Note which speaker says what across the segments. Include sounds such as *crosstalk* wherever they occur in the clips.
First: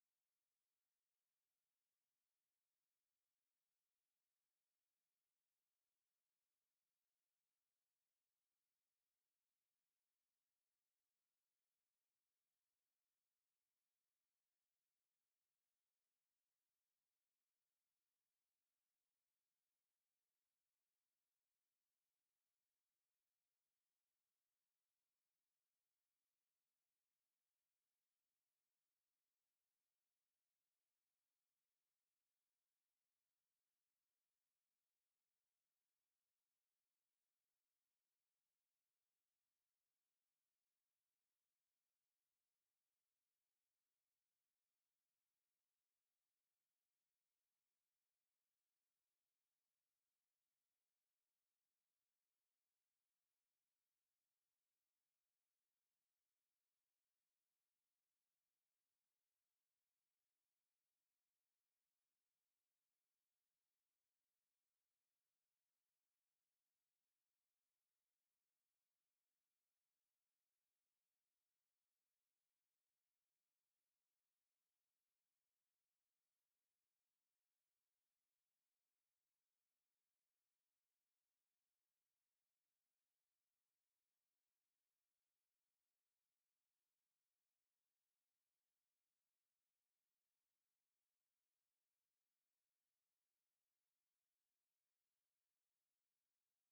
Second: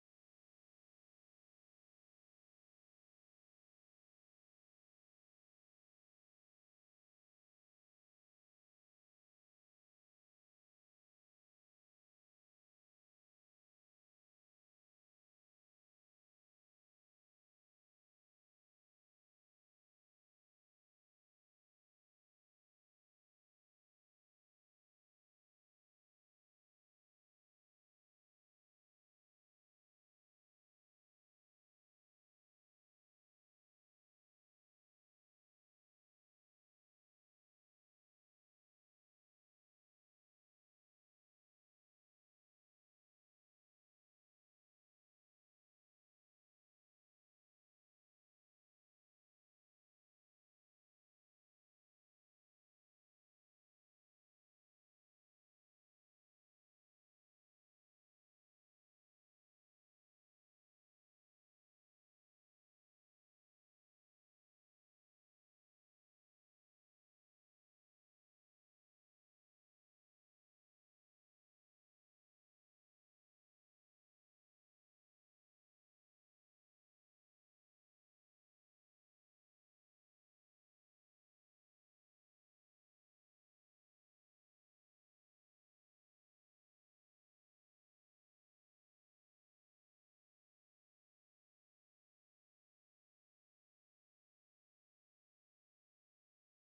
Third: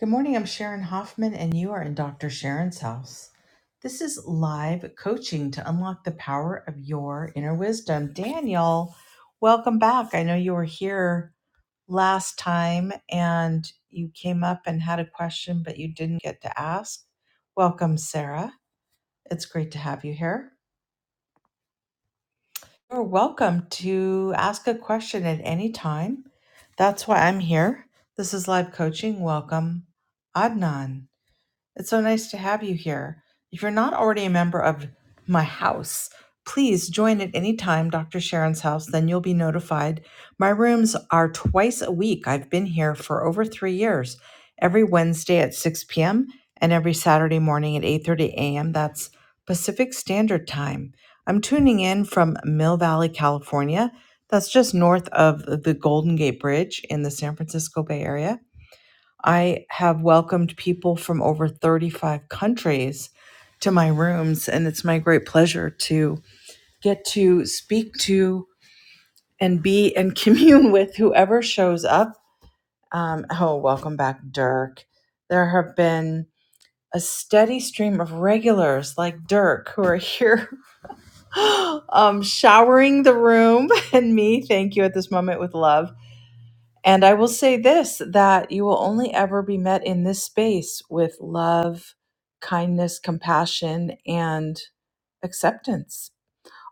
Speaker 1: Good morning. I'm Sharon Hoffman, and you are in Dr. Sharon's house. This is live coaching to unlock the power of your inner wisdom. Daniel, welcome back. I know you were here last time and you came up and had a question, but you didn't get to ask. Welcome, Sarah. It's great to have you here. You're welcome to ask a question at any time. That's why I'm here. This is live coaching. Welcome, Adnan. It's so nice to have you here. If you're not already a member of my house, please join at any time, Dr. Sharon's house, then you'll be notified. My rooms are twice a week. I've been here for over three years, every Wednesday at 6 p.m. and every Saturday morning at 8.30 a.m. That's Pacific Standard Time. I'm tuning in from Mill Valley, California. That's just north of the Golden Gate Bridge in the San Francisco Bay Area. I have welcomed people from over 35 countries to my rooms, and it's my great pleasure to get to speak to and be and *laughs* commune with whoever shows up. Um, oh, welcome back, Dirk. There have been a steady stream of regulars like Dirk who are *laughs* here *gasps* um, showering the room *laughs* and me, thank you, at this moment with love And I will say this that you will only ever be met in this space with love, kindness, compassion, and acceptance.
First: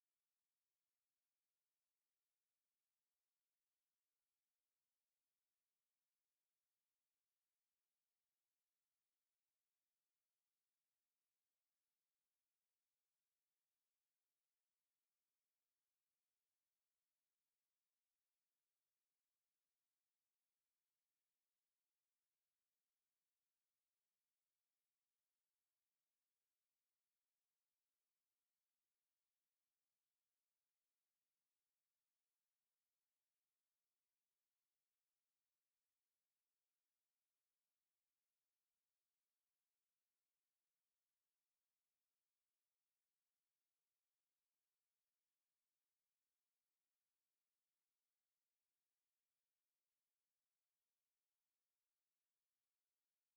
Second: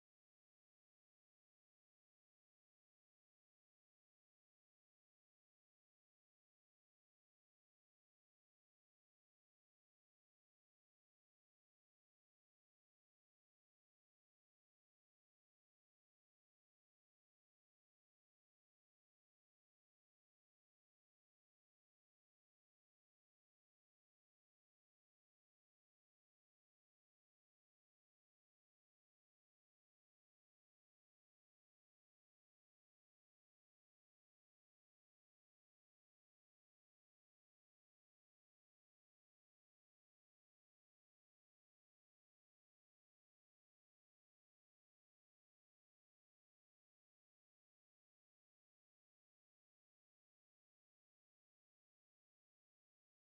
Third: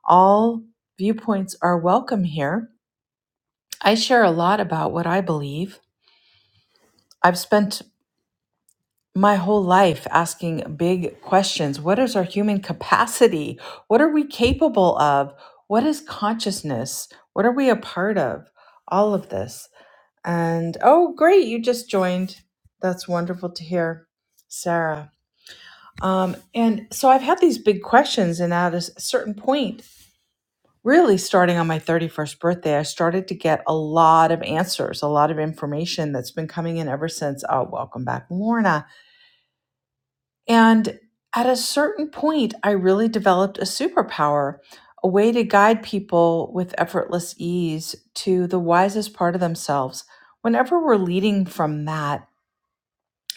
Speaker 1: All viewpoints are welcome here. I share a lot about what I believe. I've spent my whole life asking big questions. What is our human capacity? What are we capable of? What is consciousness? What are we a part of? All of this. And oh, great, you just joined. That's wonderful to hear, Sarah. Um, and so I've had these big questions, and at a s- certain point, really starting on my 31st birthday, I started to get a lot of answers, a lot of information that's been coming in ever since. Oh, welcome back, Lorna. And at a certain point, I really developed a superpower, a way to guide people with effortless ease to the wisest part of themselves. Whenever we're leading from that,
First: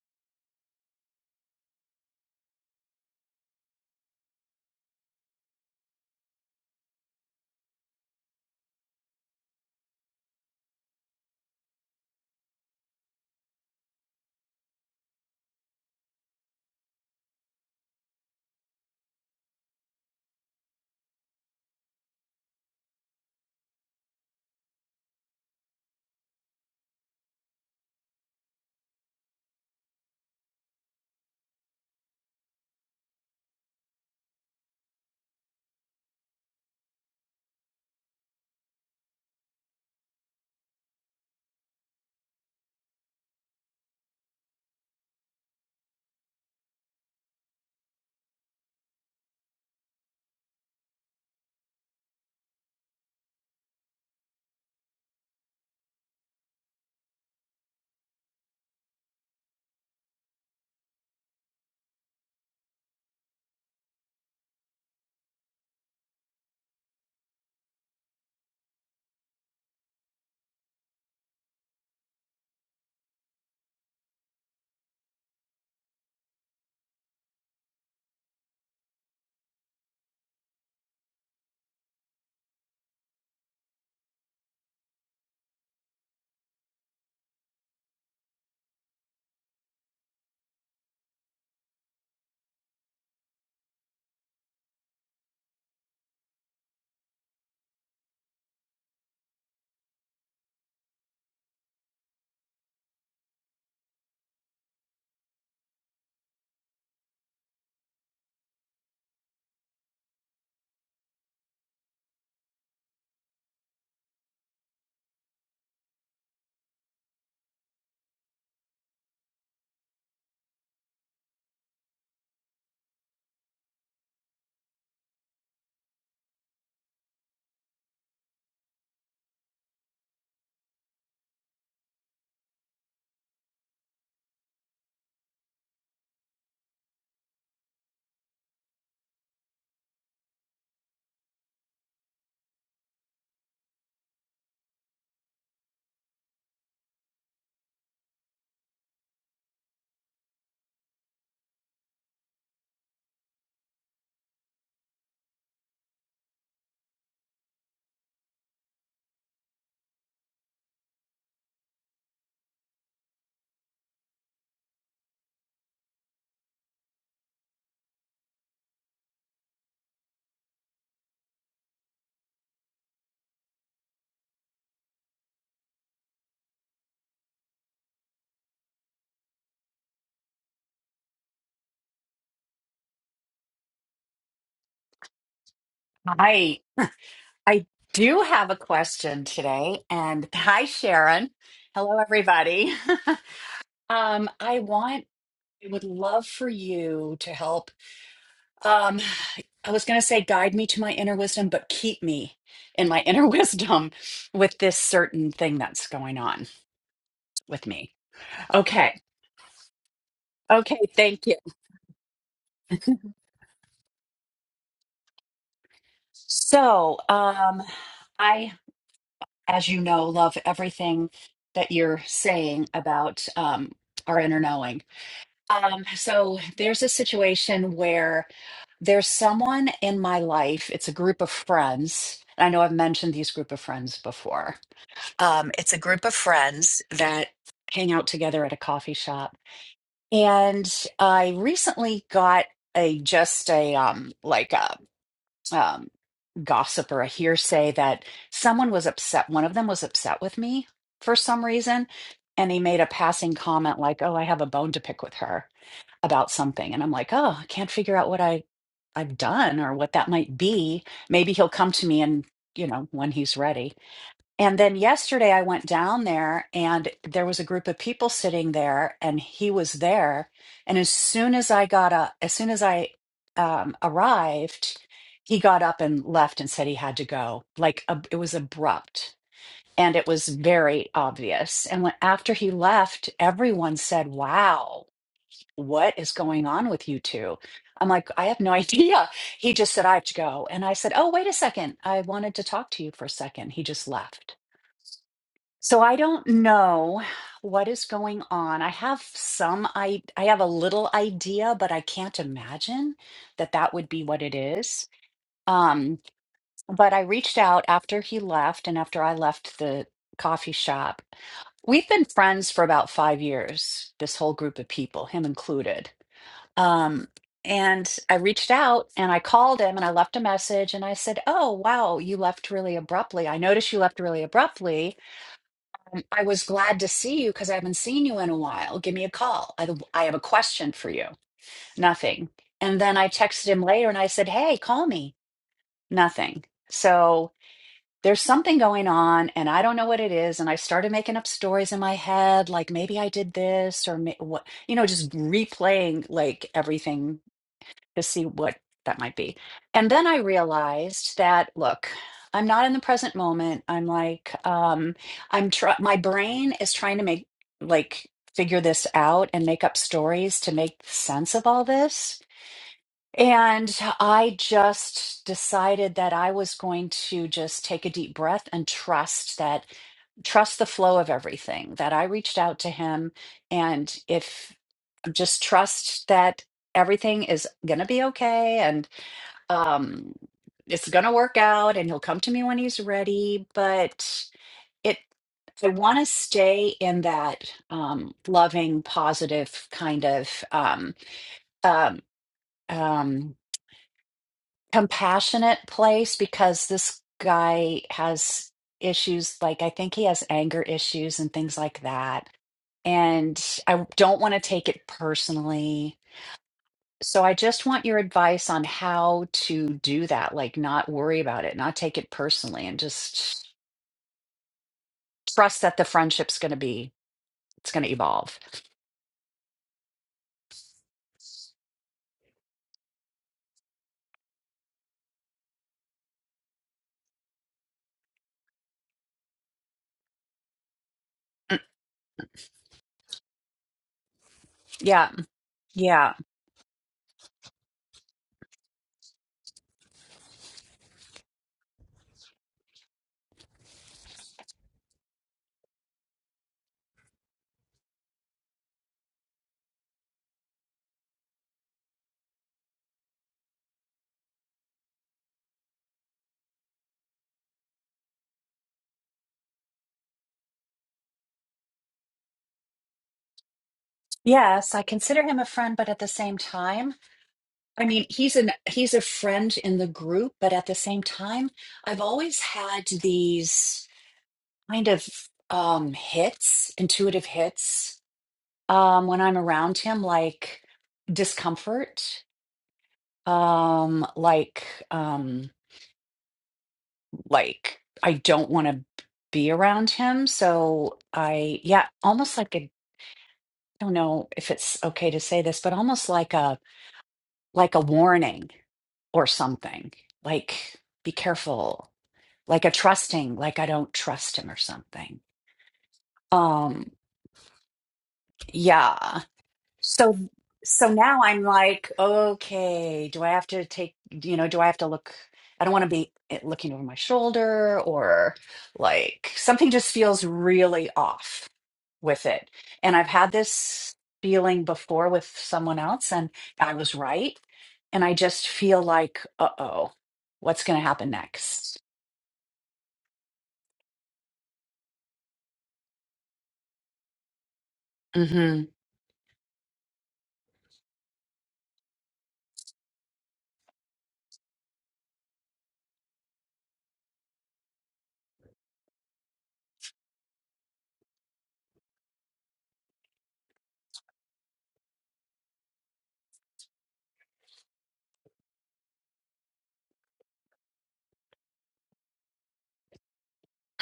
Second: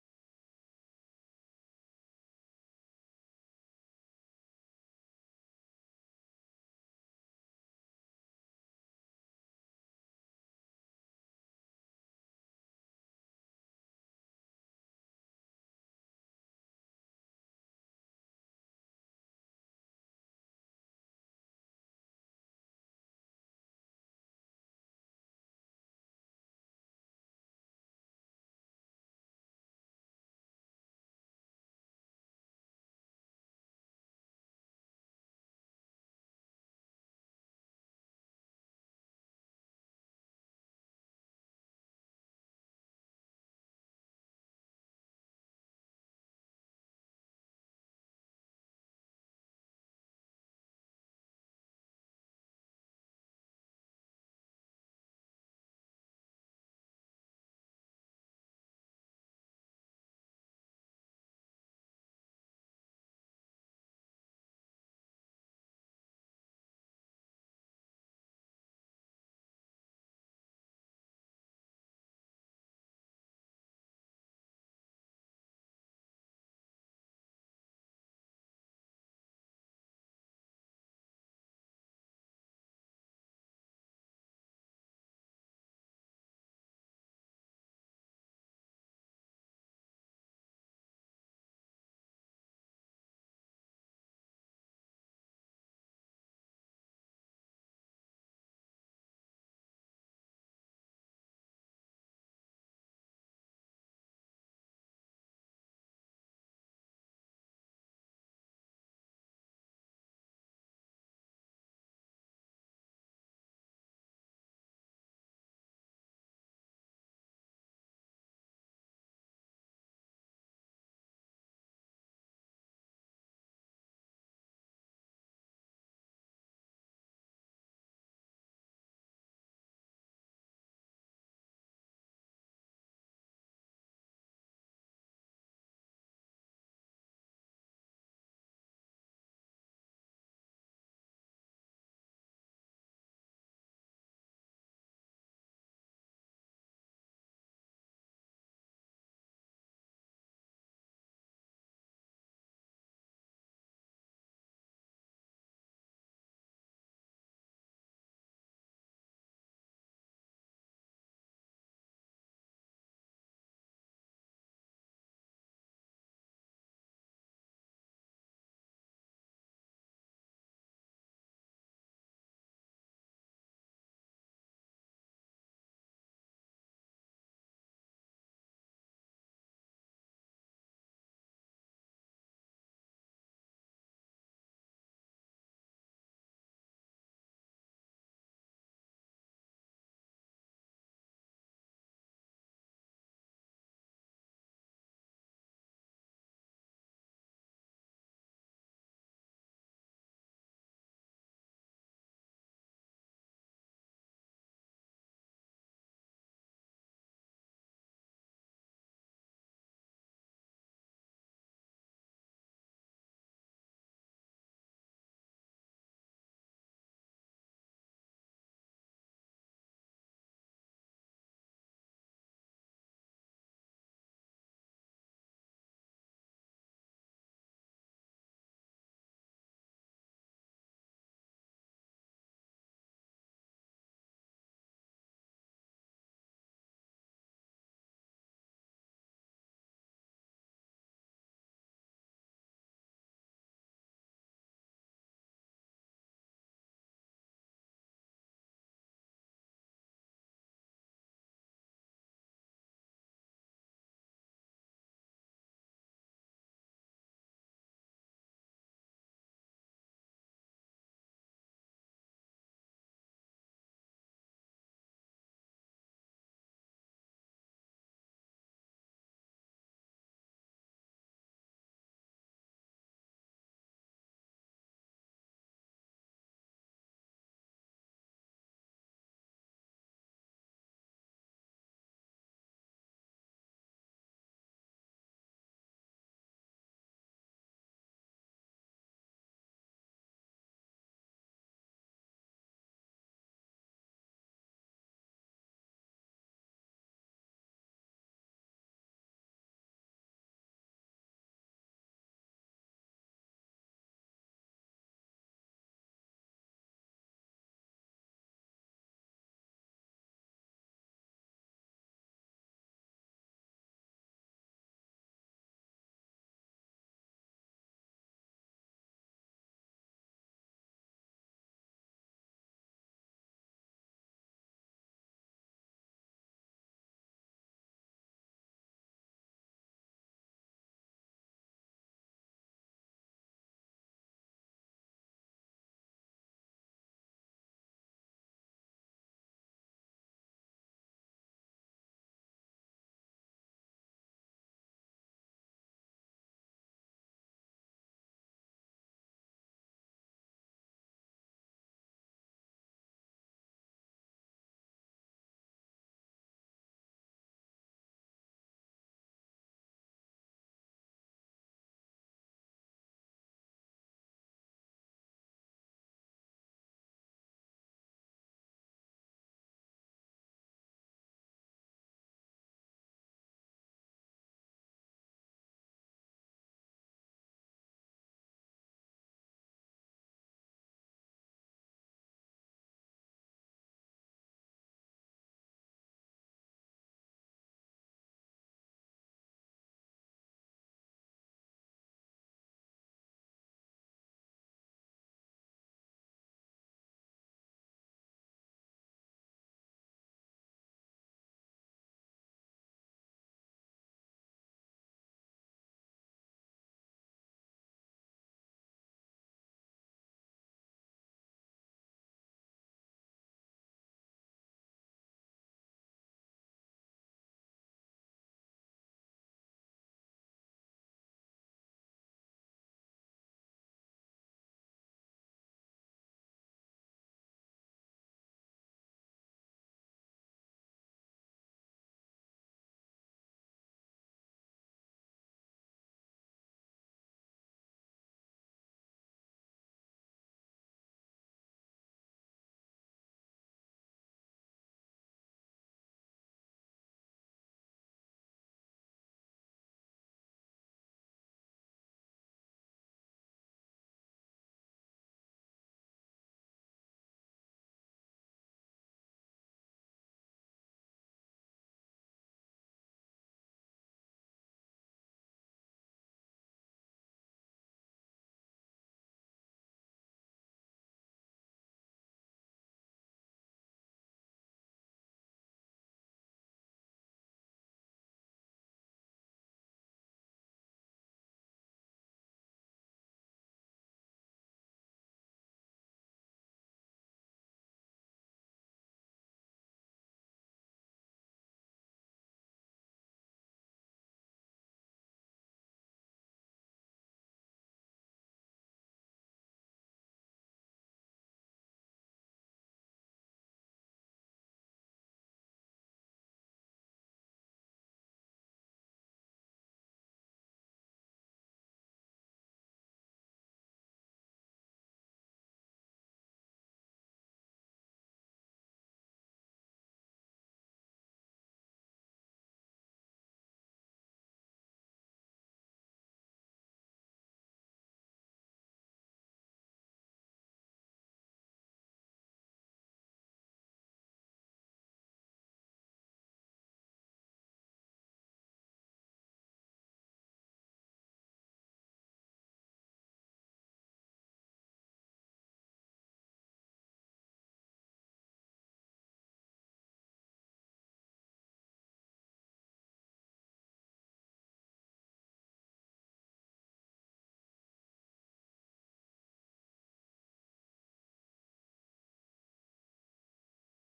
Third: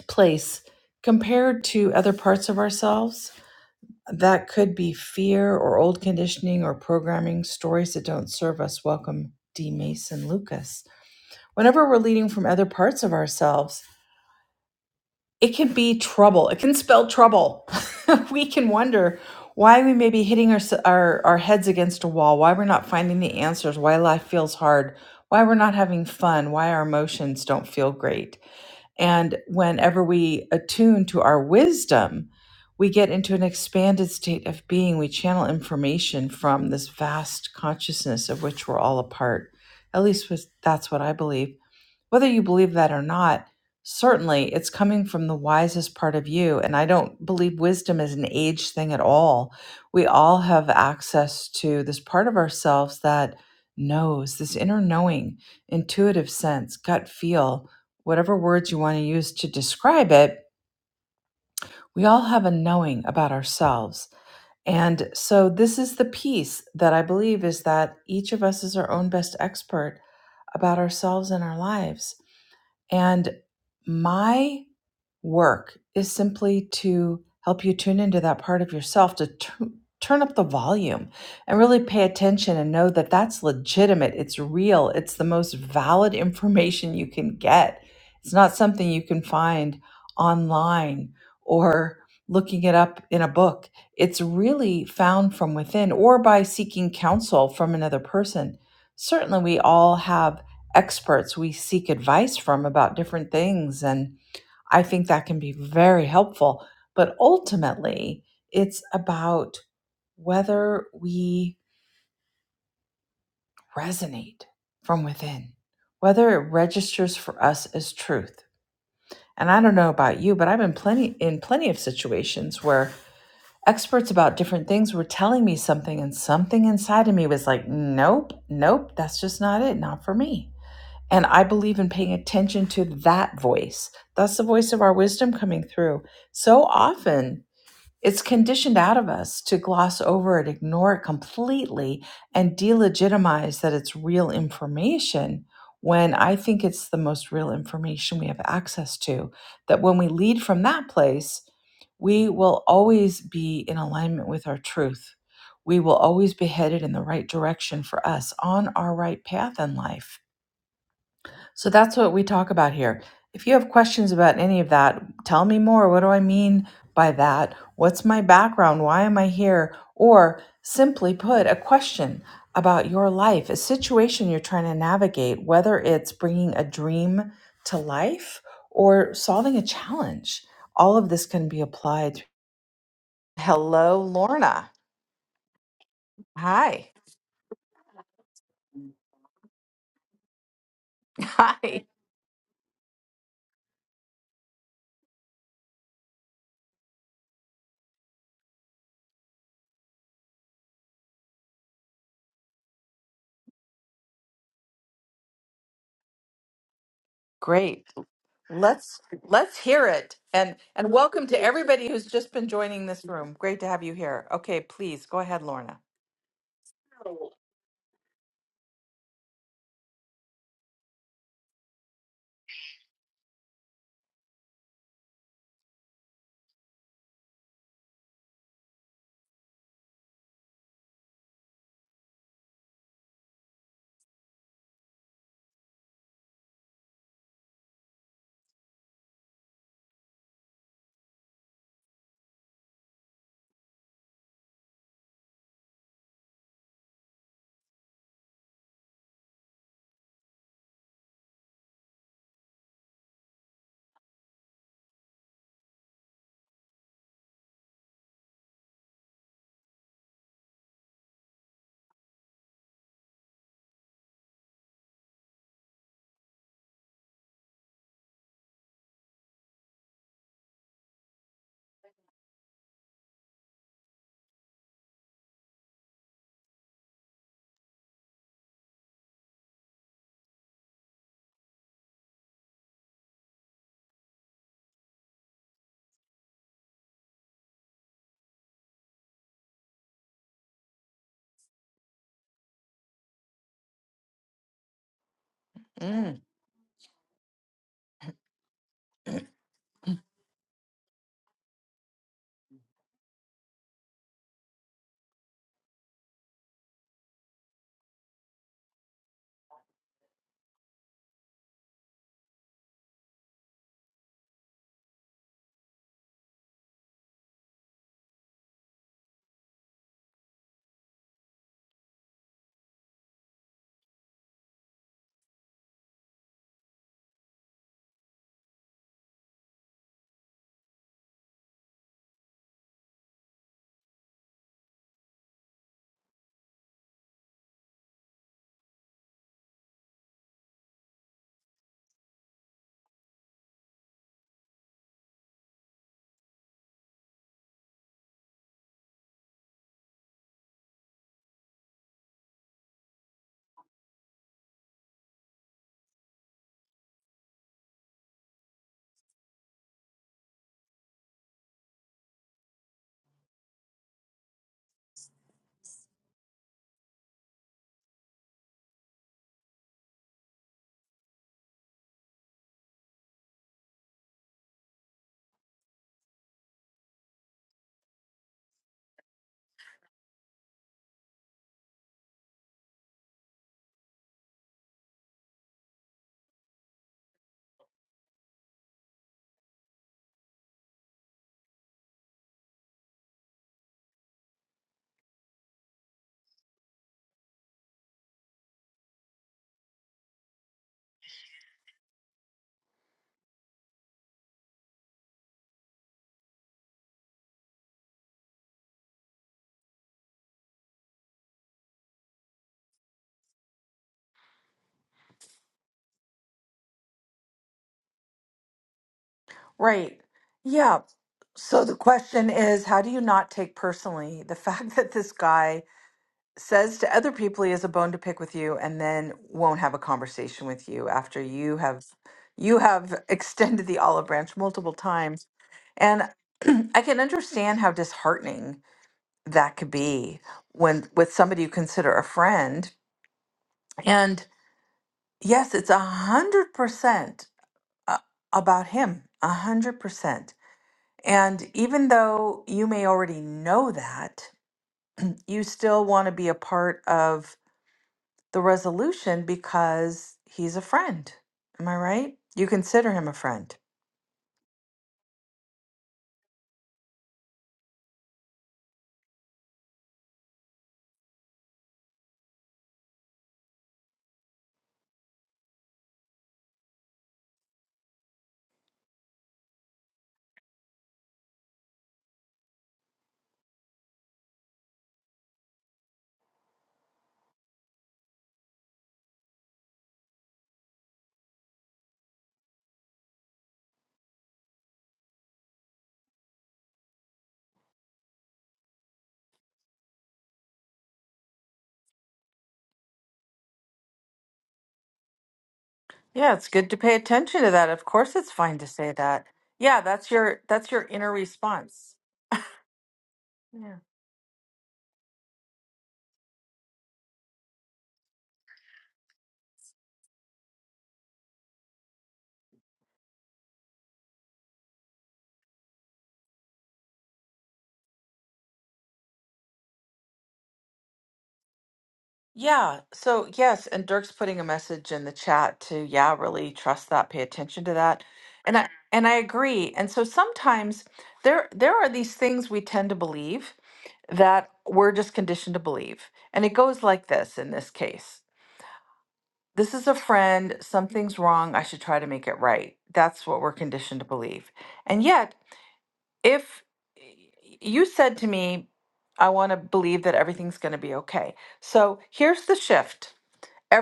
Speaker 1: place compared to other parts of ourselves. That could be fear or old conditioning or programming, stories that don't serve us. Welcome, D. Mason Lucas. Whenever we're leading from other parts of ourselves, it can be trouble. It can spell trouble. *laughs* we can wonder why we may be hitting our, our, our heads against a wall, why we're not finding the answers, why life feels hard, why we're not having fun, why our emotions don't feel great. And whenever we attune to our wisdom, we get into an expanded state of being. We channel information from this vast consciousness of which we're all a part. At least was- that's what I believe. Whether you believe that or not, Certainly, it's coming from the wisest part of you. And I don't believe wisdom is an age thing at all. We all have access to this part of ourselves that knows, this inner knowing, intuitive sense, gut feel, whatever words you want to use to describe it. We all have a knowing about ourselves. And so, this is the piece that I believe is that each of us is our own best expert about ourselves and our lives. And my work is simply to help you tune into that part of yourself to tu- turn up the volume and really pay attention and know that that's legitimate it's real it's the most valid *laughs* information you can get it's not something you can find online or looking it up in a book it's really found from within or by seeking counsel from another person certainly we all have experts we seek advice from about different things and. I think that can be very helpful. But ultimately, it's about whether we resonate from within, whether it registers for us as truth. And I don't know about you, but I've been plenty in plenty of situations where experts about different things were telling me something and something inside of me was like, nope, nope, that's just not it, not for me. And I believe in paying attention to that voice. That's the voice of our wisdom coming through. So often It's conditioned out of us to gloss over it, ignore it completely, and delegitimize that it's real information when I think it's the most real information we have access to. That when we lead from that place, we will always be in alignment with our truth. We will always be headed in the right direction for us on our right path in life so that's what we talk about here. If you have questions about any of that, tell me more. What do I mean by that? What's my background? Why am I here? Or simply put, a question about your life, a situation you're trying to navigate, whether it's bringing a dream to life or solving a challenge. All of this can be applied. Hello, Lorna.
Speaker 2: I
Speaker 1: Hi.
Speaker 2: I do have a question today, and *laughs* hi
Speaker 1: *laughs*
Speaker 2: Sharon.
Speaker 1: Hi.
Speaker 2: Hello everybody. *laughs* um, I want I would love for you to help. Um, I was going to say guide me to my inner wisdom, but keep me in my inner *laughs* wisdom with this certain thing that's going on with
Speaker 1: Great.
Speaker 2: me. Okay.
Speaker 1: Let's let's hear it. And
Speaker 2: Okay,
Speaker 1: and
Speaker 2: thank
Speaker 1: welcome
Speaker 2: you.
Speaker 1: to everybody who's just been joining this room. Great to have you here. Okay, please go ahead, Lorna.
Speaker 2: So, um I as you know love everything that you're saying about um our inner knowing Um, so there's a situation where there's someone in my life, it's a group of friends. and I know I've mentioned these group of friends before. Um, it's a group of friends that hang out together at a coffee shop. And I recently got a just a um like a um gossip or a hearsay that someone was upset, one of them was upset with me for some reason, and he made a passing comment like, "Oh, I have a bone to pick with her." about something and I'm like, "Oh, I can't figure out what I I've done or what that might be. Maybe he'll come to me and, you know, when he's ready." And then yesterday I went down there and there was a group of people sitting there and he was there and as soon as I got up, as soon as I um arrived, he got up and left and said he had to go. Like ab- it was abrupt and it was very obvious. And when after he left, everyone said, "Wow." what is going on with you two? I'm like, I have no *laughs* idea. He just said, I have to go. And I said, Oh, wait a second. I wanted to talk to you for a second. He just left. So I
Speaker 1: Mm,
Speaker 2: don't know what is going on. I have some I I have a little idea, but I can't imagine that that would be what it is. Um, but I reached out after he left and after I left the coffee shop. We've been friends for about 5 years, this whole group of people, him included. Um, and I reached out and I called him and I left a message and I said, Oh, wow, you left really abruptly. I noticed you left really abruptly. Um, I was glad to see you because I haven't seen you in a while. Give me a call. I, I have a question for you. Nothing. And then I texted him later and I said, Hey, call me. Nothing. So there's something going on and I don't know what it is. And I started making up stories in my head, like maybe I did this or ma- what, you know, just replaying like everything to see what that might be. And then I realized that, look, I'm not in the present moment. I'm like, um, I'm try my brain is trying to make like figure this out and make up stories to make sense of all this. And I just decided that I was going to just take a deep breath and trust that trust the flow of everything that I reached out to him. And if just trust that everything is going to be okay and um it's going to work out and he'll come to me when he's ready but it i want to stay in that um loving positive kind of um um um compassionate place because this guy has issues like i think he has anger issues and things like that and i don't want to take it personally So I just want your advice on how to do that, like not worry about it, not take it personally, and just trust that the friendship's going to be, it's going to evolve.
Speaker 1: right. Yeah. So the question is, how do you not take personally the *laughs* fact that this guy says to other people he has a bone to pick with you and then won't have a conversation with you after you
Speaker 2: Mm,
Speaker 1: have you have *laughs* extended the olive branch multiple
Speaker 2: Yeah.
Speaker 1: times. And
Speaker 2: Yeah.
Speaker 1: *clears throat* I can understand how disheartening that could be when with somebody you consider a friend. And yes, it's a hundred percent uh, about him, a hundred percent. And even though you may already know that, you still want to be a part of the resolution because he's a friend. Am I right? You consider him a friend.
Speaker 2: Yes, I consider him a friend, but at the same time, I mean, he's an he's a friend in the group, but at the same time, I've always had these kind of um hits, intuitive hits, um when I'm around him like discomfort um like um like I don't want to be around him so I yeah almost like a I don't know if it's okay to say this but almost like a like a warning or something like be careful like a trusting like I don't trust him or something
Speaker 1: Yeah, it's good to
Speaker 2: um
Speaker 1: pay attention to that. Of course it's fine to say
Speaker 2: yeah
Speaker 1: that. Yeah, that's
Speaker 2: So
Speaker 1: your that's your
Speaker 2: so
Speaker 1: inner
Speaker 2: now I'm like,
Speaker 1: response.
Speaker 2: okay, do I have to take, you know, do I have to look? I don't want to be eh, looking over my shoulder or like something just feels really off with it. And I've had this feeling before with someone else and I was right. And I just feel like, uh-oh, what's going to happen next?
Speaker 1: Yeah. So, yes, and Dirk's putting a message in the chat to, yeah, really trust that, pay attention to that. And
Speaker 2: hmm
Speaker 1: I and I agree. And so sometimes there there are these things we tend to believe that we're just conditioned to believe. And it goes like this in this case. This is a friend, something's wrong, I should try to make it right. That's what we're conditioned to believe. And yet, if y- you said to me, I want to believe that everything's going to be okay. So, here's the shift.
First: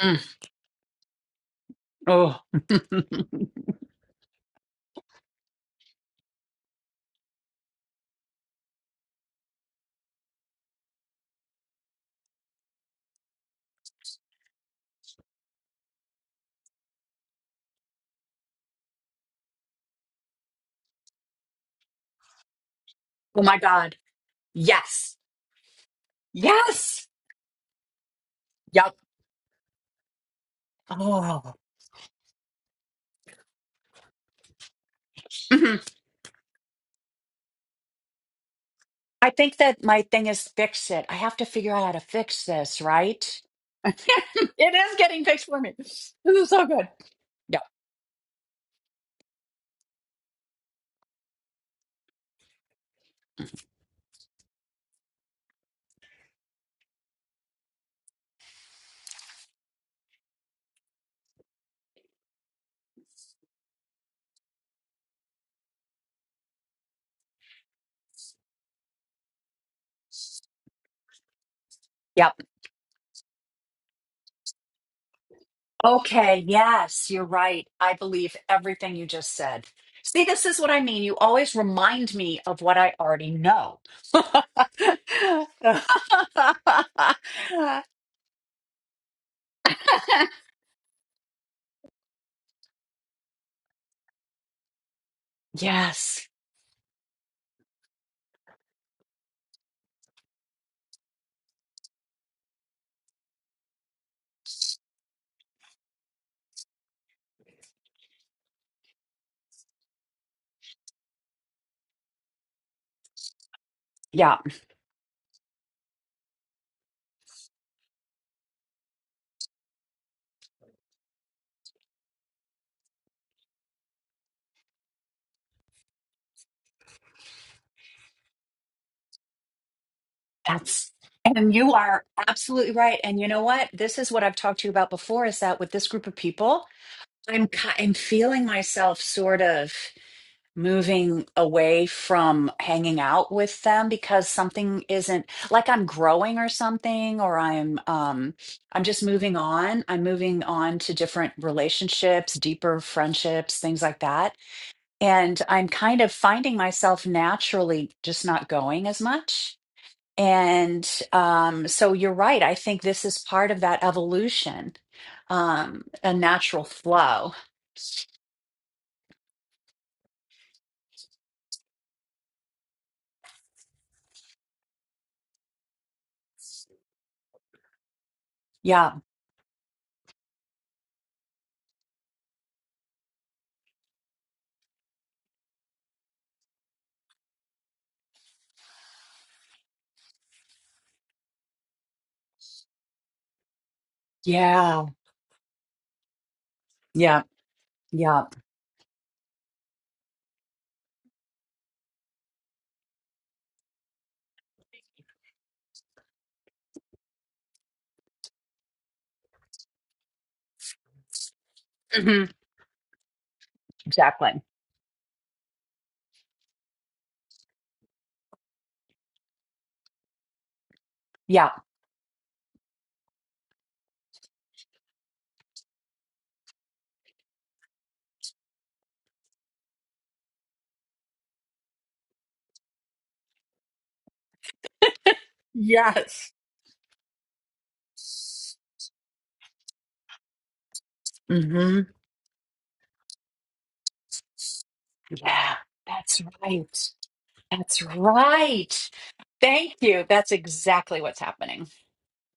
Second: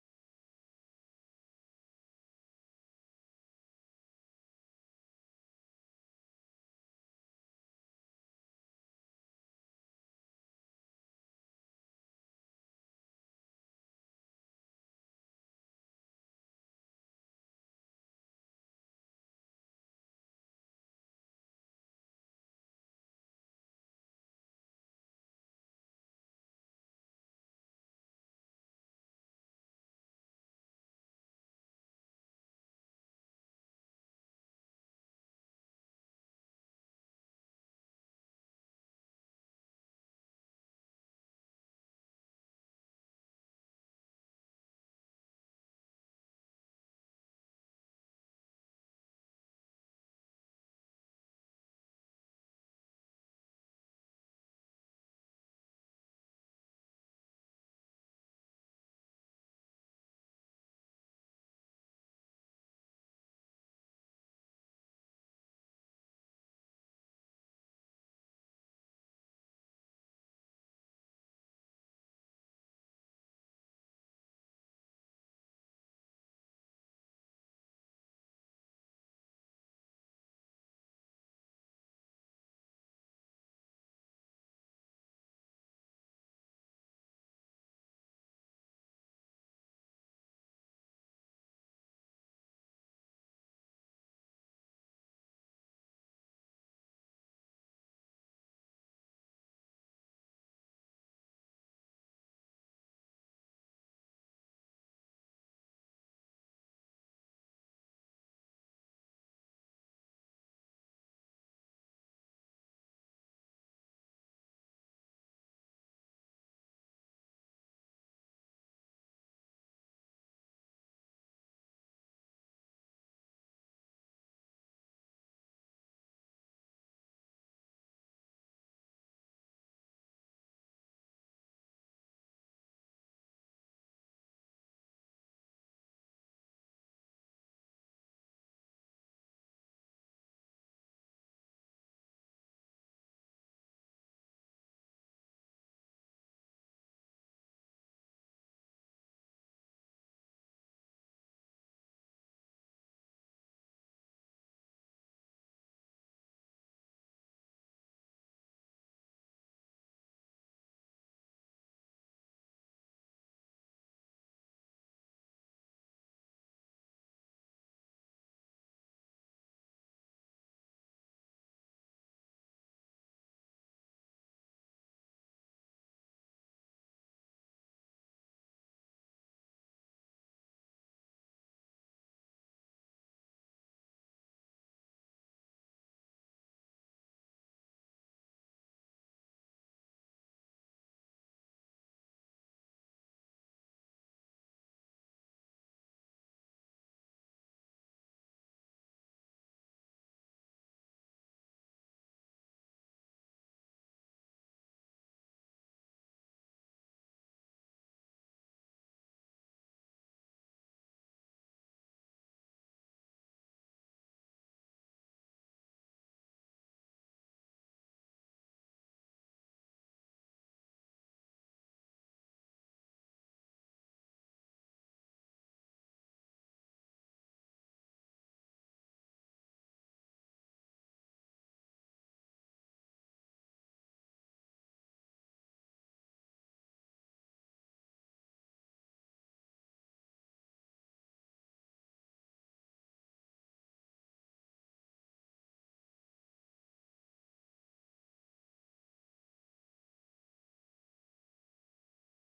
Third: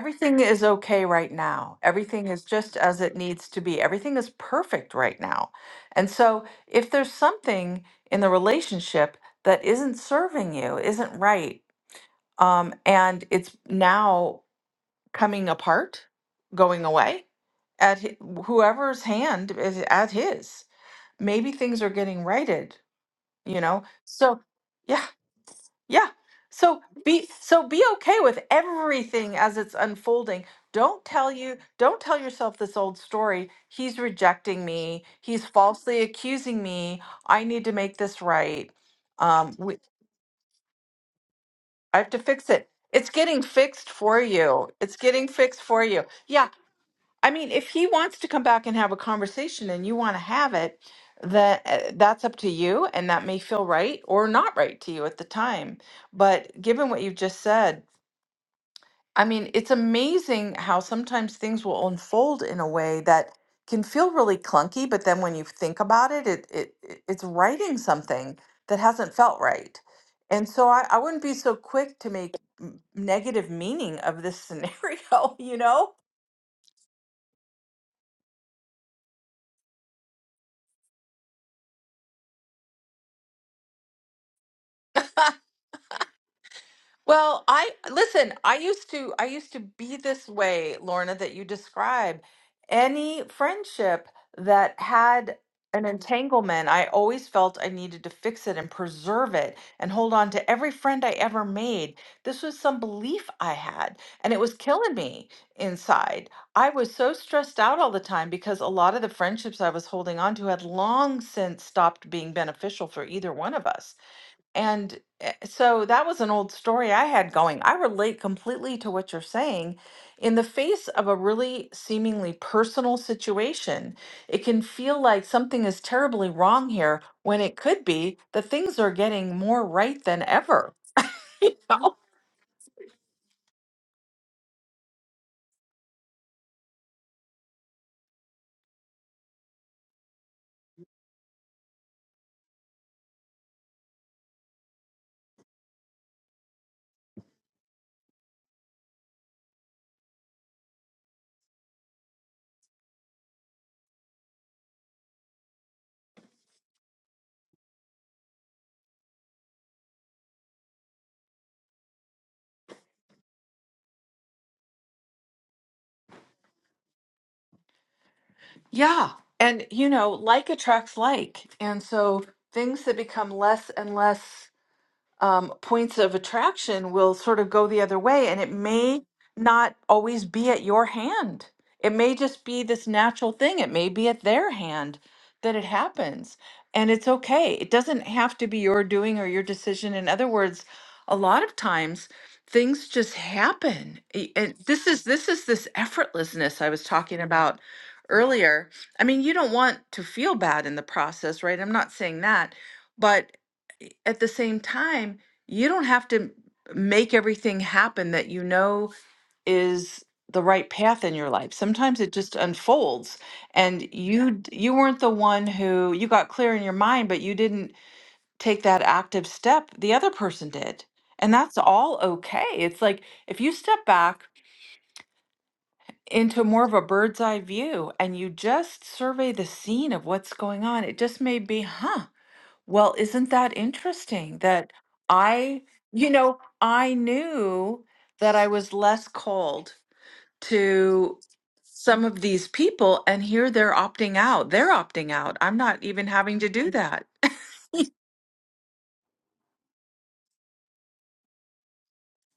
Speaker 2: Mm.
Speaker 1: is okay right now. Everything
Speaker 2: Oh.
Speaker 1: is
Speaker 2: *laughs*
Speaker 1: just as it needs
Speaker 2: oh
Speaker 1: to be. Everything is perfect right now. And so, if there's something in the relationship that isn't serving you, isn't right, um, and it's now coming apart, going away, at hi- whoever's hand is at his, maybe things are getting righted,
Speaker 2: my
Speaker 1: you know?
Speaker 2: God.
Speaker 1: So, yeah,
Speaker 2: Yes.
Speaker 1: yeah. So
Speaker 2: Yes.
Speaker 1: be so be okay with
Speaker 2: Yep.
Speaker 1: everything as it's unfolding. Don't tell
Speaker 2: Oh.
Speaker 1: you don't tell yourself this old story. He's rejecting me. He's
Speaker 2: Mm-hmm.
Speaker 1: falsely accusing me. I need to make this right.
Speaker 2: I
Speaker 1: Um
Speaker 2: think
Speaker 1: we,
Speaker 2: that my thing is fix it. I have to figure out how to
Speaker 1: I have to
Speaker 2: fix
Speaker 1: fix it.
Speaker 2: this,
Speaker 1: It's
Speaker 2: right?
Speaker 1: getting
Speaker 2: *laughs*
Speaker 1: fixed
Speaker 2: it
Speaker 1: for you.
Speaker 2: is
Speaker 1: It's
Speaker 2: getting
Speaker 1: getting
Speaker 2: fixed for
Speaker 1: fixed
Speaker 2: me.
Speaker 1: for you.
Speaker 2: This is
Speaker 1: Yeah.
Speaker 2: so good.
Speaker 1: I mean,
Speaker 2: Yep.
Speaker 1: if he wants to come back and have a conversation and you want to have it, that uh, that's up to you and that may feel right or not right to you at the time. But given what you've just said, I mean, it's amazing how sometimes things will unfold in a way that can feel really clunky, but then when you think about it, it, it it- it's writing something that hasn't felt right. And so I, I wouldn't be so quick to
Speaker 2: Yep.
Speaker 1: make m- negative meaning of this scenario, *laughs* you know?
Speaker 2: Okay. Yes, you're right. I believe everything you just said. See, this is what I mean. You always remind me of what I already know. *laughs*
Speaker 1: Well, I listen, I used to I used to be this way, Lorna, that you describe. Any friendship that had an
Speaker 2: yes.
Speaker 1: entanglement, I always felt I needed to fix it and preserve it and hold on to every friend I ever made. This was some belief I had, and it was killing me inside. I was so stressed out all the time because a lot of the friendships I was holding on to had long since stopped being beneficial for either one of us
Speaker 2: Yeah.
Speaker 1: and eh, so that was an old story I had going. I relate completely to what you're saying. In the face of a really seemingly personal situation, it can feel like something is terribly wrong here when it could be that things are getting more right than ever.
Speaker 2: That's, and you
Speaker 1: Oh,
Speaker 2: are absolutely right. And you know what? This is what I've talked to you about before is that with this group of people, I'm ki- I'm feeling myself sort of moving away from hanging out with them because something isn't like I'm growing or something or I'm um I'm just moving on. I'm moving on to different relationships, deeper friendships, things like that. And I'm kind of finding myself naturally just not going as much. And um so you're right. I think this is part of that evolution. Um a natural flow.
Speaker 1: Yeah. And, you know, like attracts like. And so things that become less and less um, points of attraction will sort of go the other way, and it
Speaker 2: Yeah.
Speaker 1: may not always be at your hand. It may just be this natural thing. It may be at their hand that it happens, and it's okay. It doesn't have to be your doing or your decision. In other words, a lot of times things just happen, A- and
Speaker 2: Yeah.
Speaker 1: this is this is this effortlessness I was talking
Speaker 2: Yeah.
Speaker 1: about
Speaker 2: Yeah.
Speaker 1: earlier. I mean, you don't want to feel bad in the process, right? I'm not saying that, but at the same time, you don't have to make everything happen that you know is the right path in your life. Sometimes it
Speaker 2: hmm
Speaker 1: just unfolds and Yeah. you
Speaker 2: Exactly.
Speaker 1: d- you weren't the one who you got clear in your mind but you didn't take that active step. The other person did. And
Speaker 2: Yeah.
Speaker 1: that's all okay. It's like if you step back into more of a bird's eye view and you just survey the scene of what's going on, it just may be, huh, well, isn't that interesting that I, you
Speaker 2: Yes.
Speaker 1: know, I knew that I was less called to
Speaker 2: hmm
Speaker 1: some of these people, and here they're opting out. They're opting out.
Speaker 2: Yeah.
Speaker 1: I'm not even
Speaker 2: That's
Speaker 1: having to do
Speaker 2: right.
Speaker 1: that. *laughs*
Speaker 2: That's right. Thank you. That's exactly what's happening.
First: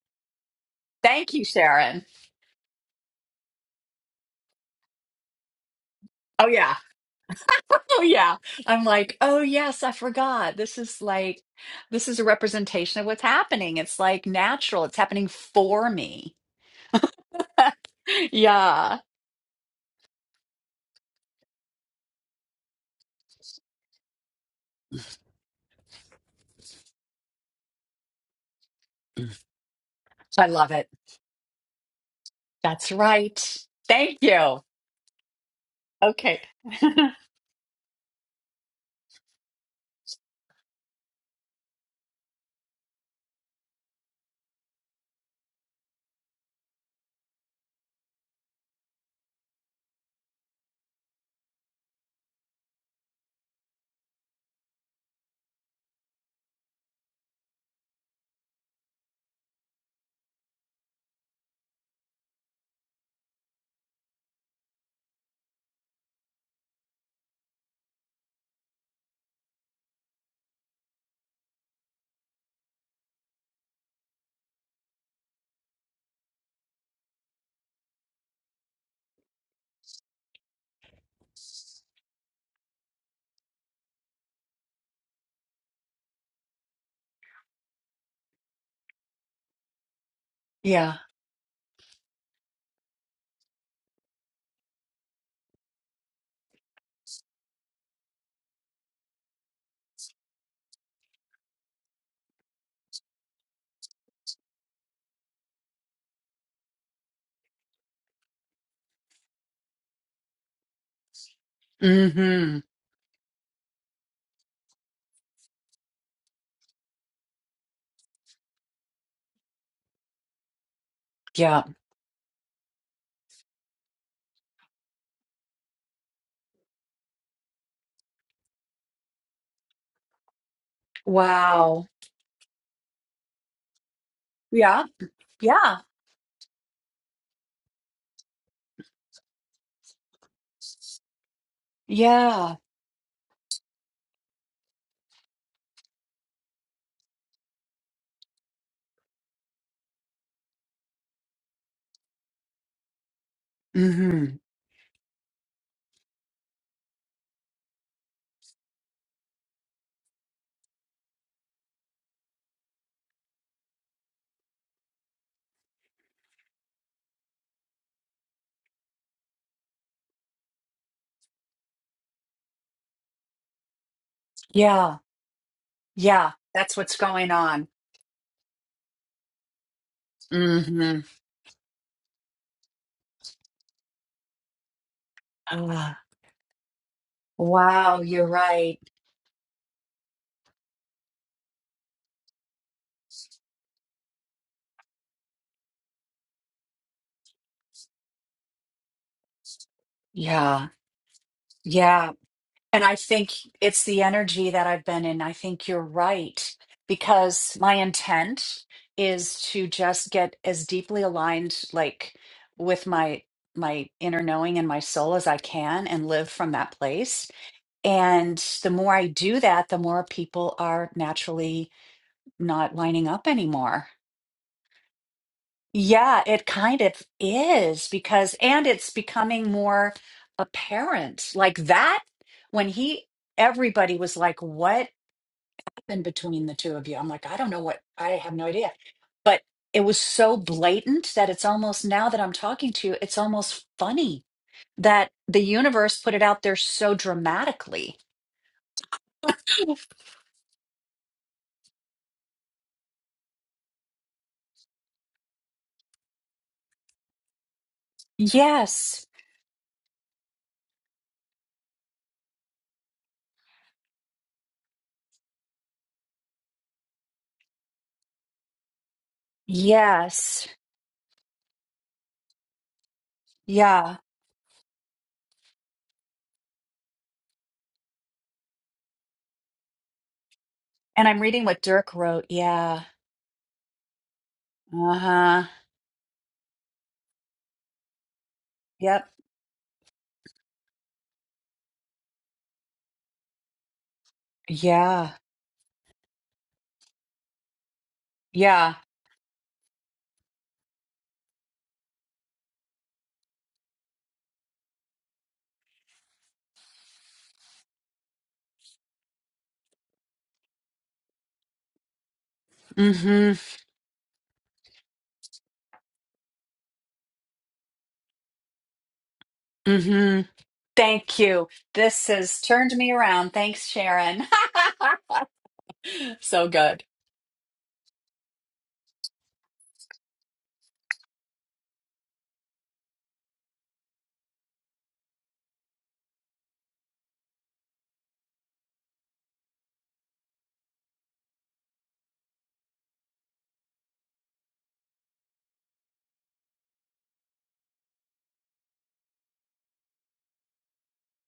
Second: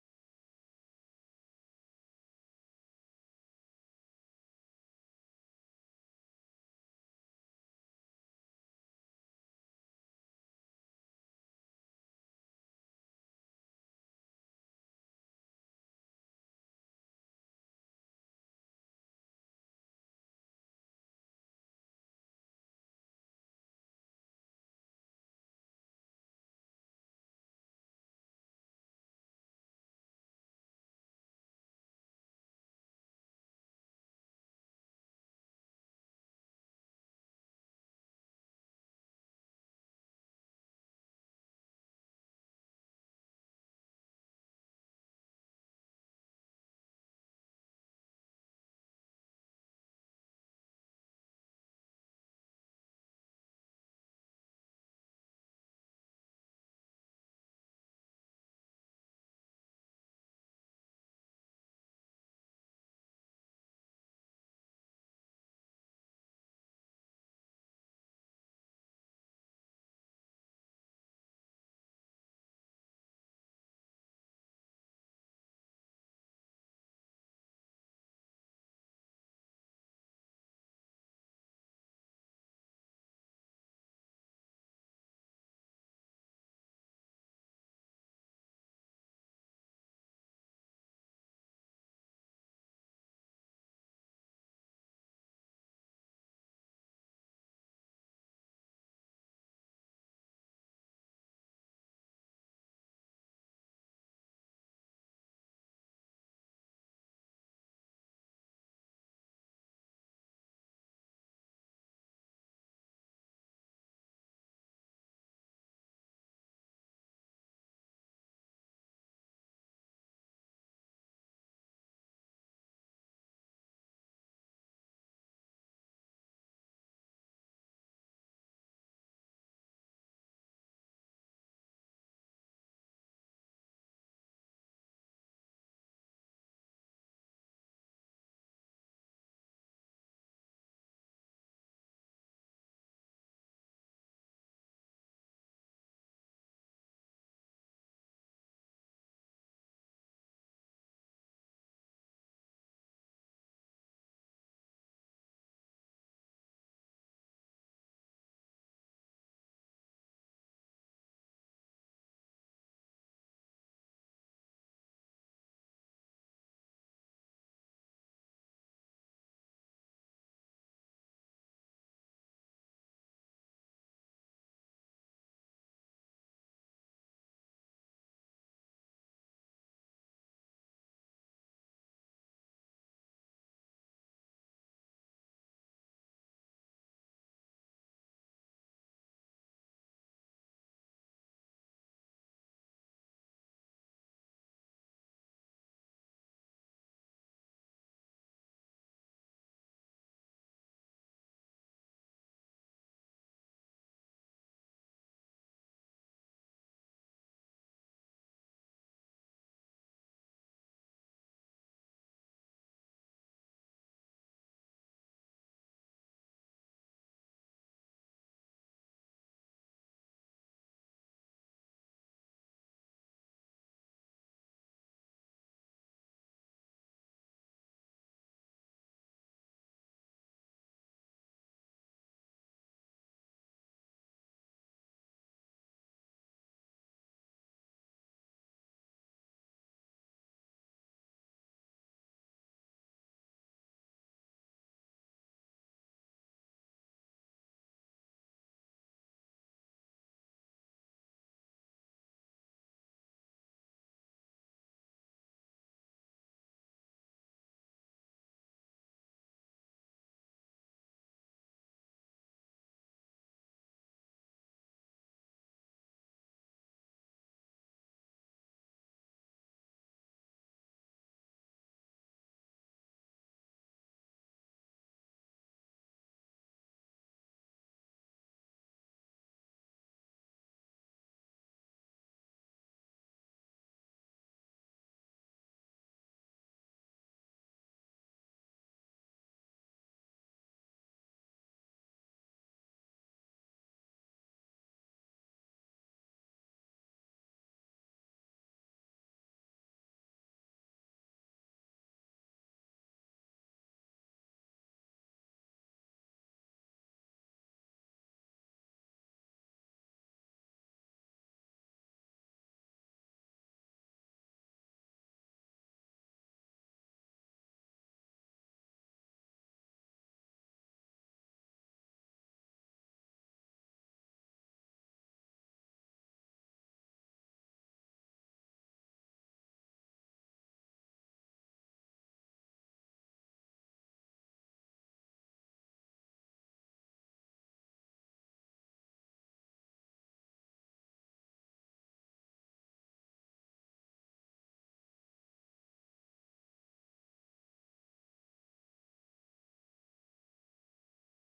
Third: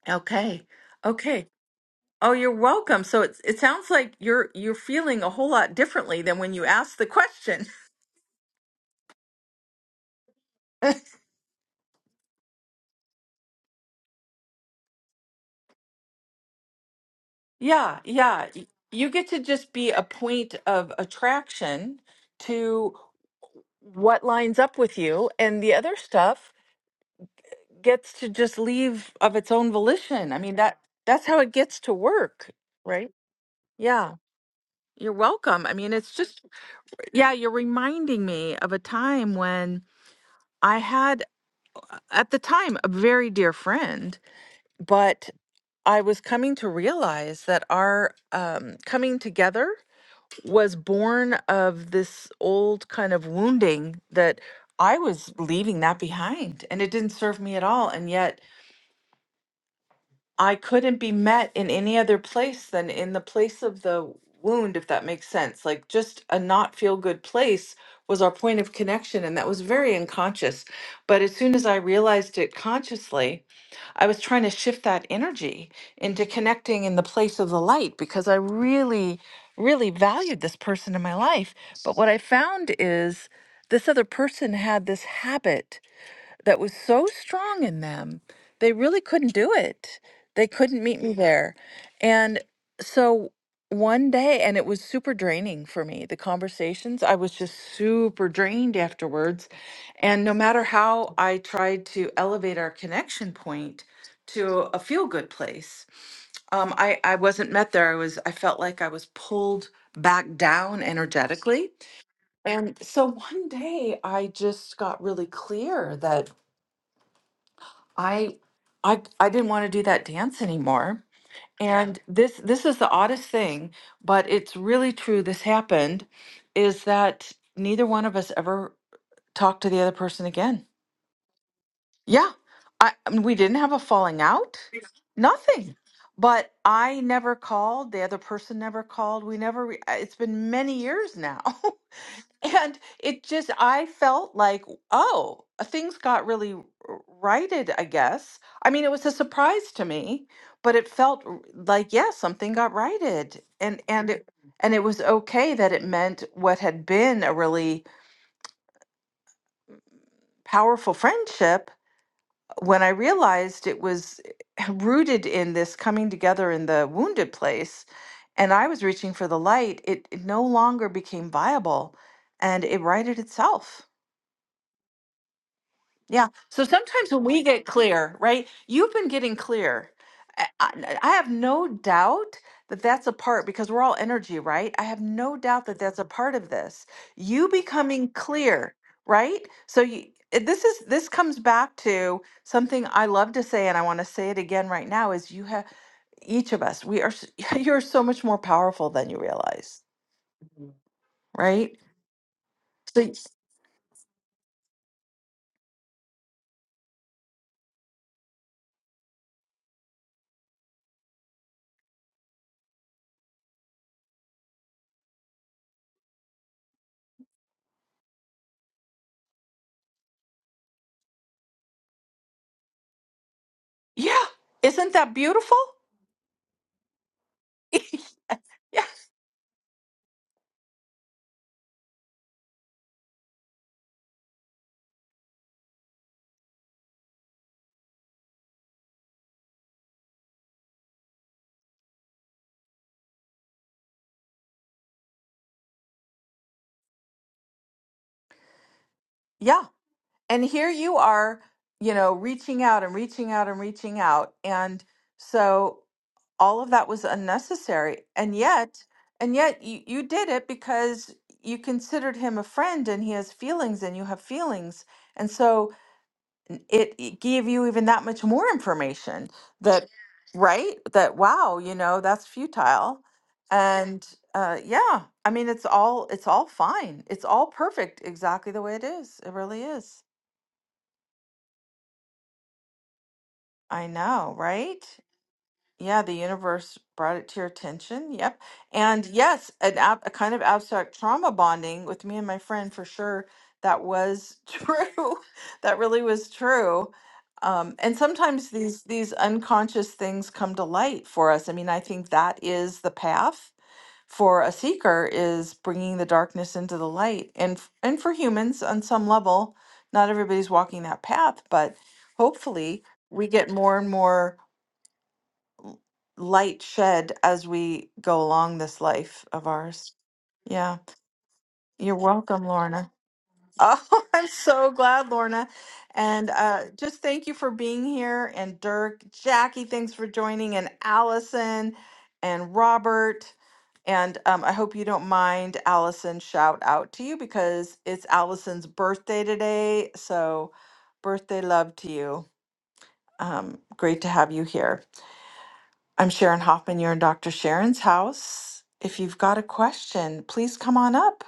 Speaker 1: Okay.
Speaker 2: Thank you,
Speaker 1: Okay.
Speaker 2: Sharon.
Speaker 1: Oh, you're welcome. So it it sounds like you're you're feeling a whole lot differently than
Speaker 2: Oh,
Speaker 1: when you
Speaker 2: yeah.
Speaker 1: asked the question.
Speaker 2: Oh, yeah. I'm like, oh, yes, I forgot. This is like, this is a representation of what's happening. It's like natural, it's happening for me.
Speaker 1: Yeah,
Speaker 2: *laughs*
Speaker 1: yeah. Y-
Speaker 2: Yeah.
Speaker 1: You get to just be a point of attraction to what lines up with you, and the other stuff gets to just leave of its own volition. I
Speaker 2: I
Speaker 1: mean,
Speaker 2: love
Speaker 1: that
Speaker 2: it.
Speaker 1: that's how it gets to work,
Speaker 2: That's
Speaker 1: right?
Speaker 2: right.
Speaker 1: Yeah.
Speaker 2: Thank you.
Speaker 1: You're welcome. I mean, it's
Speaker 2: Okay.
Speaker 1: just yeah, you're reminding me of a time when I had uh, at the time a very dear friend, but I was coming to realize that our um, coming together was born of this old kind of wounding that I was leaving that behind and it didn't serve me at all. And yet I couldn't be met in any other place than in the place of the wound, if that makes sense. Like just a not feel good place was our point of connection. And that was very unconscious. But as soon as I realized it consciously, I was trying to shift that energy into connecting in the place of the light because I really, really valued this person in my life. But what I found is this other person had this habit that was so strong in them, they really couldn't do it. They
Speaker 2: *laughs*
Speaker 1: couldn't
Speaker 2: yeah.
Speaker 1: meet me there. And so one day, and it was super draining for me, the conversations, I was just super drained afterwards. And no matter how I tried to elevate our connection point, to a feel good place. Um, I, I wasn't met there. I was I felt like I was pulled back down energetically.
Speaker 2: Mm-hmm.
Speaker 1: And so one day I just got really clear that I I I didn't want to do that dance anymore.
Speaker 2: Yeah.
Speaker 1: And this this is the oddest thing, but it's really true. This happened is that neither one of us ever talked to the other person again.
Speaker 2: Wow.
Speaker 1: Yeah. I, I mean, we didn't have a falling out.
Speaker 2: Yeah. Yeah.
Speaker 1: Nothing. But I never called, the other person never called. We never re- I- it's been many years now. *laughs*
Speaker 2: Yeah.
Speaker 1: And it just, I felt like, oh, things got really r- righted, I guess. I mean, it was a surprise to me, but it felt r- like, yeah, something got righted. And and it
Speaker 2: Mm-hmm.
Speaker 1: and it was okay that it meant what had been a really powerful friendship when I realized it was *laughs* rooted in this coming together in the wounded place and I was reaching for the light, it, it no longer became viable and it righted itself.
Speaker 2: Yeah.
Speaker 1: Yeah.
Speaker 2: Yeah.
Speaker 1: So
Speaker 2: That's what's
Speaker 1: sometimes when
Speaker 2: going
Speaker 1: we get
Speaker 2: on.
Speaker 1: clear, right? You've been getting clear. I, I
Speaker 2: Mm-hmm.
Speaker 1: I have no doubt that that's a part because we're all energy, right? I have no doubt that
Speaker 2: Ah,
Speaker 1: that's a part of this. You
Speaker 2: wow.
Speaker 1: becoming
Speaker 2: You're
Speaker 1: clear,
Speaker 2: right.
Speaker 1: right? So you, it- this is this comes back to something I love to say, and I want to say it again right now: is you have each of us, we are s- *laughs* you're so much more powerful than you realize,
Speaker 2: Yeah.
Speaker 1: right?
Speaker 2: Yeah. And I
Speaker 1: So
Speaker 2: think it's the energy that I've been in. I think you're right because my intent is to just get as deeply aligned, like with my my inner knowing and my soul as I can and live from that place And the more I do that, the more people are naturally not lining up anymore.
Speaker 1: yeah, isn't that beautiful?
Speaker 2: Yeah, it kind of is
Speaker 1: *laughs*
Speaker 2: because, and
Speaker 1: yeah.
Speaker 2: it's becoming more apparent. Like that, when he, everybody was like, what happened between the two of you? I'm like, I don't know what, I have no idea. But it was so blatant that it's almost, now that I'm talking to you, it's almost funny that the universe put it out there so dramatically.
Speaker 1: Yeah.
Speaker 2: *gasps* *laughs*
Speaker 1: and here you are you know reaching out and reaching out and reaching out and so all of that was unnecessary and yet
Speaker 2: Yes.
Speaker 1: and yet you, you did it because you considered him a friend and he has feelings and you have feelings and so n- it, it gave you even that much more information that Yeah.
Speaker 2: Yes.
Speaker 1: right that wow you know that's futile Yeah.
Speaker 2: Yeah.
Speaker 1: and uh, yeah i mean it's all it's all fine it's all perfect exactly the way it is it really is
Speaker 2: And I'm reading what Dirk wrote. Yeah.
Speaker 1: I know, right?
Speaker 2: Uh-huh.
Speaker 1: Yeah, the universe brought it to your attention. Yep. And
Speaker 2: Yep.
Speaker 1: yes, an ab a kind of abstract trauma bonding with me and my friend for sure. That was *laughs*
Speaker 2: Yeah.
Speaker 1: true. That really was true. Um, and sometimes
Speaker 2: Yeah.
Speaker 1: these these unconscious things come to light for us. I mean, I think that is the path for a seeker is bringing the darkness into the light. And f- and for humans on some level, not everybody's walking that path, but hopefully we
Speaker 2: Mm-hmm.
Speaker 1: get more and more light shed as we go along this life of ours.
Speaker 2: Mm-hmm.
Speaker 1: Yeah.
Speaker 2: Thank you.
Speaker 1: You're
Speaker 2: This has
Speaker 1: welcome,
Speaker 2: turned me
Speaker 1: Lorna.
Speaker 2: around. Thanks,
Speaker 1: Oh, *laughs*
Speaker 2: Sharon.
Speaker 1: I'm
Speaker 2: *laughs*
Speaker 1: so glad, Lorna. And
Speaker 2: So
Speaker 1: uh,
Speaker 2: good.
Speaker 1: just thank you for being here. And Dirk, Jackie, thanks for joining. And Allison and Robert. And um, I hope you don't mind, Allison, shout out to you because it's Allison's birthday today. So, birthday love to you. Um, great to have you here. I'm Sharon Hoffman. You're in Dr. Sharon's house. If you've got a question, please come on up.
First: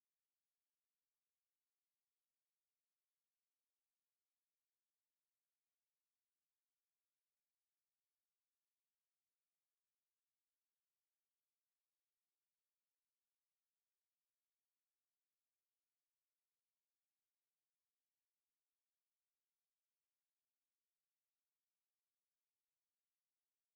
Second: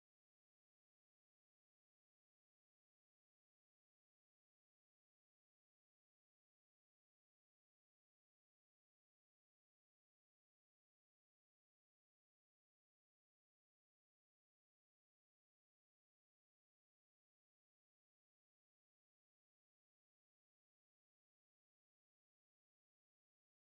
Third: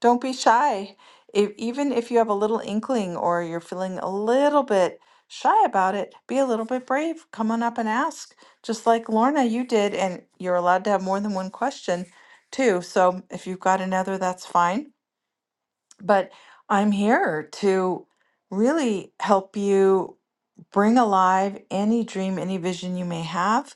Speaker 1: Don't be shy. If, even if you have a little inkling or you're feeling a little bit shy about it, be a little bit brave. Come on up and ask, just like Lorna, you did. And you're allowed to have more than one question, too. So if you've got another, that's fine. But I'm here to really help you bring alive any dream, any vision you may have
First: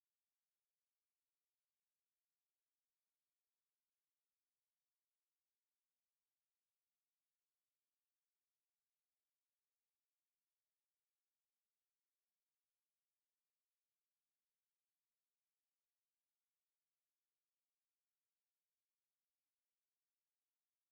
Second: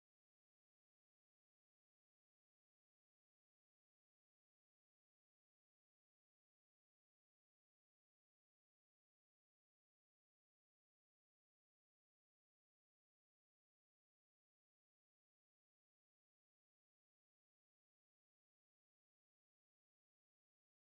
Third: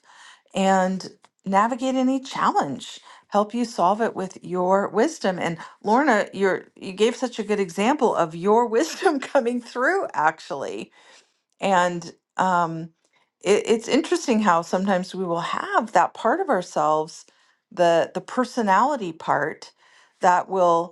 Speaker 1: and navigate any challenge help you solve it with your wisdom and lorna you're you gave such a good example of your wisdom *laughs* coming through actually and um it, it's interesting how sometimes we will have that part of ourselves the the personality part that will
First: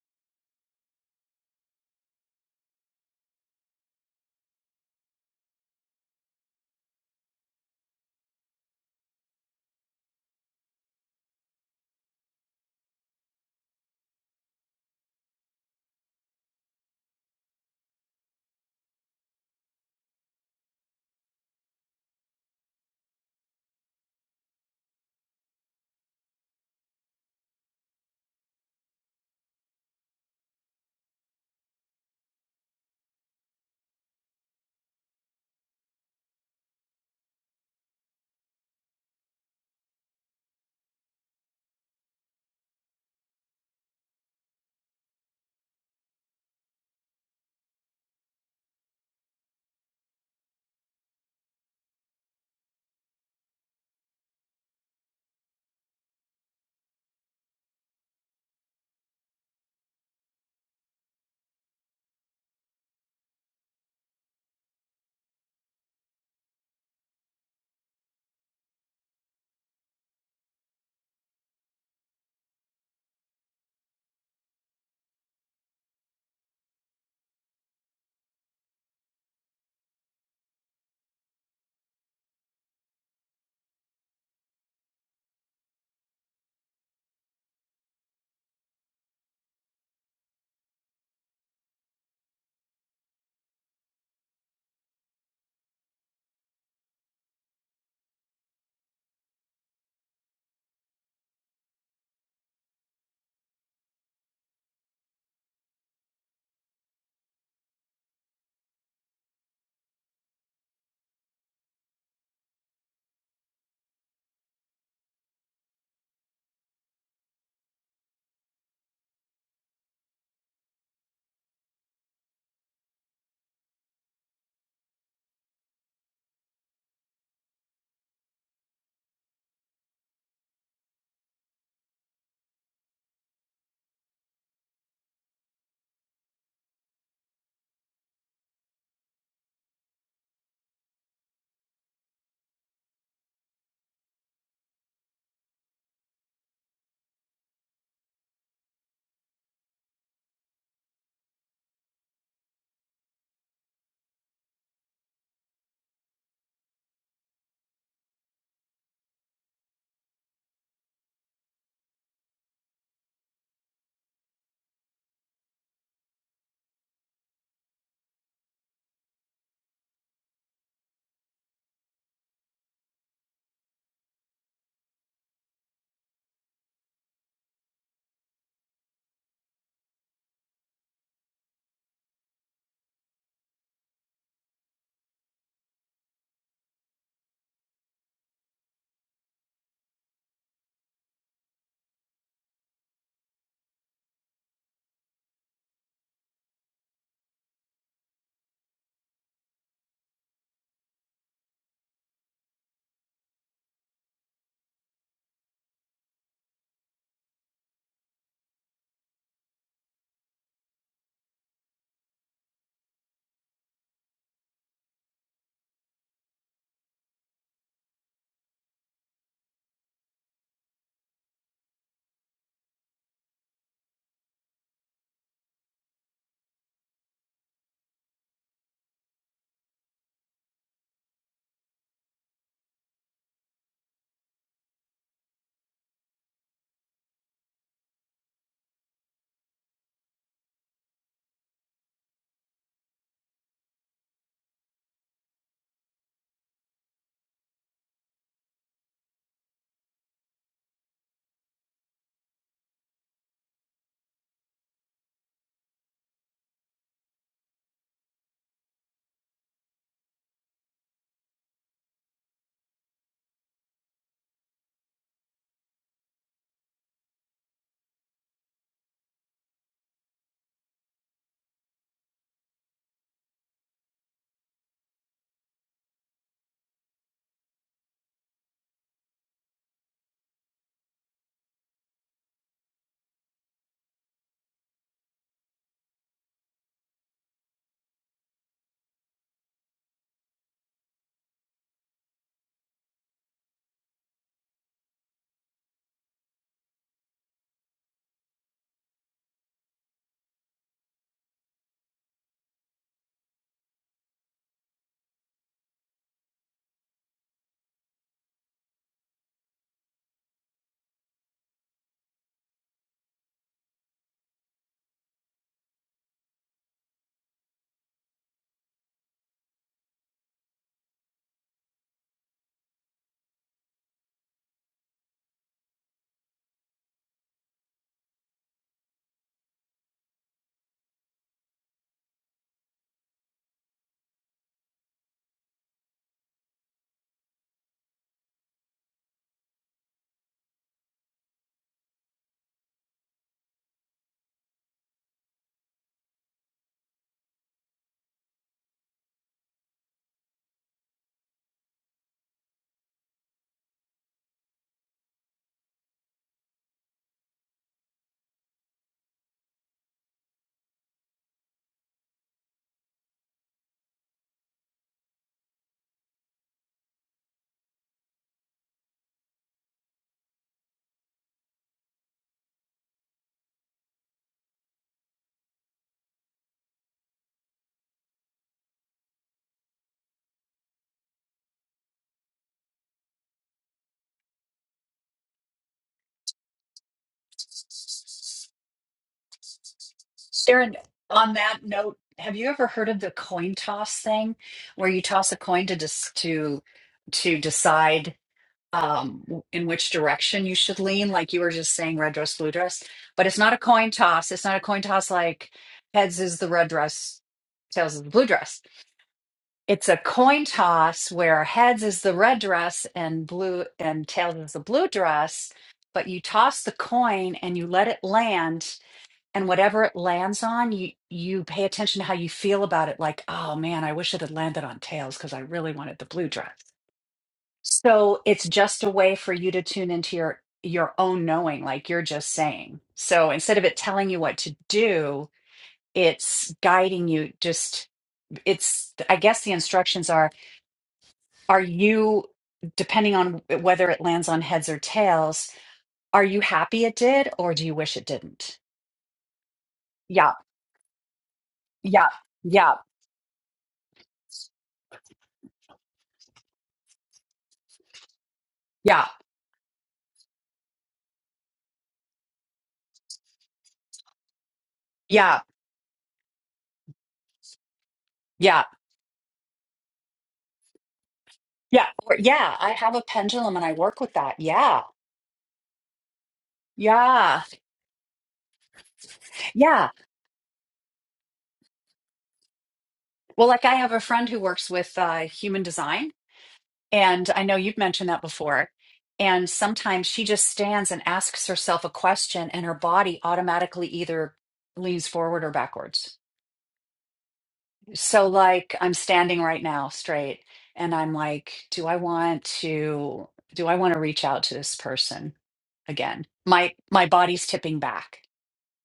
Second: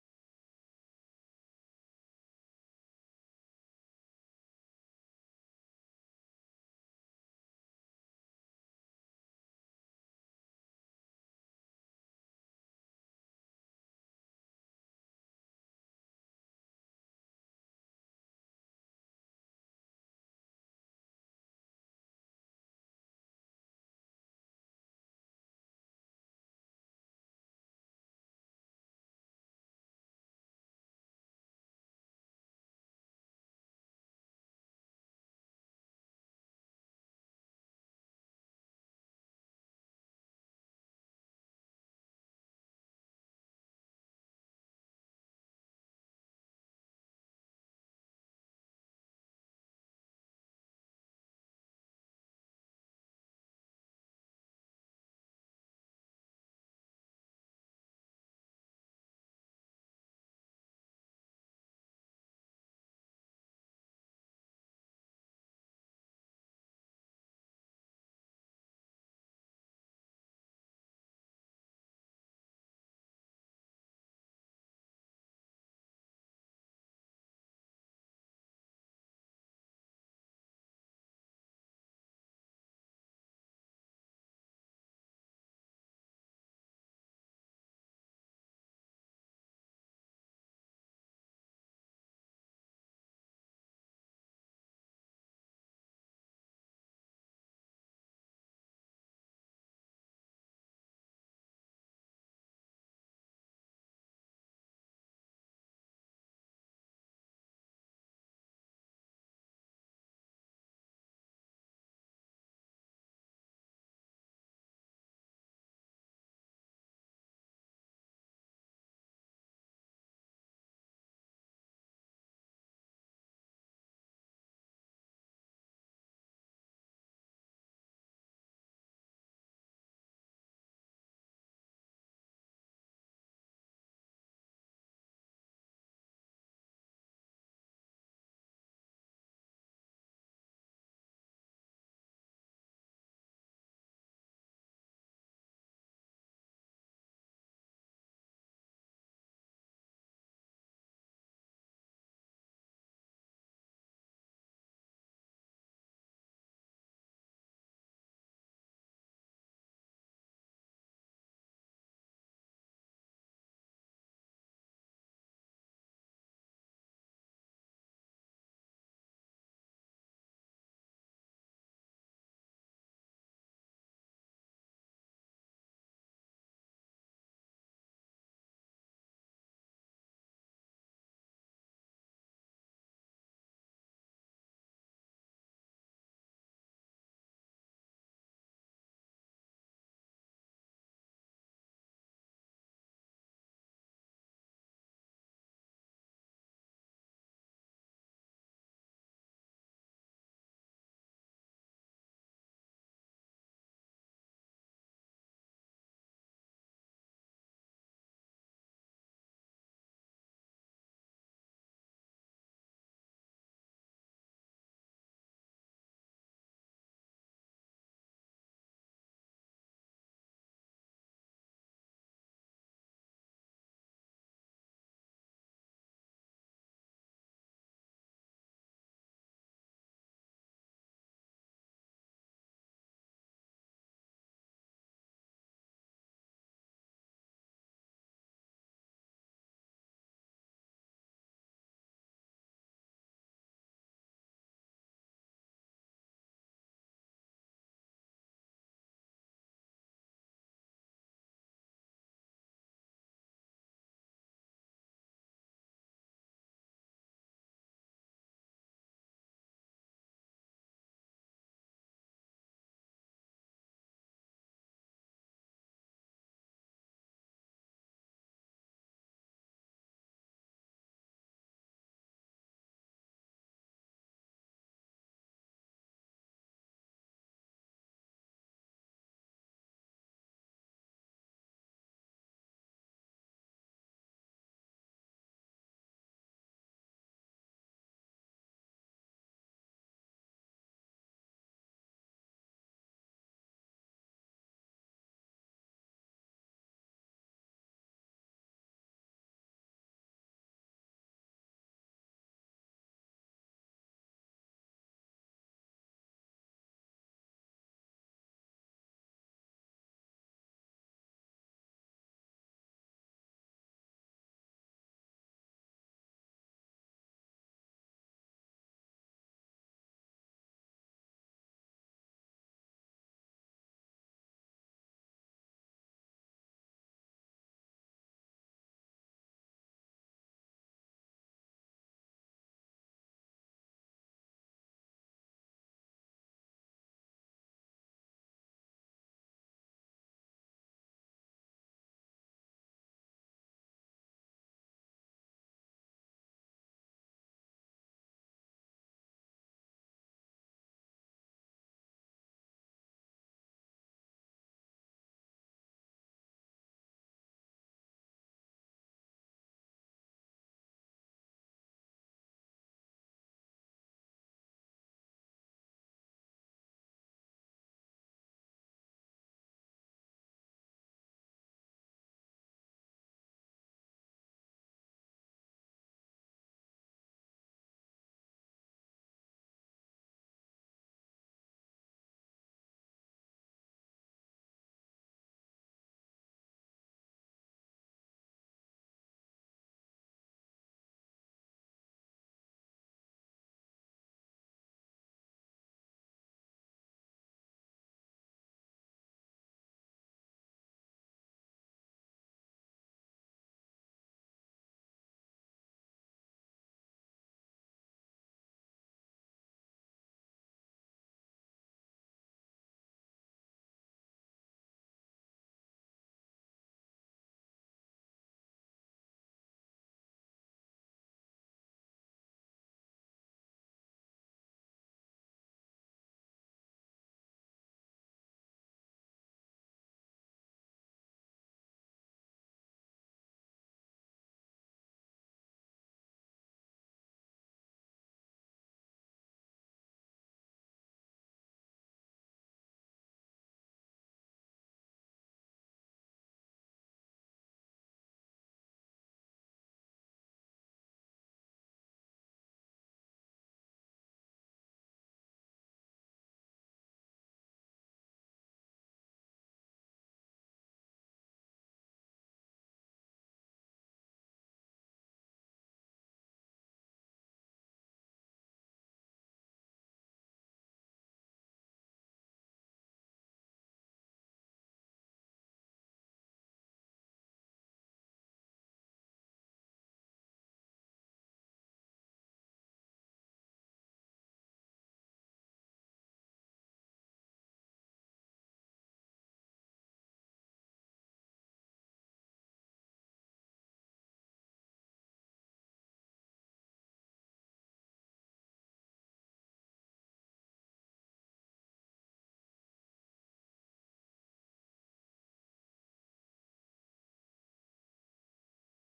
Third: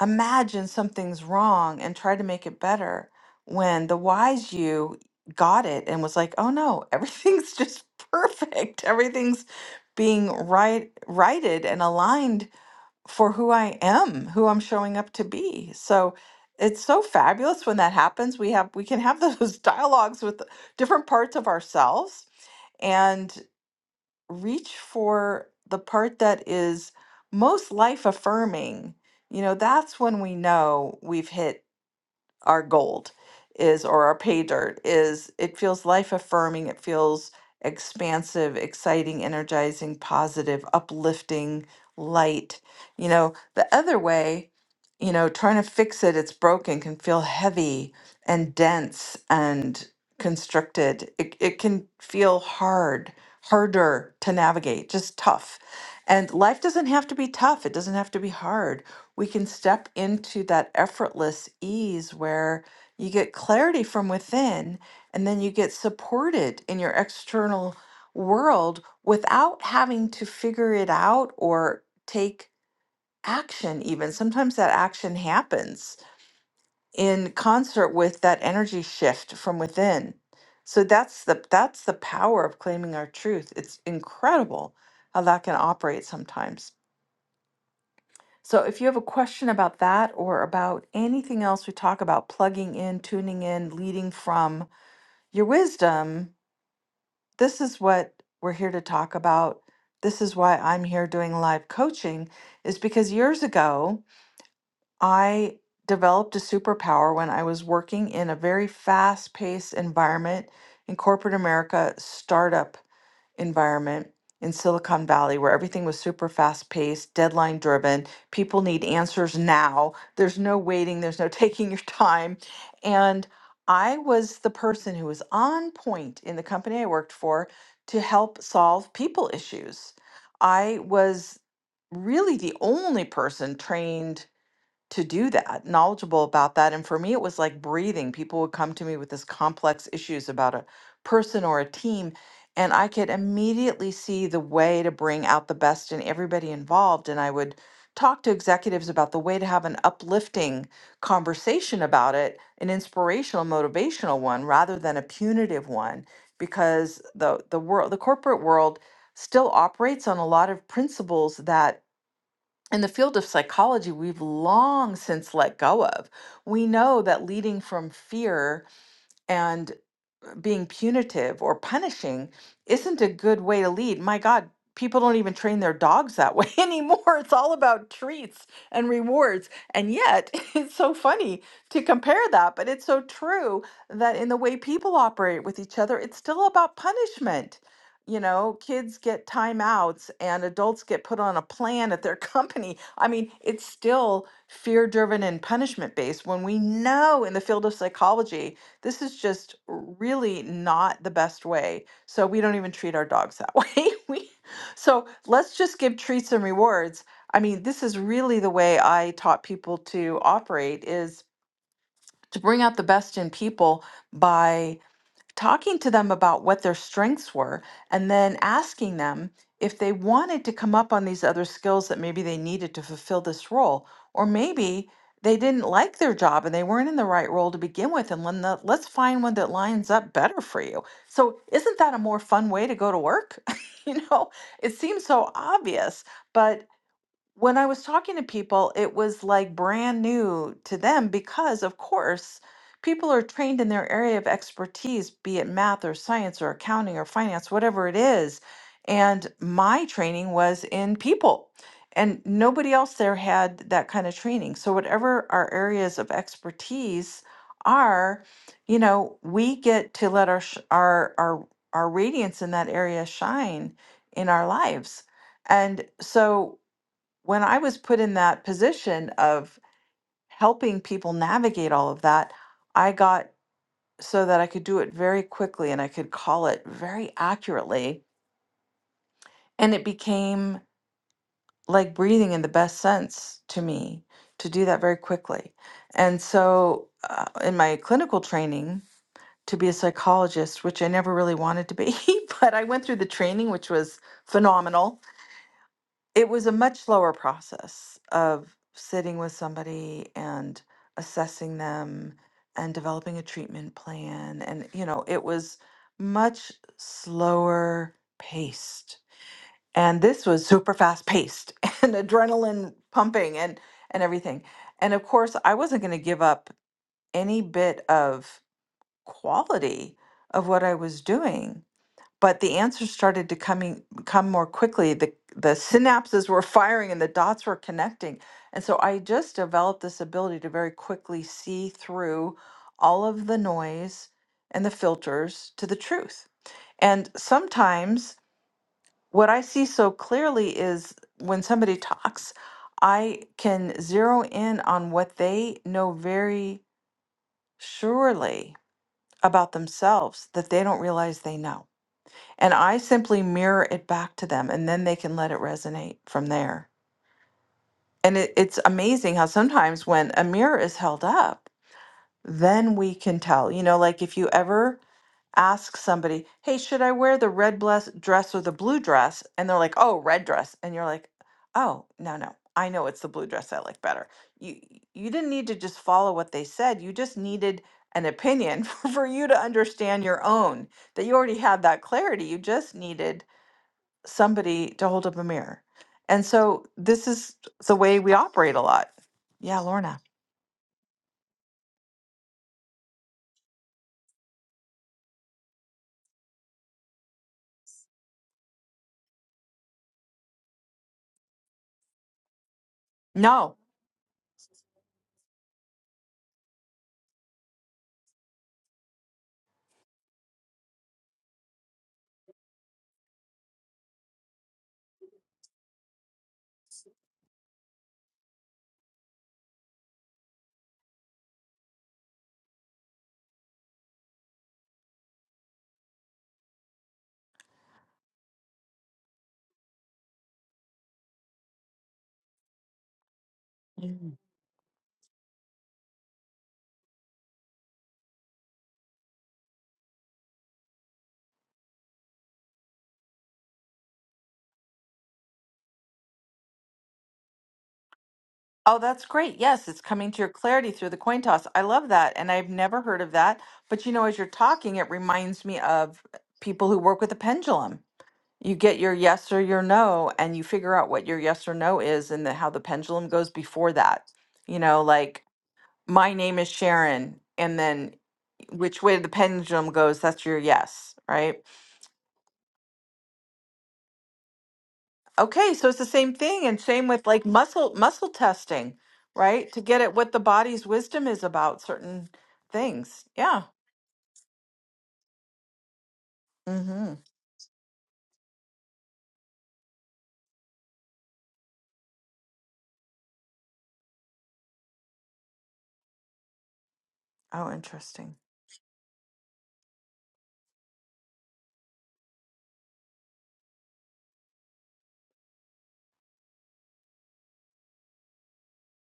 Speaker 1: imagine something's wrong and try to make it better when the wise you got it and was like, oh no, everything's *laughs* just perfect. Everything's being right righted and aligned for who I am, who I'm showing up to be. So it's so fabulous when that happens. We have we can have those *laughs* dialogues with different parts of ourselves. and reach for the part that is most life affirming, you know, that's when we know we've hit our gold is or our pay dirt is it feels life affirming it feels expansive exciting energizing positive uplifting light you know the other way you know trying to fix it it's broken can feel heavy and dense and constricted it, it can feel hard harder to navigate just tough and life doesn't have to be tough it doesn't have to be hard we can step into that effortless ease where you get clarity from within and then you get supported in your external world without having to figure it out or take action even sometimes that action happens in concert with that energy shift from within so that's the that's the power of claiming our truth it's incredible how that can operate sometimes so if you have a question about that or about anything else we talk about, plugging in, tuning in, leading from your wisdom, this is what we're here to talk about. This is why I'm here doing live coaching, is because years ago, I developed a superpower when I was working in a very fast paced environment in corporate America, startup environment in Silicon Valley, where everything was super fast paced, deadline driven. People need answers now. There's no waiting, there's no *laughs* taking your time. And I was the person who was on point in the company I worked for to help solve people issues. I was really the only person trained to do that, knowledgeable about that. And for me, it was like breathing. People would come to me with this complex issues about a person or a team, and I could immediately see the way to bring out the best in everybody involved. And I would talk to executives about the way to have an uplifting conversation about it, an inspirational, motivational one rather than a punitive one, because the the world, the corporate world still operates on a lot of principles that in the field of psychology, we've long since let go of. We know that leading from fear and being punitive or punishing isn't a good way to lead. My God, people don't even train their dogs that way *laughs* anymore. It's all about treats and rewards. And yet, *laughs* it's so funny to compare that, but it's so true that in the way people operate with each other, it's still about punishment. You know, kids get timeouts and adults get put on a plan at their *laughs* company. I mean, it's still fear driven and punishment based when we know in the field of psychology this is just really not the best way. So we don't even treat our dogs that *laughs* way. we so let's just give treats and rewards. I mean, this is really the way I taught people to operate is to bring out the best in people by talking to them about what their strengths were and then asking them if they wanted to come up on these other skills that maybe they needed to fulfill this role or maybe they didn't like their job and they weren't in the right role to begin with and let- let- let's find one that lines up better for you so isn't that a more fun way to go to work *laughs* you know it seems so obvious but when I was talking to people, it was like brand new to them because, of course, people are trained in their area of expertise, be it math or science or accounting or finance, whatever it is. And my training was in people, and nobody else there had that kind of training. So, whatever our areas of expertise are, you know, we get to let our sh- our our our radiance in that area shine in our lives. And so when I was put in that position of helping people navigate all of that, I got so that I could do it very quickly and I could call it very accurately. And it became like breathing in the best sense to me to do that very quickly. And so, uh, in my clinical training, to be a psychologist, which I never really wanted to be, *laughs* but I went through the training, which was phenomenal it was a much slower process of sitting with somebody and assessing them and developing a treatment plan and you know it was much slower paced and this was super fast paced *laughs* and adrenaline pumping and and everything and of course i wasn't going to give up any bit of quality of what i was doing but the answers started to coming come more quickly the the synapses were *laughs* firing and the dots were connecting and so i just developed this ability to very quickly see through all of the noise and the filters to the truth and sometimes what i see so clearly is when somebody talks i can zero in on what they know very surely about themselves that they don't realize they know and I simply mirror it back to them and then they can let it resonate from there. And it, it's amazing how sometimes when a mirror is held up, then we can tell. You know, like if you ever ask somebody, hey, should I wear the red bless- dress or the blue dress? And they're like, oh, red dress. And you're like, oh, no, no. I know it's the blue dress I like better. You you didn't need to just follow what they said. You just needed an opinion *laughs* for you to understand your own. That you already had that clarity. You just needed somebody to hold up a mirror. And so this is the way we operate a lot. Yeah, Lorna.
Speaker 2: Sharon, on that note, have you ever heard of the coin toss thing where you toss a coin to dis to to decide? um w- in which direction you should lean like you were just saying red dress blue dress but it's not
Speaker 1: No.
Speaker 2: a coin toss it's not a coin toss like heads is the red dress tails is the blue dress it's a coin toss where heads is the red dress and blue and tails is the blue dress but you toss the coin and you let it land and whatever it lands on you you pay attention to how you feel about it like oh man i wish it had landed on tails because i really wanted the blue dress so it's just a way for you to tune into your your own knowing, like you're just saying. So instead of it telling
Speaker 1: Mm.
Speaker 2: you what to do, it's guiding you just it's I guess the instructions are are you depending on whether it lands on heads or tails, are you happy it did or do you wish it didn't?
Speaker 1: Oh, that's great. Yes, it's coming to your
Speaker 2: Yeah.
Speaker 1: clarity through the coin toss. I love
Speaker 2: Yeah.
Speaker 1: that. And I've
Speaker 2: Yeah.
Speaker 1: never heard of that. But you know, as you're talking, it reminds me of people who work with a pendulum. You get your
Speaker 2: Yeah.
Speaker 1: yes or your no, and you figure out what your yes or no is and the, how the pendulum goes before that. You know, like
Speaker 2: Yeah.
Speaker 1: my name is Sharon, and then
Speaker 2: Yeah.
Speaker 1: which way the pendulum goes, that's your yes, right?
Speaker 2: Yeah. Or yeah, I have a pendulum and I work with that. Yeah.
Speaker 1: Okay, so it's the same thing, and same with like
Speaker 2: Yeah.
Speaker 1: muscle muscle testing, right? To get
Speaker 2: Yeah.
Speaker 1: at what the body's wisdom is about certain things. Yeah.
Speaker 2: Well, like I have a friend who works with uh, human design,
Speaker 1: Mm-hmm.
Speaker 2: and I know you've mentioned that before. And sometimes she just stands and asks herself a question, and her body automatically either leans forward or backwards.
Speaker 1: Oh, interesting.
Speaker 2: So, like, I'm standing right now straight, and I'm like, do I want to do I want to reach out to this person again? My my body's tipping back,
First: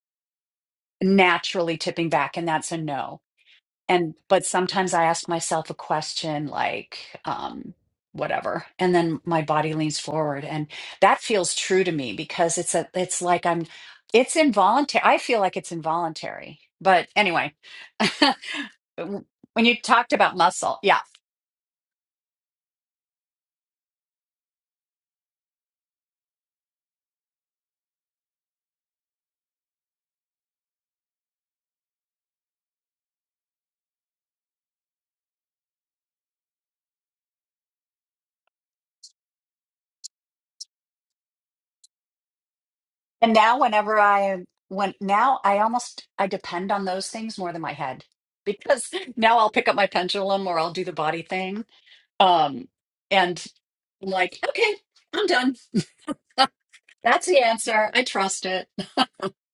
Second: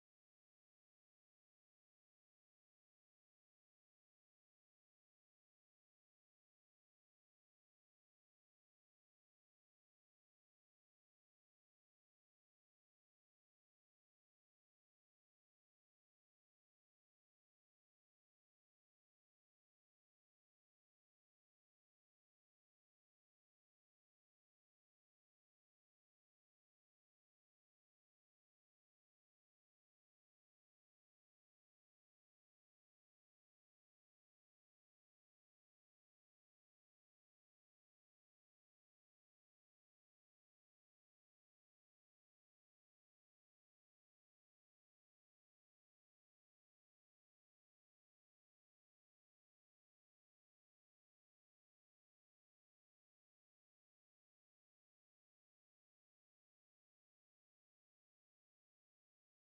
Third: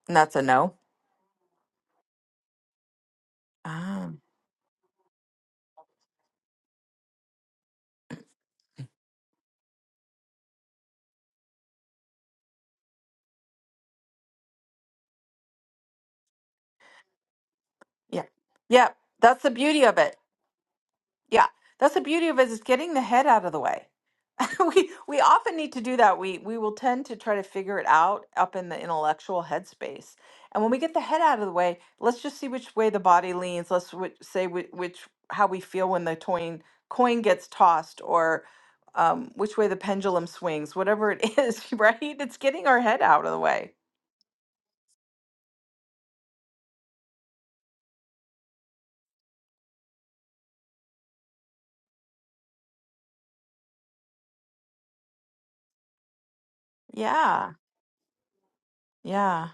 Speaker 1: And that's a no.
Speaker 2: naturally tipping back, and that's a no
Speaker 1: Ah,
Speaker 2: and but sometimes i ask myself a question like um whatever and then my body leans forward and that feels true to me because it's a it's like i'm it's involuntary i feel like it's involuntary but anyway *laughs*
Speaker 1: yeah, yeah.
Speaker 2: when
Speaker 1: That's the
Speaker 2: you
Speaker 1: beauty of
Speaker 2: talked
Speaker 1: it.
Speaker 2: about muscle yeah
Speaker 1: Yeah, that's the beauty of it is getting the head out of the way. *laughs* we we often need to do that we we will tend to try to figure it out up in the intellectual headspace and when we get the head out of the way let's just see which way the body leans let's whi- say which, which how we feel when the coin coin gets tossed or um, which way the pendulum swings whatever it *laughs* is right it's getting our head out of
Speaker 2: and
Speaker 1: the
Speaker 2: now
Speaker 1: way
Speaker 2: whenever i am when now i almost i depend on those things more than my head because *laughs* now i'll pick up my pendulum or i'll do the body thing um and I'm like okay i'm done That's the
Speaker 1: yeah
Speaker 2: answer. I trust it.
Speaker 1: yeah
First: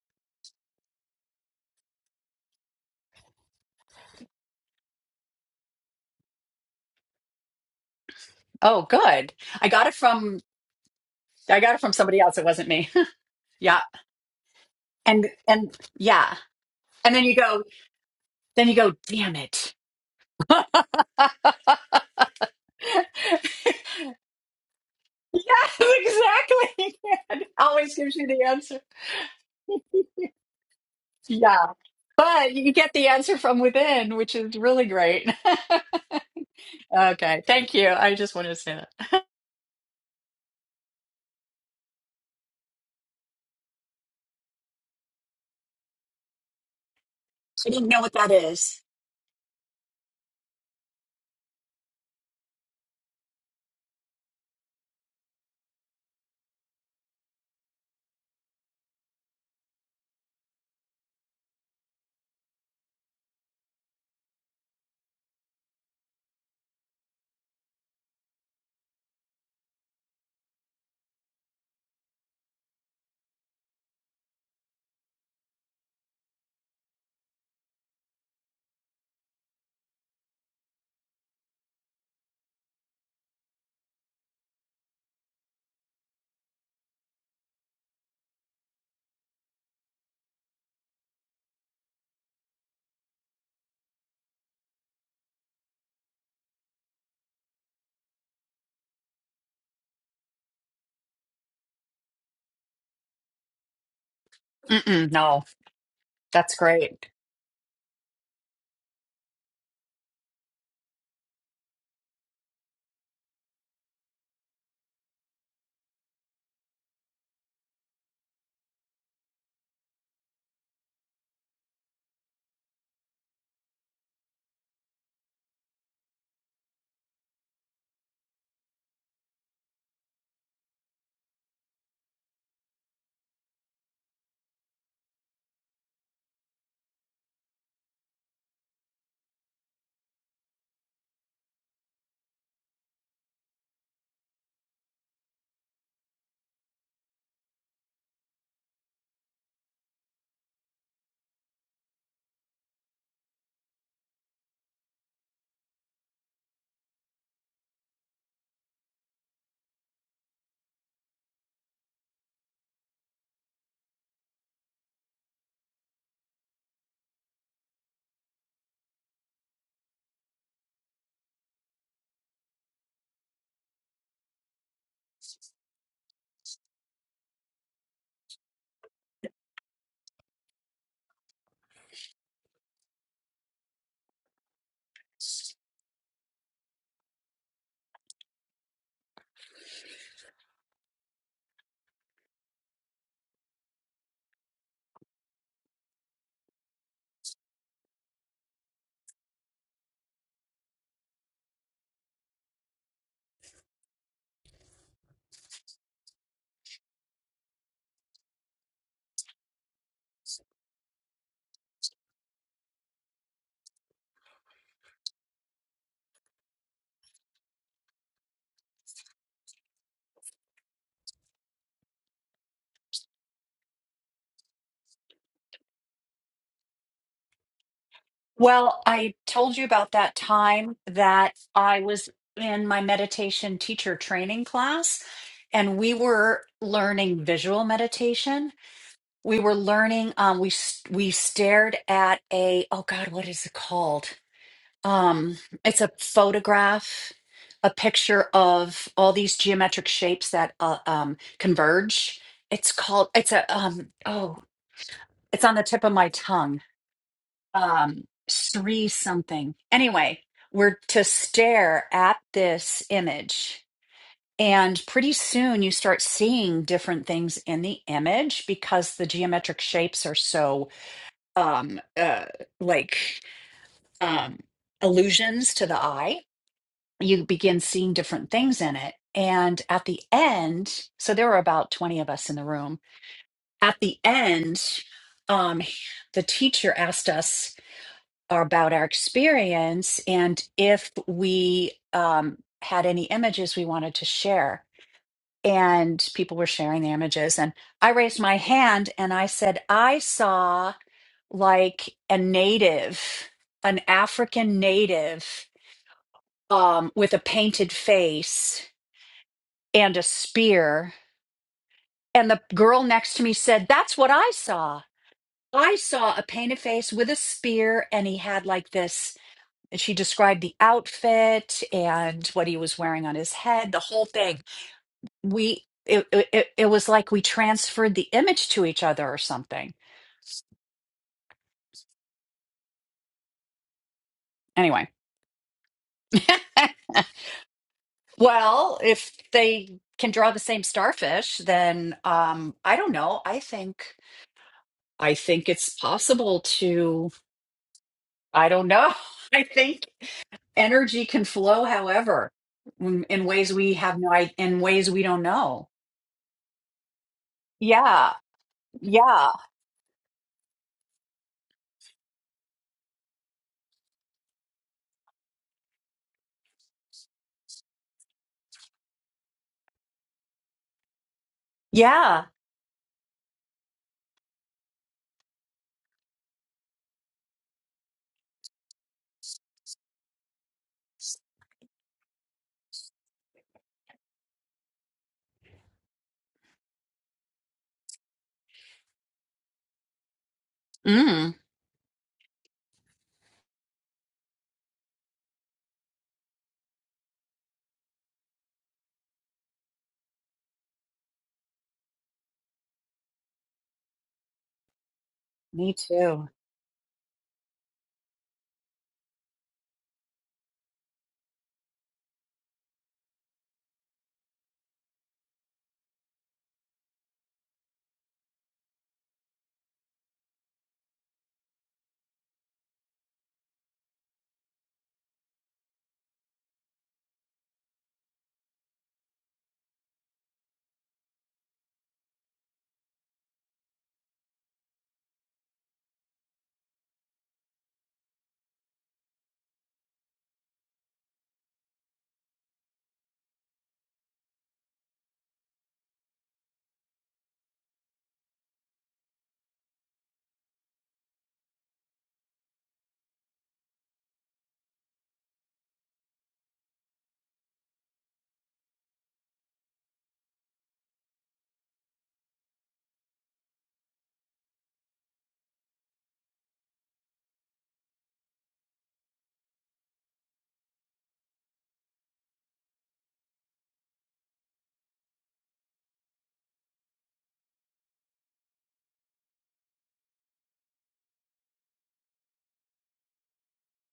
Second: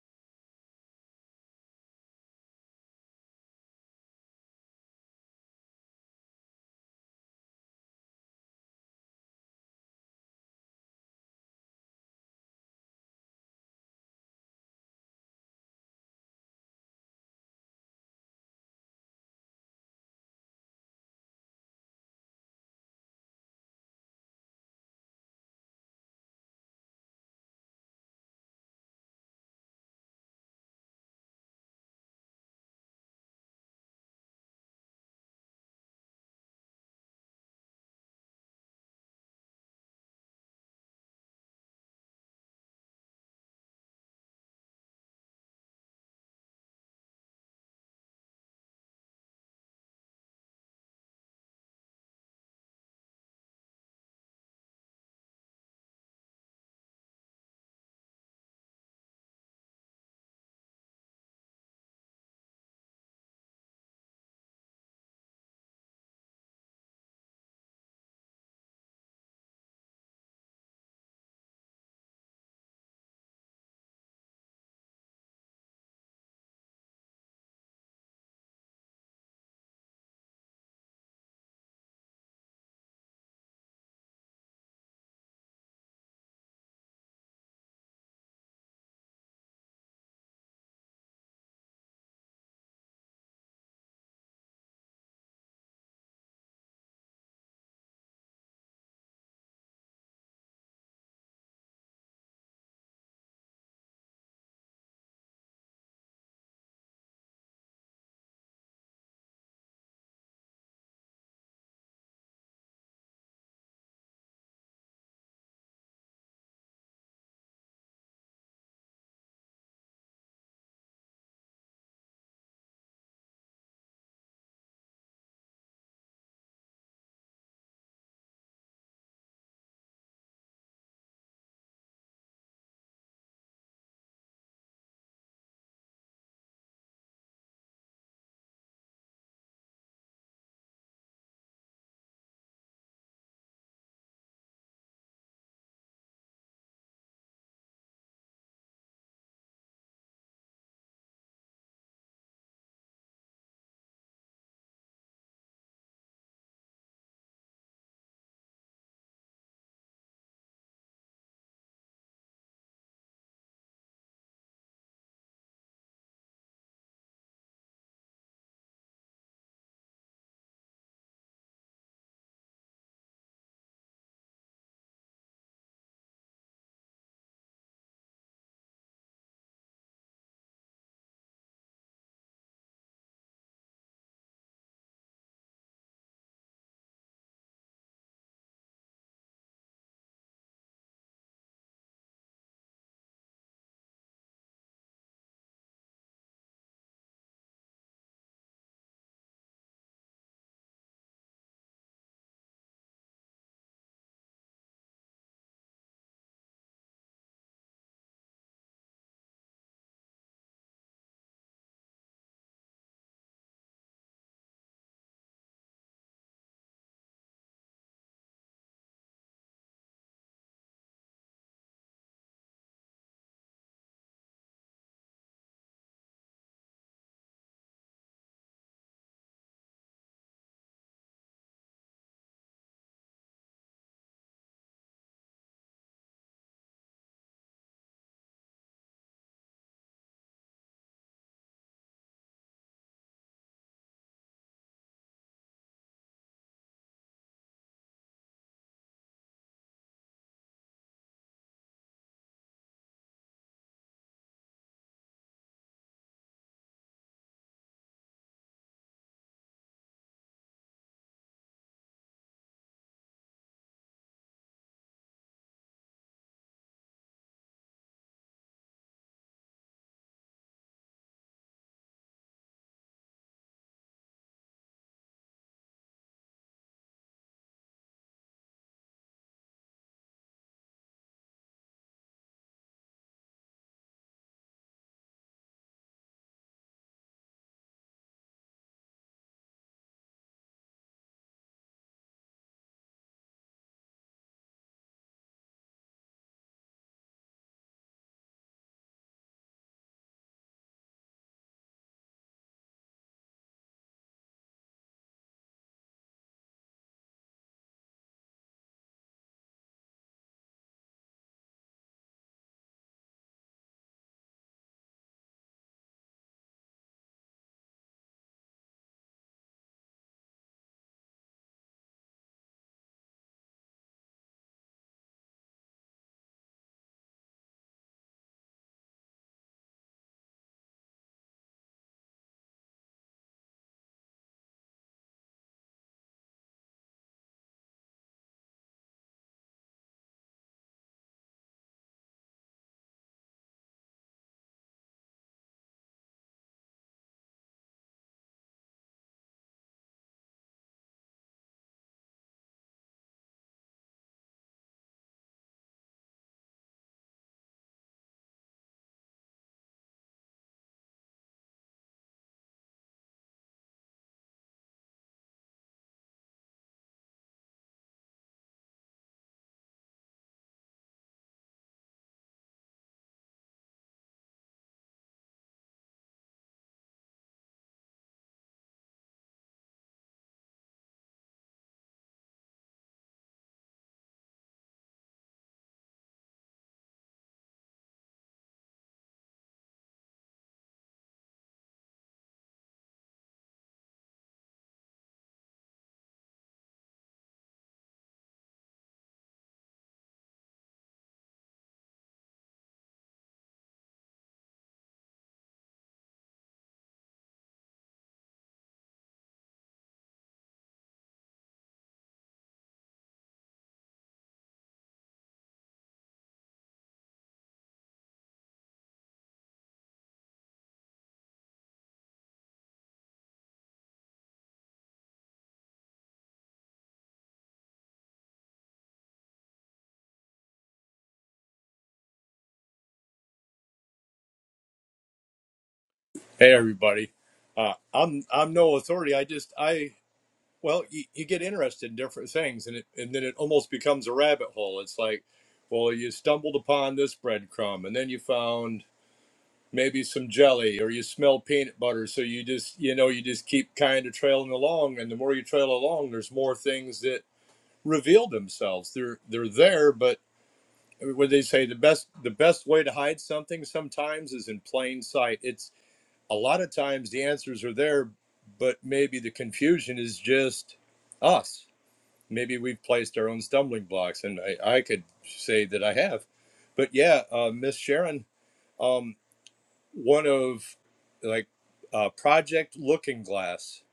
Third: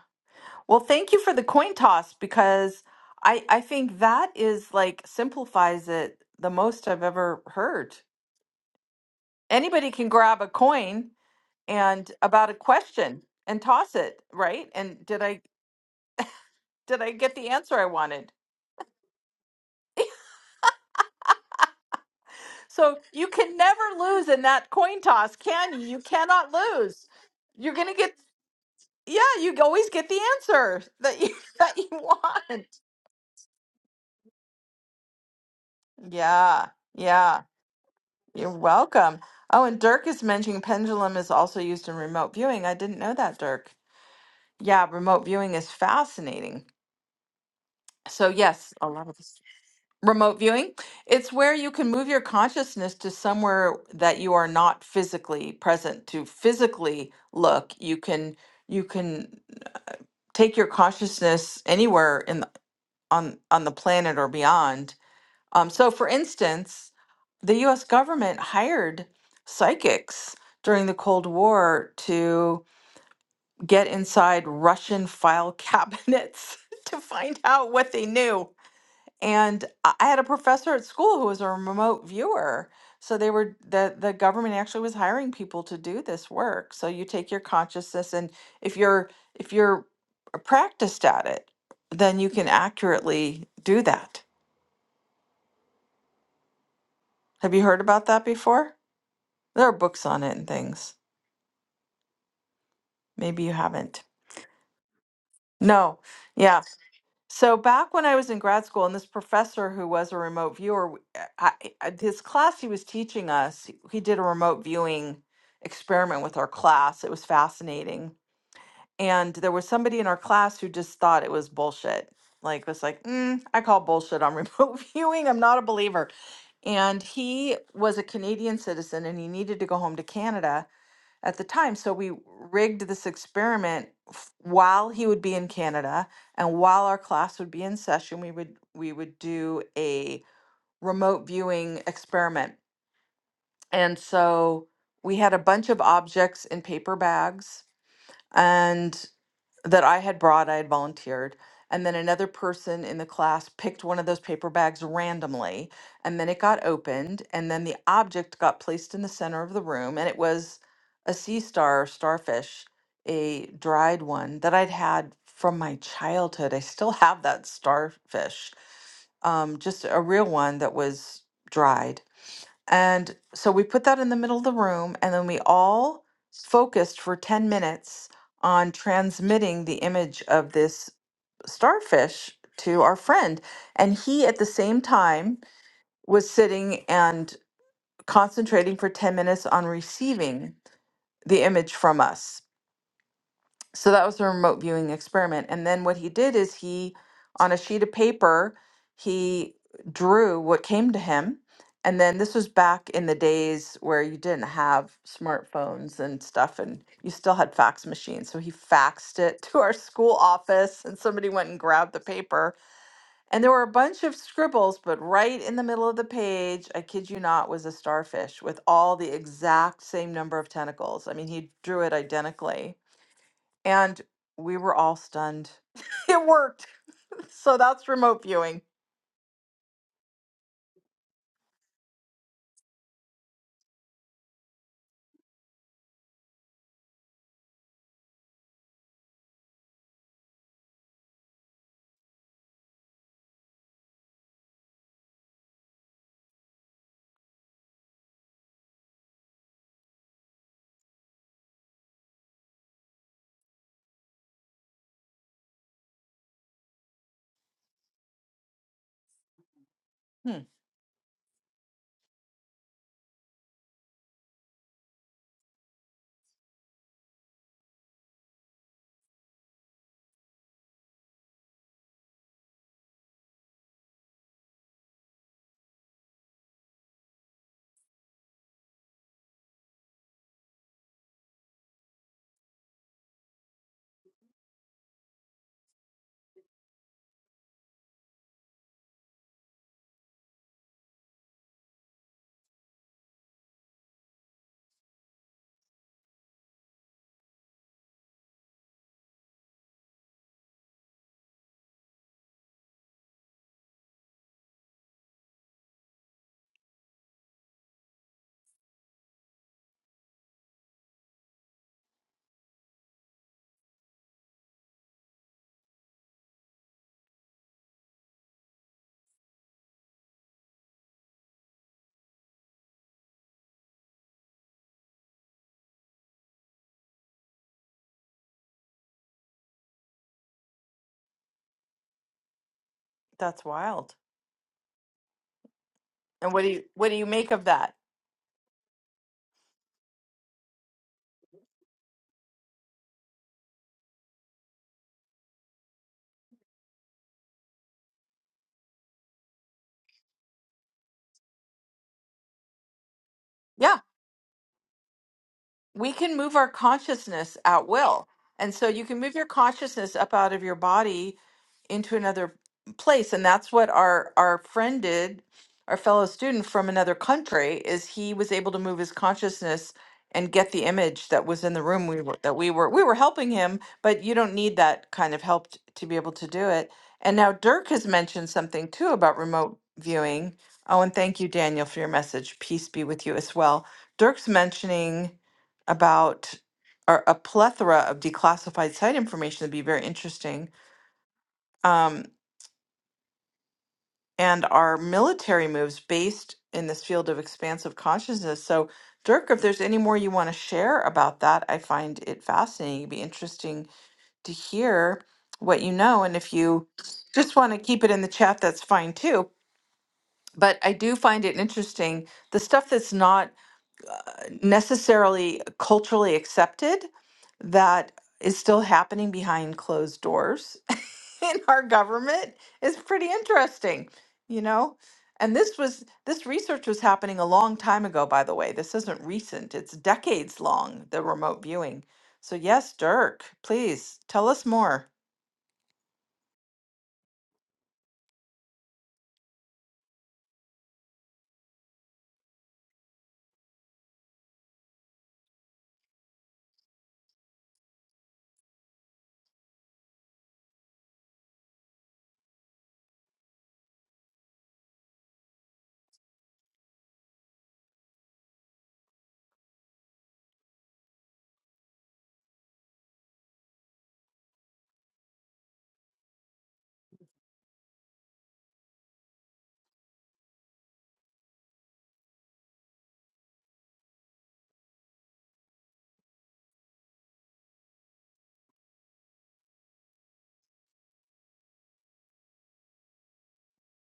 Speaker 1: well thank you for the coin toss because i i think that is like simplifies it the most i've ever heard
Speaker 2: Oh, good. I got
Speaker 1: anybody
Speaker 2: it
Speaker 1: can
Speaker 2: from
Speaker 1: grab a coin
Speaker 2: I got it from
Speaker 1: and
Speaker 2: somebody else. It
Speaker 1: about a
Speaker 2: wasn't me.
Speaker 1: question
Speaker 2: *laughs*
Speaker 1: and
Speaker 2: yeah.
Speaker 1: toss it right and did
Speaker 2: And
Speaker 1: i
Speaker 2: and yeah.
Speaker 1: did i
Speaker 2: And then you
Speaker 1: get the
Speaker 2: go,
Speaker 1: answer i wanted
Speaker 2: then you go, damn it. *laughs* yes,
Speaker 1: so you can never lose in that coin toss can you you cannot
Speaker 2: exactly. *laughs*
Speaker 1: lose
Speaker 2: It
Speaker 1: you're gonna
Speaker 2: always
Speaker 1: get
Speaker 2: gives you the answer.
Speaker 1: yeah you always get the answer that you *laughs*
Speaker 2: Yeah.
Speaker 1: that you
Speaker 2: But
Speaker 1: want
Speaker 2: you get the answer from within, which is really great.
Speaker 1: yeah
Speaker 2: *laughs* okay.
Speaker 1: yeah
Speaker 2: Thank you. I just wanted
Speaker 1: you're
Speaker 2: to say that.
Speaker 1: welcome oh and dirk is mentioning pendulum is also used in remote viewing i didn't know that dirk yeah remote viewing is fascinating
Speaker 2: I didn't know what
Speaker 1: so
Speaker 2: that
Speaker 1: yes
Speaker 2: is.
Speaker 1: a lot of this Remote viewing, it's where you can move your consciousness to somewhere that you are not physically present to physically look. You can you can take your consciousness anywhere in the, on on the planet or beyond. Um, so, for instance, the U.S. government hired psychics during the Cold War to get inside Russian file cabinets *laughs* to find out what they knew and I I had a professor at school who was a remote viewer. So they were the the government actually was hiring people to do this work. So you take your consciousness and if you're if you're practiced at it, then you can accurately do that. Have you heard about that before? There are books on it and things. Maybe you haven't.
Speaker 2: Mm-mm, no,
Speaker 1: No.
Speaker 2: that's
Speaker 1: Yeah.
Speaker 2: great.
Speaker 1: So back when I was in grad school, and this professor who was a remote viewer, w- eh, I, eh, I- his class he was teaching us, he did a remote viewing experiment with our class. It was fascinating, and there was somebody in our class who just thought it was bullshit. Like was like, mm, I call bullshit on *laughs* remote viewing. I'm not a believer. And he was a Canadian citizen, and he needed to go home to Canada at the time. So we rigged this experiment f- while he would be in Canada and while our class would be in session, we would we would do a remote viewing experiment. And so we had a bunch of objects in paper bags and that I had brought, I had volunteered. And then another person in the class picked one of those paper bags randomly. And then it got opened. And then the object got placed in the center of the room. And it was a sea star, starfish, a dried one that I'd had from my childhood. I still have that starfish, um, just a real one that was dried and so we put that in the middle of the room, and then we all focused for 10 minutes on transmitting the image of this starfish to our friend. And he, at the same time, was sitting and concentrating for 10 minutes on receiving the image from us so that was a remote viewing experiment. And then what he did is he, on a sheet of paper, he drew what came to him. And then this was back in the days where you didn't have smartphones and stuff, and you still had fax machines. So he faxed it *laughs* to our school office, and somebody went and grabbed the paper. And there were a bunch of scribbles, but right in the middle of the page, I kid you not, was a starfish with all the exact same number of tentacles. I mean, he drew it identically and we were all stunned. *laughs* it worked. *laughs* So that's remote viewing.
Speaker 2: Well, I told you about that time that I was in my meditation teacher training class, and we were learning visual meditation. We were learning, um, we s- we stared at a, oh God, what is it called? Um, it's a photograph, a picture of all these geometric shapes that uh, um, converge. It's called, it's a, um, oh, it's on the tip of my tongue um Sri something. Anyway,
Speaker 1: Hmm,
Speaker 2: we're to stare at this image. And pretty soon you start seeing different things in the image because the geometric shapes are so um uh like um illusions to the eye. You begin seeing different things in it. And at the end, so there were about 20 of us in the room. At the end, um the teacher asked us or about our experience and if we um, had any images we wanted to share. And people were sharing the images. And I raised my hand and I said, I saw like a native, an African native um, with a painted face and a spear. And the girl next to me said, That's what I saw. I saw a painted face with a spear, and he had like this And she described the outfit and what he was wearing on his head, the whole thing. We it it, it was like we transferred the image to each other or something.
Speaker 1: that's wild.
Speaker 2: Anyway. *laughs*
Speaker 1: And what do you what do you make of that?
Speaker 2: well, if they can draw the same starfish, then um I don't know. I think I think it's possible to I don't know. *laughs* I think energy can flow however in, in ways
Speaker 1: Yeah.
Speaker 2: we have no i- in ways we don't know.
Speaker 1: we can move our consciousness at will.
Speaker 2: Yeah.
Speaker 1: And so you can move your
Speaker 2: Yeah.
Speaker 1: consciousness up out of your body into another place. And that's what our our friend did, our fellow student from another country, is he was able to move his consciousness and get the image that was in the room we were
Speaker 2: Yeah.
Speaker 1: that we were we were helping him, but you don't need that kind of help t- to be able to do it. And now Dirk has mentioned something too about remote viewing. Oh, and thank you, Daniel, for your message. Peace be with you as well. Dirk's mentioning about or a plethora of declassified site information that'd be very interesting.
Speaker 2: Mm.
Speaker 1: Um, and our military moves based in this field of expansive consciousness. So, Dirk, if there's any more you want to share about that, I find it fascinating. It'd be interesting to hear what you
Speaker 2: Me
Speaker 1: know. And
Speaker 2: too.
Speaker 1: if you just want to keep it in the chat, that's fine too. But I do find it interesting. The stuff that's not necessarily culturally accepted that is still happening behind closed doors *laughs* in our government is pretty interesting, you know? And this was this research was happening a long time ago, by the way. This isn't recent. It's decades long, the remote viewing. So yes, Dirk, please tell us more.
Speaker 3: Hey everybody, uh, I'm I'm no authority. I just I well you, you get interested in different things, and it and then it almost becomes a rabbit hole. It's like, well, you stumbled upon this breadcrumb, and then you found maybe some jelly, or you smell peanut butter. So you just you know you just keep kind of trailing along, and the more you trail along, there's more things that reveal themselves. They're they're there, but what they say the best the best way to hide something sometimes is in plain sight. It's a lot of times the answers are there, but maybe the confusion is just us. Maybe we've placed our own stumbling blocks, and I, I could say that I have. But yeah, uh, Miss Sharon, um, one of like uh, Project Looking Glass,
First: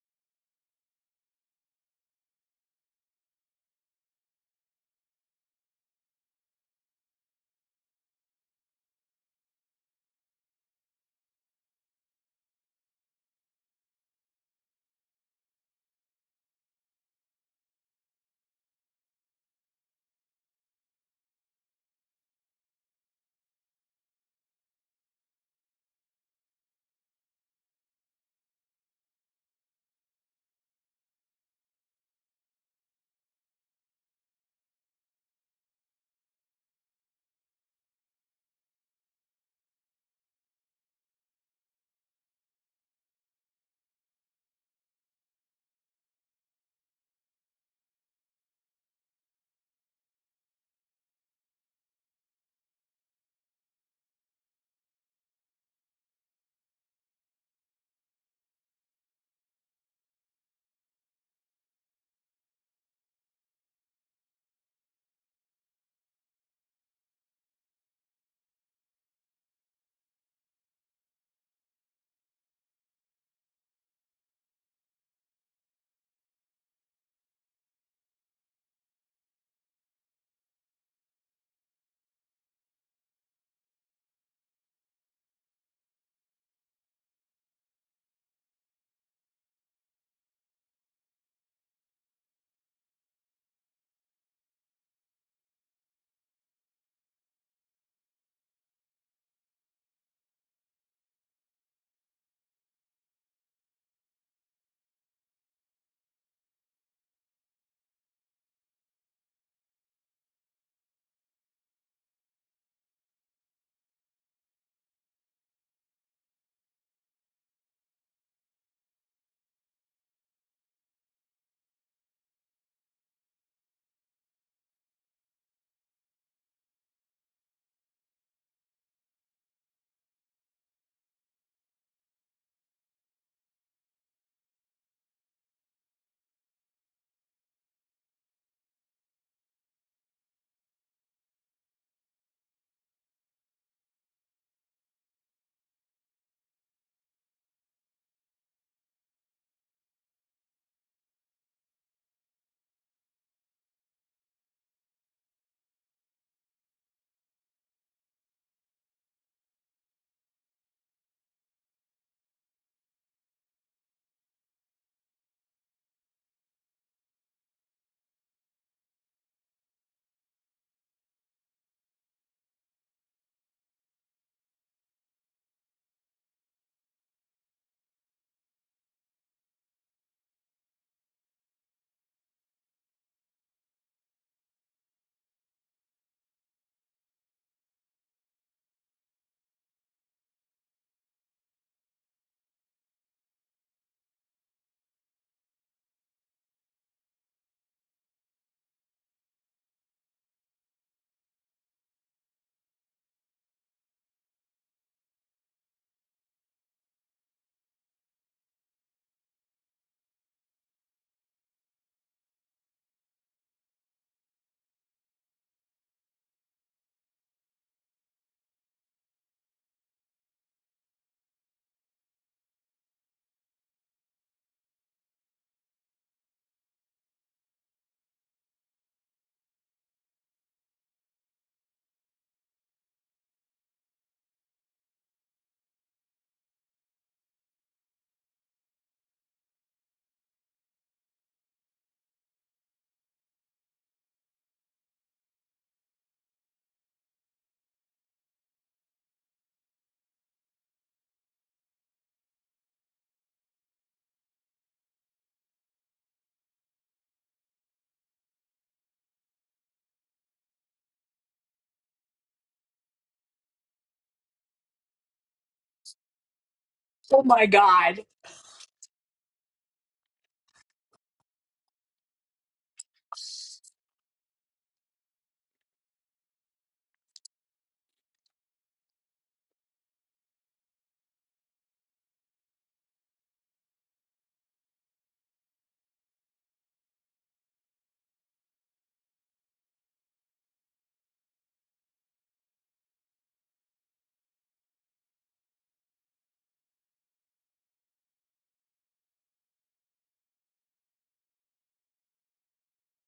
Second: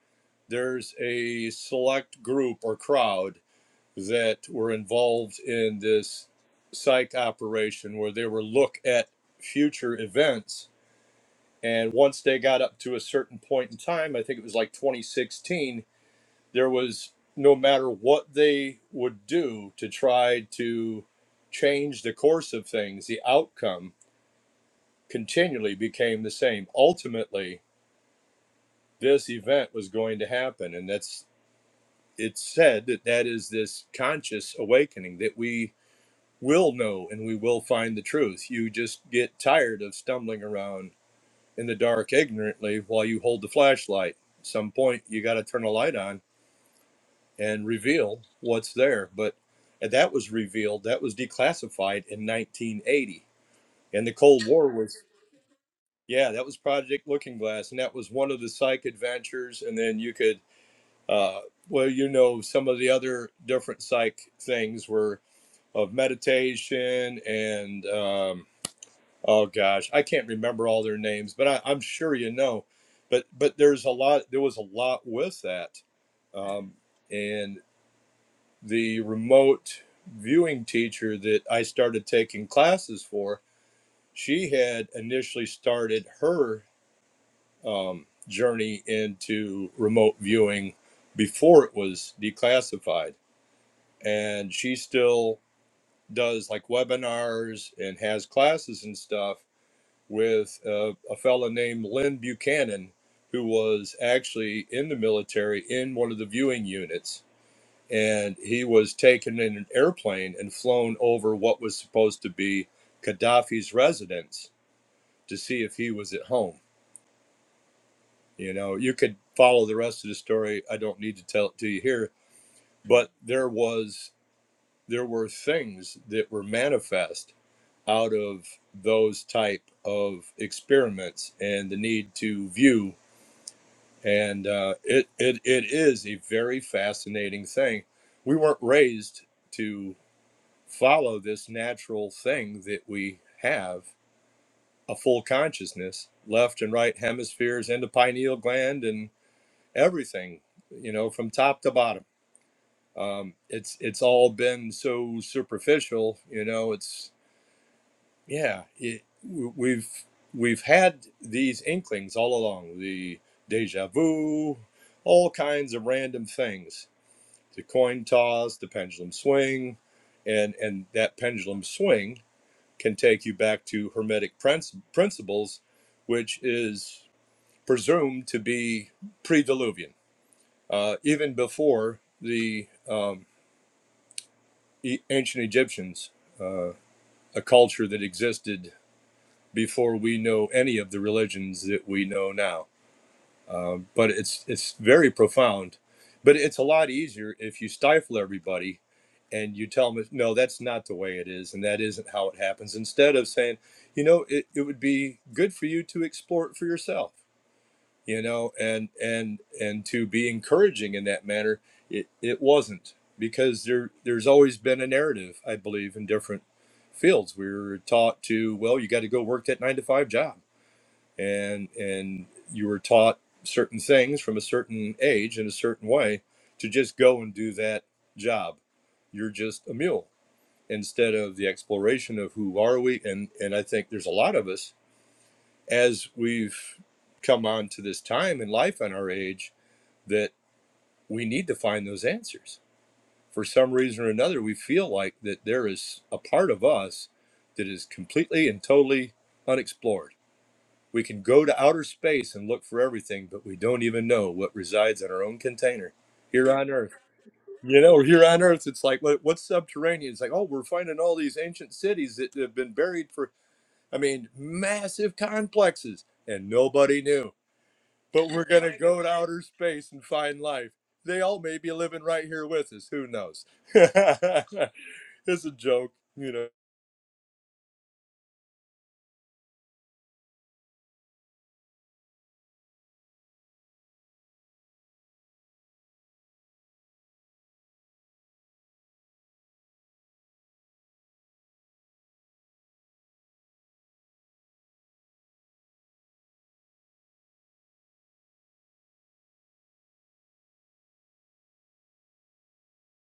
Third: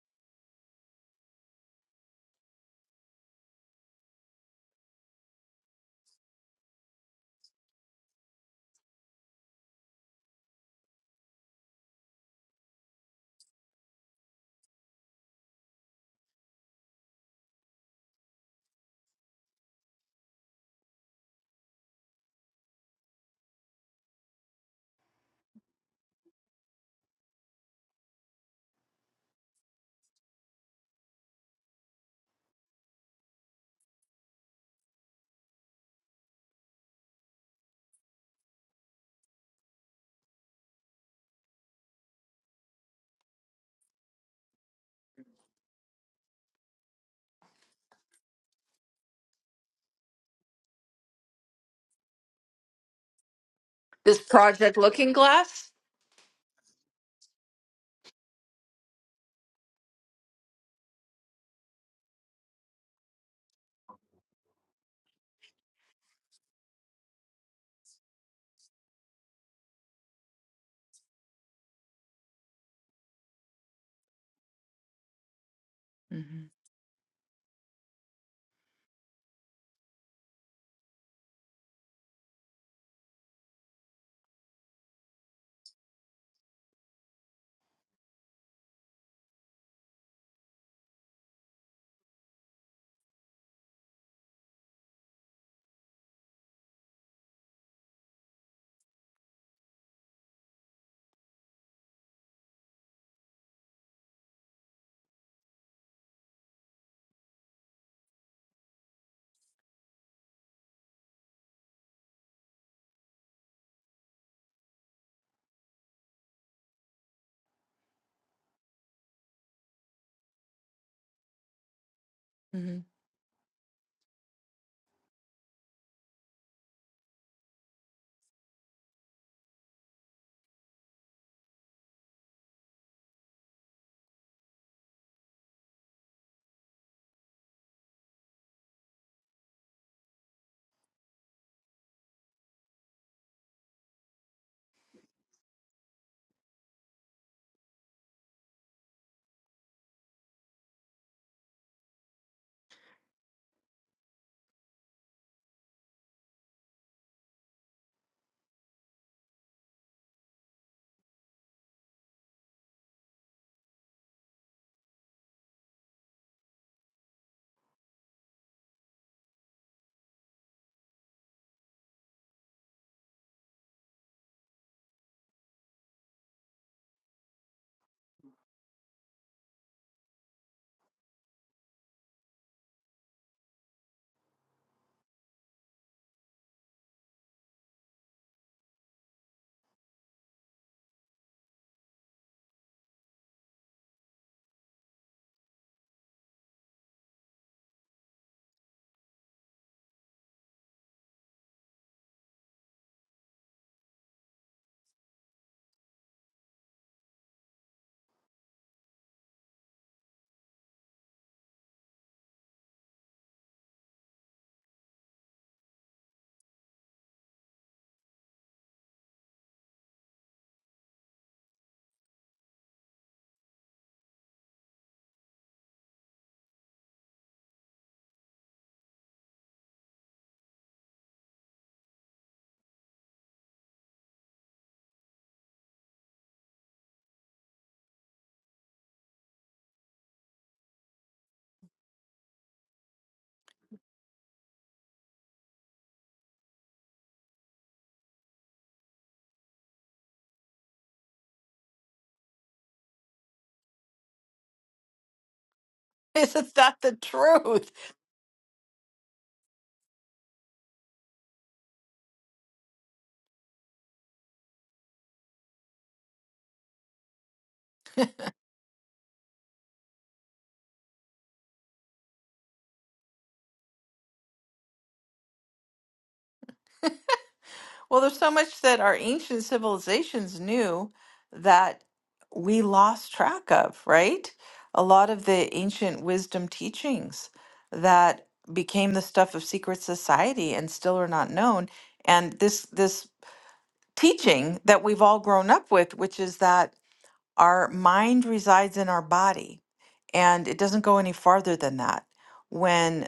Speaker 3: there's a select group or crowd that were involved in this psych operation where they were look at future events and once they got up to a certain point in time, I think it was like 2016, there was no matter what they would do to try to change the course of things, the outcome continually became the same. Ultimately, this event was going to happen. And that's, it's said that that is this conscious awakening that we will know and we will find the truth. You just get tired of stumbling around in the dark ignorantly while you hold the flashlight. At Some point you got to turn a light on and reveal what's there. But and that was revealed. That was declassified in 1980, and the
Speaker 1: This
Speaker 3: Cold War
Speaker 1: project
Speaker 3: was
Speaker 1: Looking Glass?
Speaker 3: yeah, that was Project Looking Glass, and that was one of the psych adventures. And then you could uh, well, you know, some of the other different psych things were of meditation and um, Oh gosh, I can't remember all their names, but I, I'm sure you know. But but there's a lot. There was a lot with that,
Speaker 1: hmm
Speaker 3: um, and the remote viewing teacher that I started taking classes for, she had initially started her um, journey into remote viewing before it was declassified, and she still does like webinars and has classes and stuff with uh, a fellow named Lynn Buchanan, who was actually in the military in one of the viewing units. And he was taken in an airplane and flown over what was supposed to be Gaddafi's residence to see if he was at home. You know, you could follow the rest of the story. I don't need to tell it to you here,
Speaker 1: hmm
Speaker 3: but there was there were things that were manifest out of those type of experiments and the need to view and uh, it, it it is a very fascinating thing. We weren't raised to follow this natural thing that we have a full consciousness, left and right hemispheres, and the pineal gland, and everything, you know, from top to bottom. Um, it's it's all been so superficial, you know. It's yeah, it, we- we've we've had these inklings all along. The deja vu, all kinds of random things the coin toss, the pendulum swing, and and that pendulum swing can take you back to hermetic princ- principles, which is presumed to be pre-diluvian, uh, even before the um, e- ancient Egyptians, uh, a culture that existed before we know any of the religions that we know now. um, but it's it's very profound. But it's a lot easier if you stifle everybody and you tell them, no, that's not the way it is, and that isn't how it happens. Instead of saying, you know, it, it would be good for you to explore it for yourself, you know, and and and to be encouraging in that manner, it, it wasn't because there there's always been a narrative, I believe, in different fields. We were taught to, well, you got to go work that nine to five job and and you were taught certain things from a certain age in a certain way to just go and do that job you're just a mule instead of the exploration of who are we and and i think there's a lot of us as we've come on to this time in life and our age that we need to find those answers for some reason or another we feel like that there is a part of us that is completely and totally unexplored we can go to outer space and look for everything, but we don't even know what resides in our own container
Speaker 1: *laughs*
Speaker 3: here
Speaker 1: Isn't
Speaker 3: on
Speaker 1: that
Speaker 3: Earth.
Speaker 1: the truth?
Speaker 3: You know, here on Earth, it's like, what, what's subterranean? It's like, oh, we're finding all these ancient cities that have been buried for, I mean, massive complexes, and nobody
Speaker 2: Oh
Speaker 3: knew.
Speaker 2: my God.
Speaker 3: But we're *laughs* going to go to outer space and find life. They all may be living right here with us. Who knows? *laughs* it's a joke, you know.
Speaker 1: Well, there's so much that our ancient civilizations knew that we lost track of, right? A lot of the ancient wisdom teachings that became the stuff of secret society and still are not known. And this this teaching that we've all grown up with, which is that our mind resides in our body, and it doesn't go any farther than that. When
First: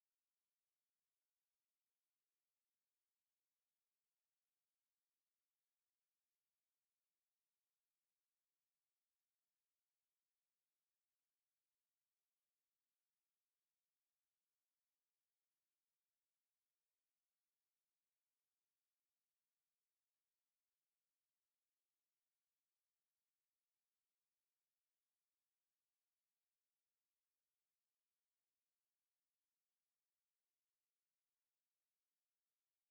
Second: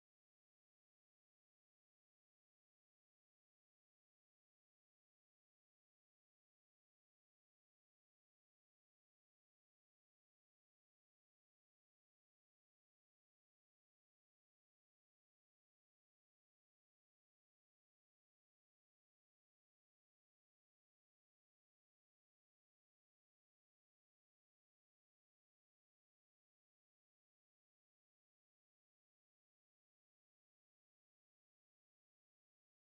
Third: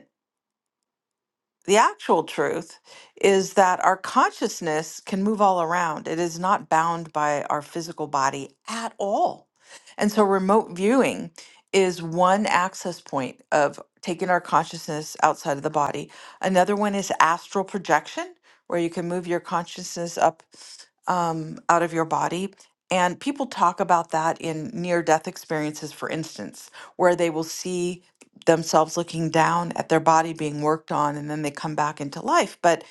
Speaker 1: the actual truth is that our consciousness can move all around. It is not bound by our physical body at all. And so, remote viewing is one access point of taking our consciousness outside of the body. Another one is astral projection, where you can move your consciousness up um, out of your body. And people talk about that in near death experiences, for instance, where they will see themselves looking down at their body being worked on and then they come back into life. But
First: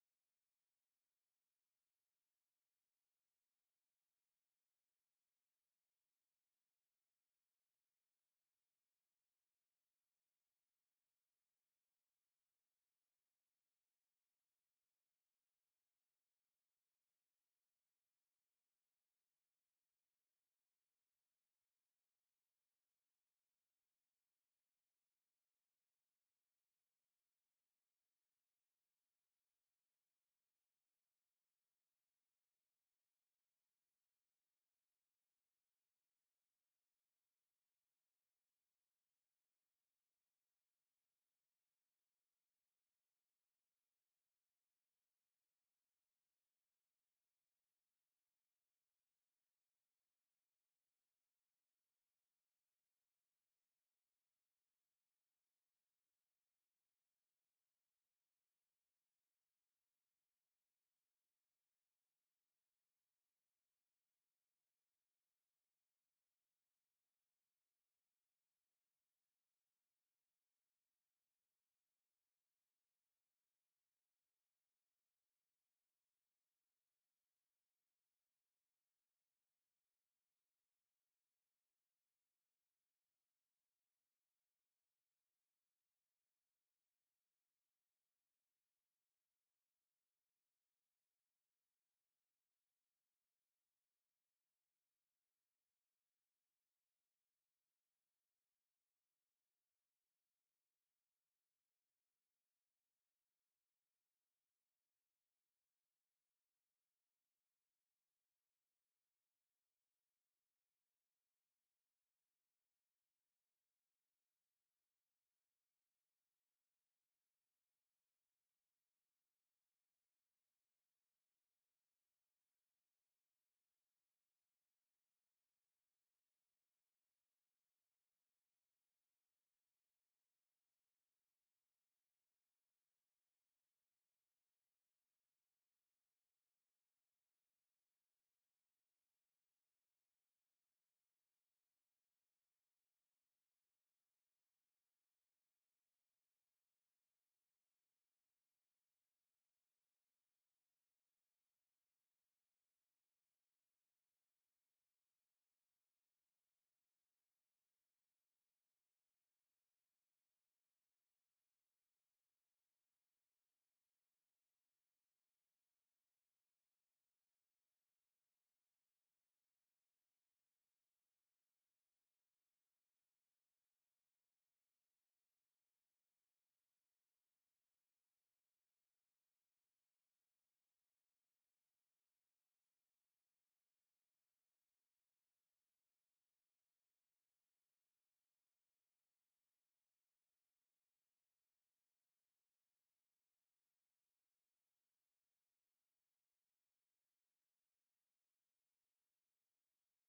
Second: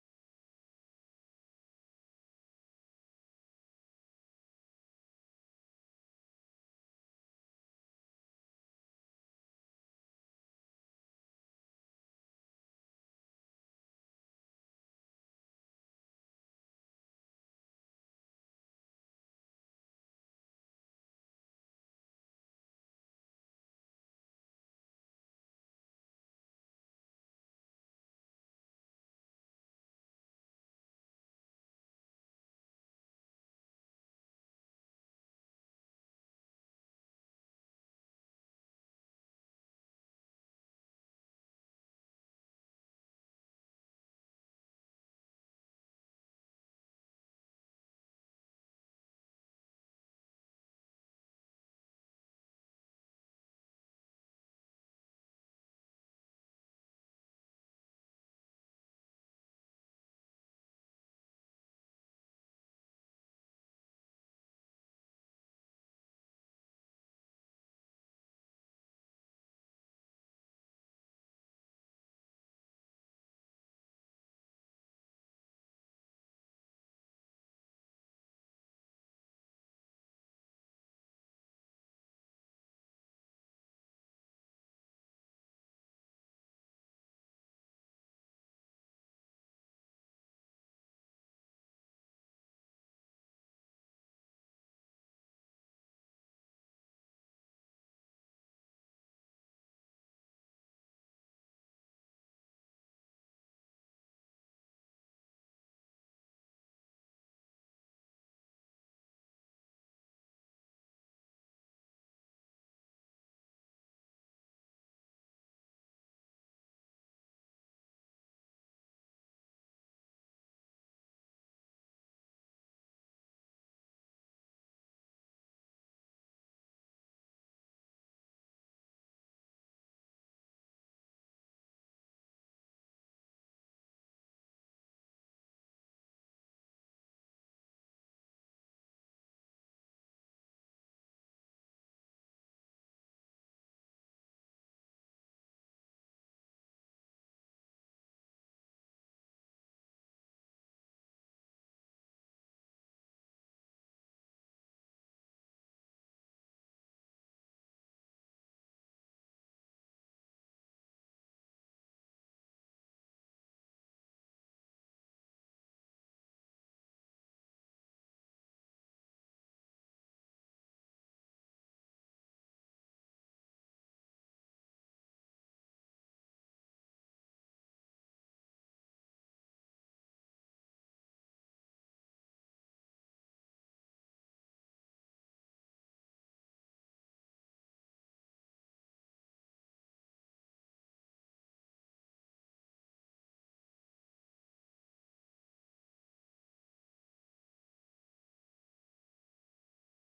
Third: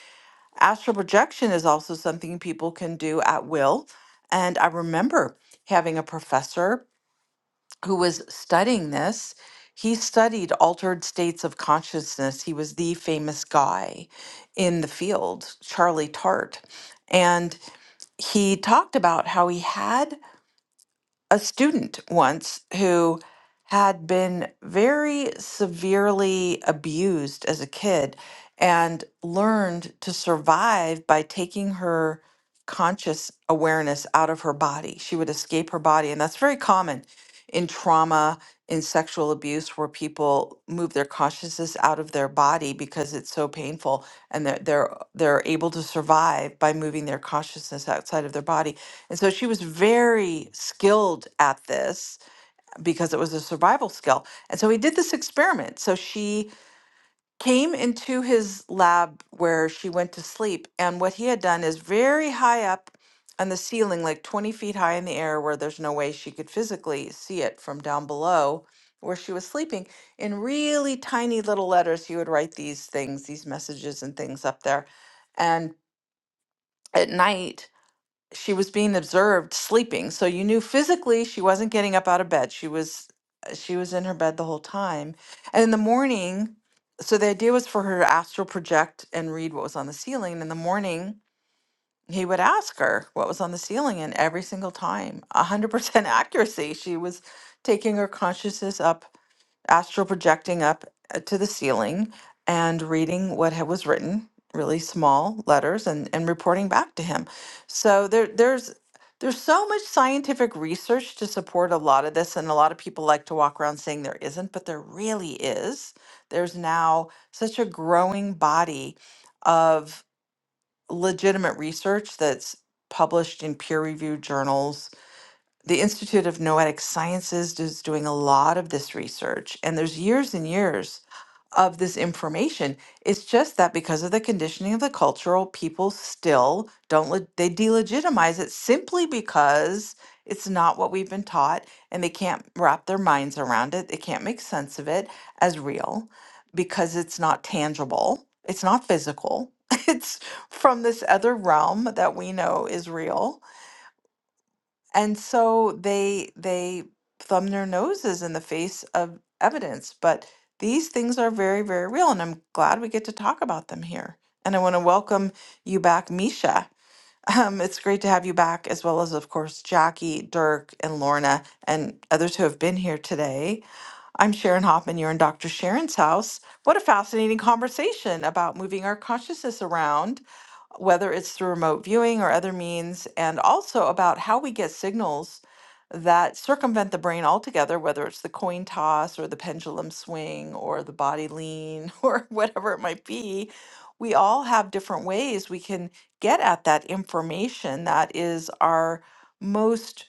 Speaker 1: astral projection is also something people can do at will. And I remember having a professor who was studying this. He studied altered states of consciousness. He was the famous guy in the field, Charlie Tart. And he talked about how he had a student once who had been very severely abused as a kid and learned to survive by taking her conscious awareness out of her body. She would escape her body. And that's very common in trauma, in sexual abuse, where people move their consciousness out of their body because it's so painful and they're, they're, they're able to survive by moving their consciousness outside of their body and so she was very skilled at this because it was a survival skill. And so he did this experiment. So she came into his lab where she went to sleep. And what he had done is very high up on the ceiling, like 20 feet high in the air, where there's no way she could physically see it from down below where she was sleeping. In really tiny little letters, he would write these things, these messages and things up there. And at night, she was being observed sleeping so you knew physically she wasn't getting up out of bed she was uh, she was in her bed the whole time and in the morning so the idea was for her to astral project and read what was on the ceiling and in the morning he would ask her what was on the ceiling and every single time 100% *laughs* accuracy she was taking her consciousness up astral projecting up uh, to the ceiling and reading what had was written, really small letters, and and reporting back to him. So there there's there's so much scientific research to support a lot of this, and a lot of people like to walk around saying there isn't, but there really is. There's now such a growing body of legitimate research that's published in peer-reviewed journals the Institute of Noetic Sciences is doing a lot of this research, and there's years and years of this information. It's just that because of the conditioning of the cultural, people still don't le- they delegitimize it simply because it's not what we've been taught, and they can't wrap their minds around it. They can't make sense of it as real because it's not tangible. It's not physical. *laughs* It's from this other realm that we know is real and so they they thumb their noses in the face of evidence. But these things are very, very real, and I'm glad we get to talk about them here. And I want to welcome you back, Misha. Um, it's great to have you back, as well as, of course, Jackie, Dirk, and Lorna, and others who have been here today. I'm Sharon Hoffman. You're in Dr. Sharon's house. What a fascinating conversation about moving our consciousness around, whether it's through remote viewing or other means, and also about how we get signals that circumvent the brain altogether, whether it's the coin toss or the pendulum swing or the body lean *laughs* or whatever it might be. We all have different ways we can get at that information that is our most